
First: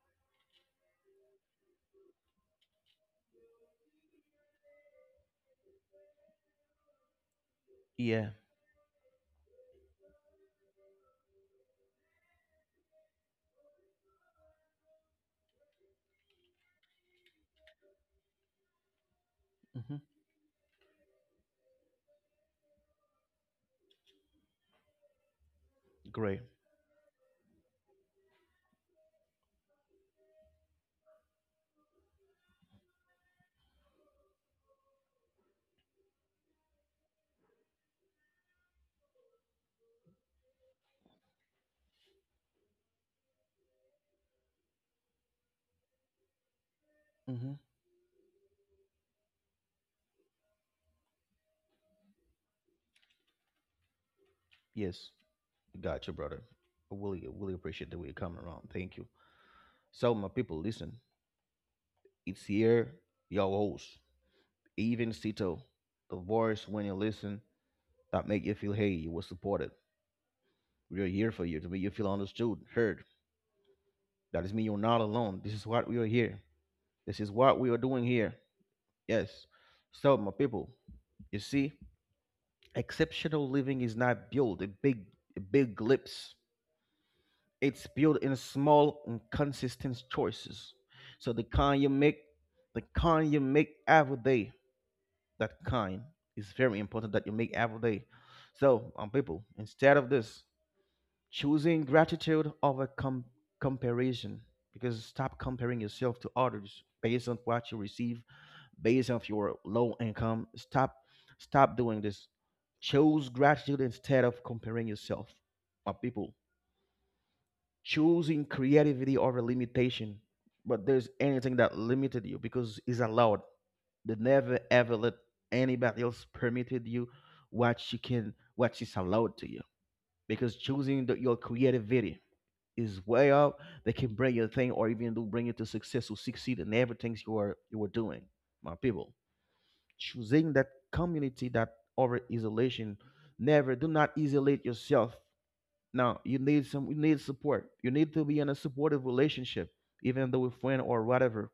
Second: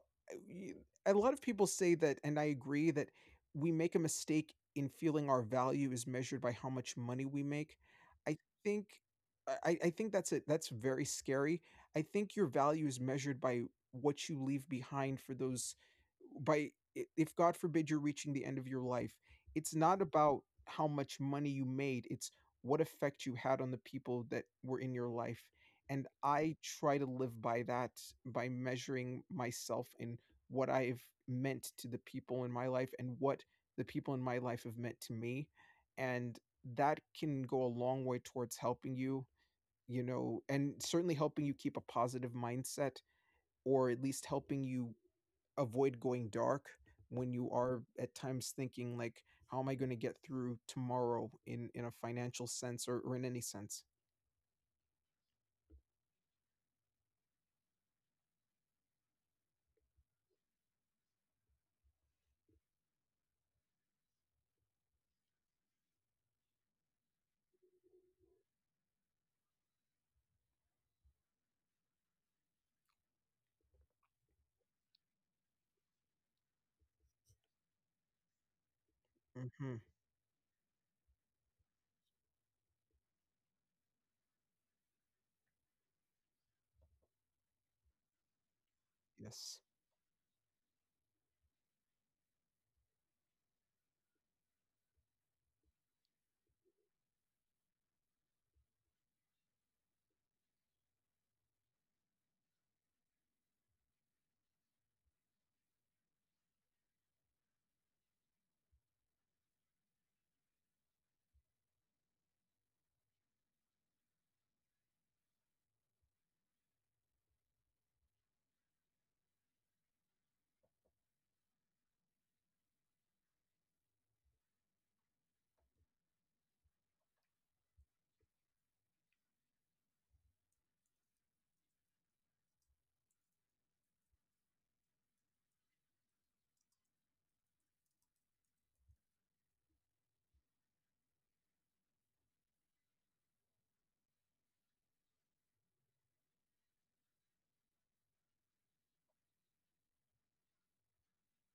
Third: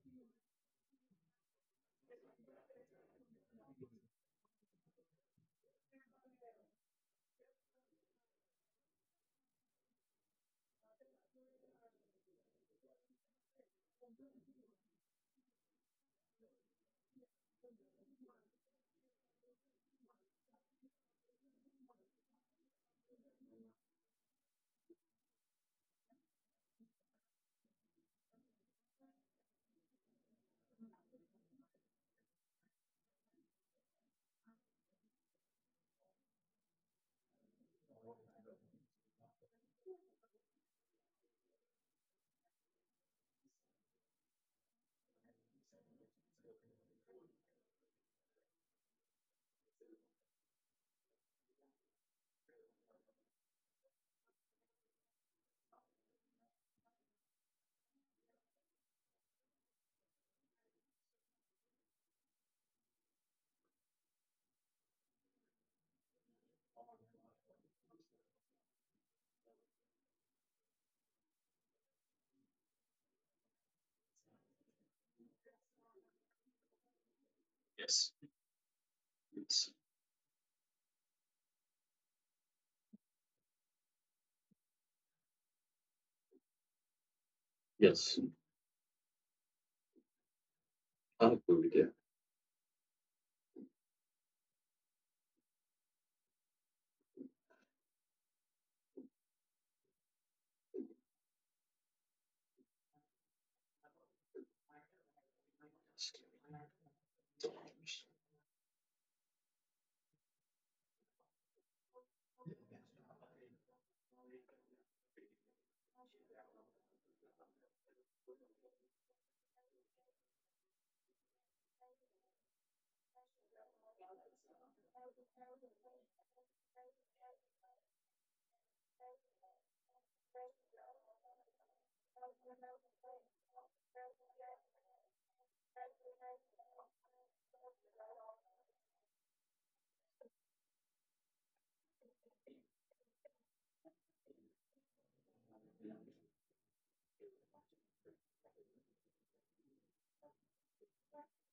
C: y- a lot of people say that, and I agree, that we make a mistake in feeling our value is measured by how much money we make.
A: Yeah.
C: I think, I think that's it. That's very scary. I think your value is measured by what you leave behind for those, by, if God forbid you're reaching the end of your life, it's
A: Mm-hmm.
C: not about how much money you made. It's what effect you had on the people that were in your life. And
A: Great.
C: I try to live by that, by measuring myself in what I've meant to the people in my life and what the people in my life have meant to me. And that can go a long way towards helping you, you know, and certainly helping you keep a positive mindset, or at least helping you avoid going dark when you
A: Mm-hmm.
C: are at times thinking like, how am I going to get through tomorrow in a financial sense, or in any sense.
A: Yes. Got you, brother. I really, really appreciate the way you coming around. Thank you. So, my people, listen. It's here, your host, even Sito, the voice when you listen that make you feel hey, you were supported. We are here for you to make you feel understood, heard. That doesn't mean you're not alone. This is what we are here. This is what we are doing
B: Yes.
A: here. Yes.
B: Yes.
C: Hmm.
A: So, my people, you see, exceptional living is not built in big, big leaps. It's built
B: Yes.
A: in small and
C: Yes.
A: consistent choices.
B: I
A: So the
B: agree
A: kind you
B: with
A: make, the kind you make every day, that kind is very important that you make every day. So, people, instead of this, choosing gratitude over comparison,
B: you.
A: because stop comparing yourself to others based on what you receive, based on your low income. Stop, stop doing this. Choose gratitude instead of comparing yourself with people. Choosing creativity over limitation, but there's anything that limited you because it's allowed. They never ever let anybody else permitted you what you can, what is allowed to you, because choosing the, your creativity is way up. They can bring your thing, or even do bring you to success or succeed in everything you are doing, my people. Choosing that community that over isolation. Never, do not isolate yourself. Now you need some, you need support, you need to be in a supportive relationship, even though with friend or whatever,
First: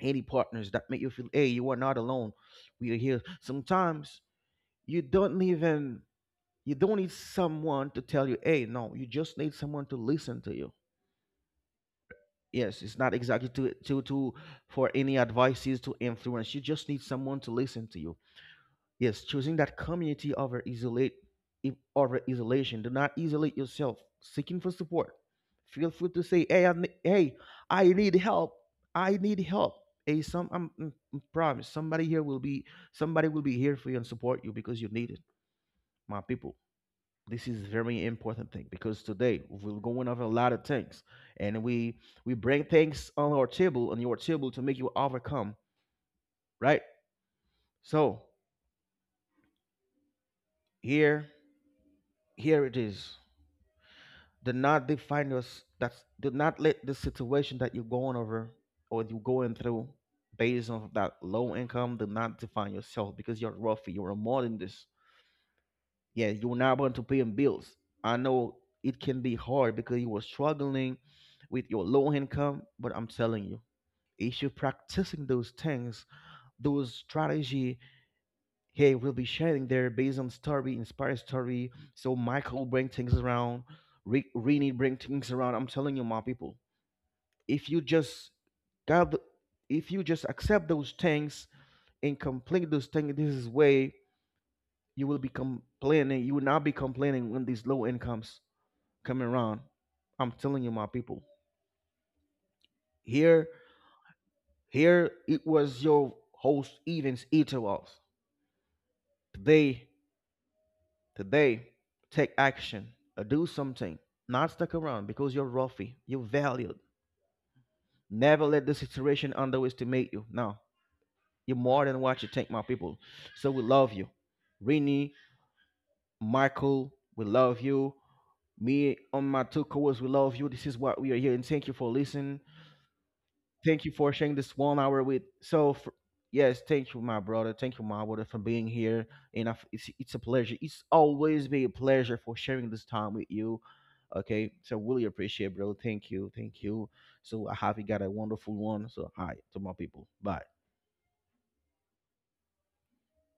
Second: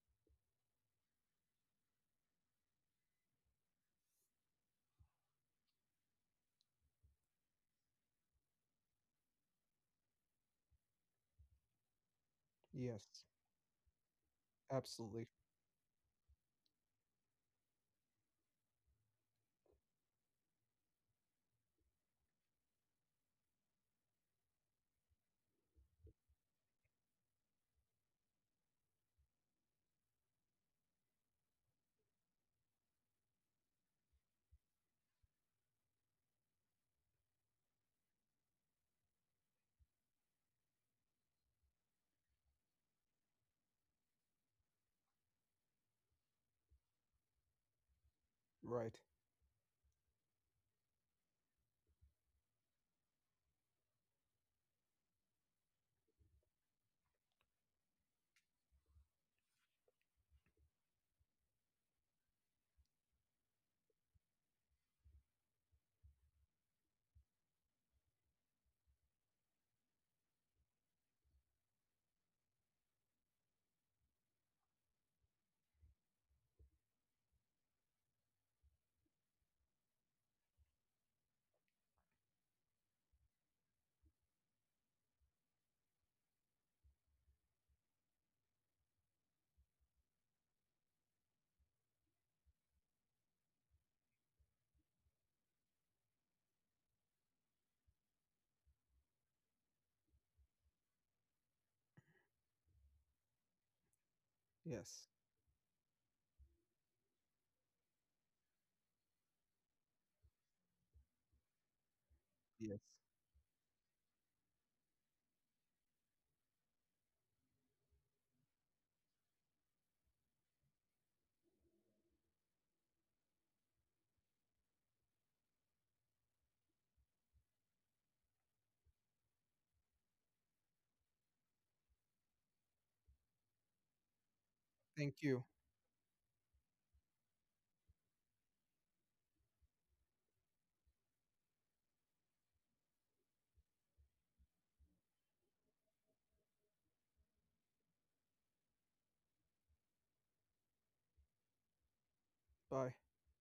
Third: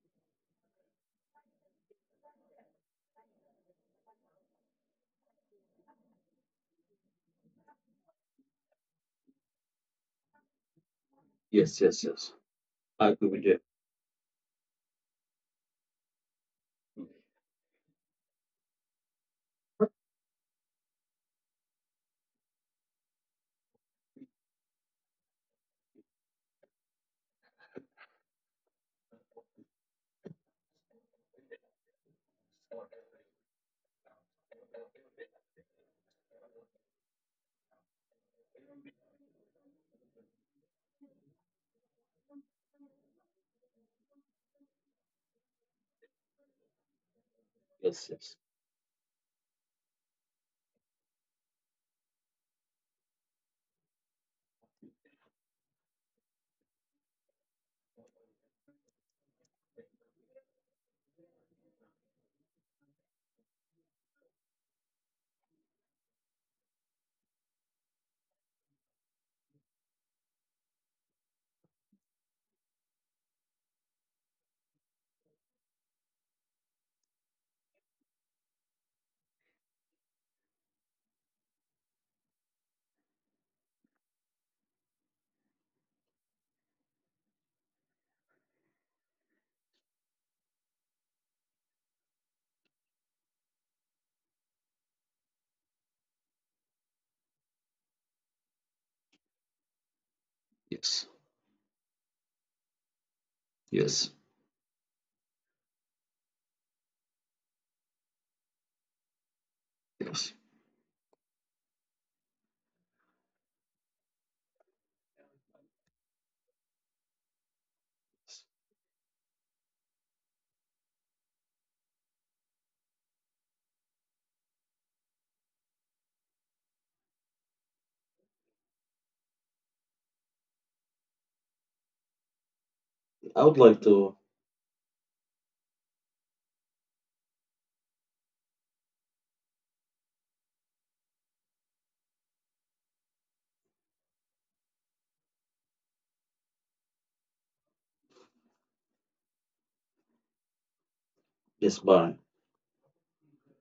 A: any partners that make you feel hey, you are not alone. We are here. Sometimes you don't even, you don't need someone to tell you hey no, you just need someone to listen to you.
B: Yes, yes, yes.
A: Yes, it's
C: Yes.
B: I
A: not
B: agree with
A: exactly
B: you.
A: to for any
C: Absolutely.
A: advices to influence. You just need someone to listen to you. Yes, choosing that community over over isolation. Do not isolate yourself. Seeking for support. Feel free to say, "Hey, I, hey, I need help. I need help." Hey, I promise somebody here will be, somebody will be here for you and support you because you need it, my people. This is very important thing because today we're going over a lot of things, and we bring things on our table, on your table, to make you overcome, right?
B: Yes,
A: So
B: yes,
C: Right.
A: here, here it is. Do not define us, that's do not let the situation that you're going over or you're going through based on that low income. Do not define yourself because you're roughy, you're more than this. Yeah, you're not going to paying bills. I know it can be hard because you were struggling with your low income, but I'm telling you, if you're practicing those things, those strategy, hey, we'll be sharing there based on story, inspired story. So Michael bring things around, Rini bring things around. I'm telling you, my people, if you just got, the- if you just accept those things and complete those things, this is way, you will be complaining. You will not be complaining when these low incomes coming around. I'm telling you, my
B: yes,
A: people. Here,
B: yes,
C: Yes.
A: here it was your host Evans Eaterwalls. Today,
B: yes.
A: today, take
C: Yes.
A: action. Do something. Not stuck around because you're roughy. You're valued. Never let the situation underestimate you. Now, you're more than what you think, my people. So we love you. Rini, Michael, we love you. Me on my two co-hosts, we love you. This is what we are here, and thank you for listening.
B: I would like
A: Thank you for
B: to.
A: sharing this 1 hour
C: Thank
A: with.
C: you.
A: So, f yes, thank you, my brother. Thank you, my brother, for being here. And I f it's a pleasure. It's always be a pleasure for sharing this time with you. Okay, so really appreciate, bro. Thank you, thank you. So I hope you got a wonderful one. So, hi to my people. Bye.
B: Yes, Baron.
C: Bye.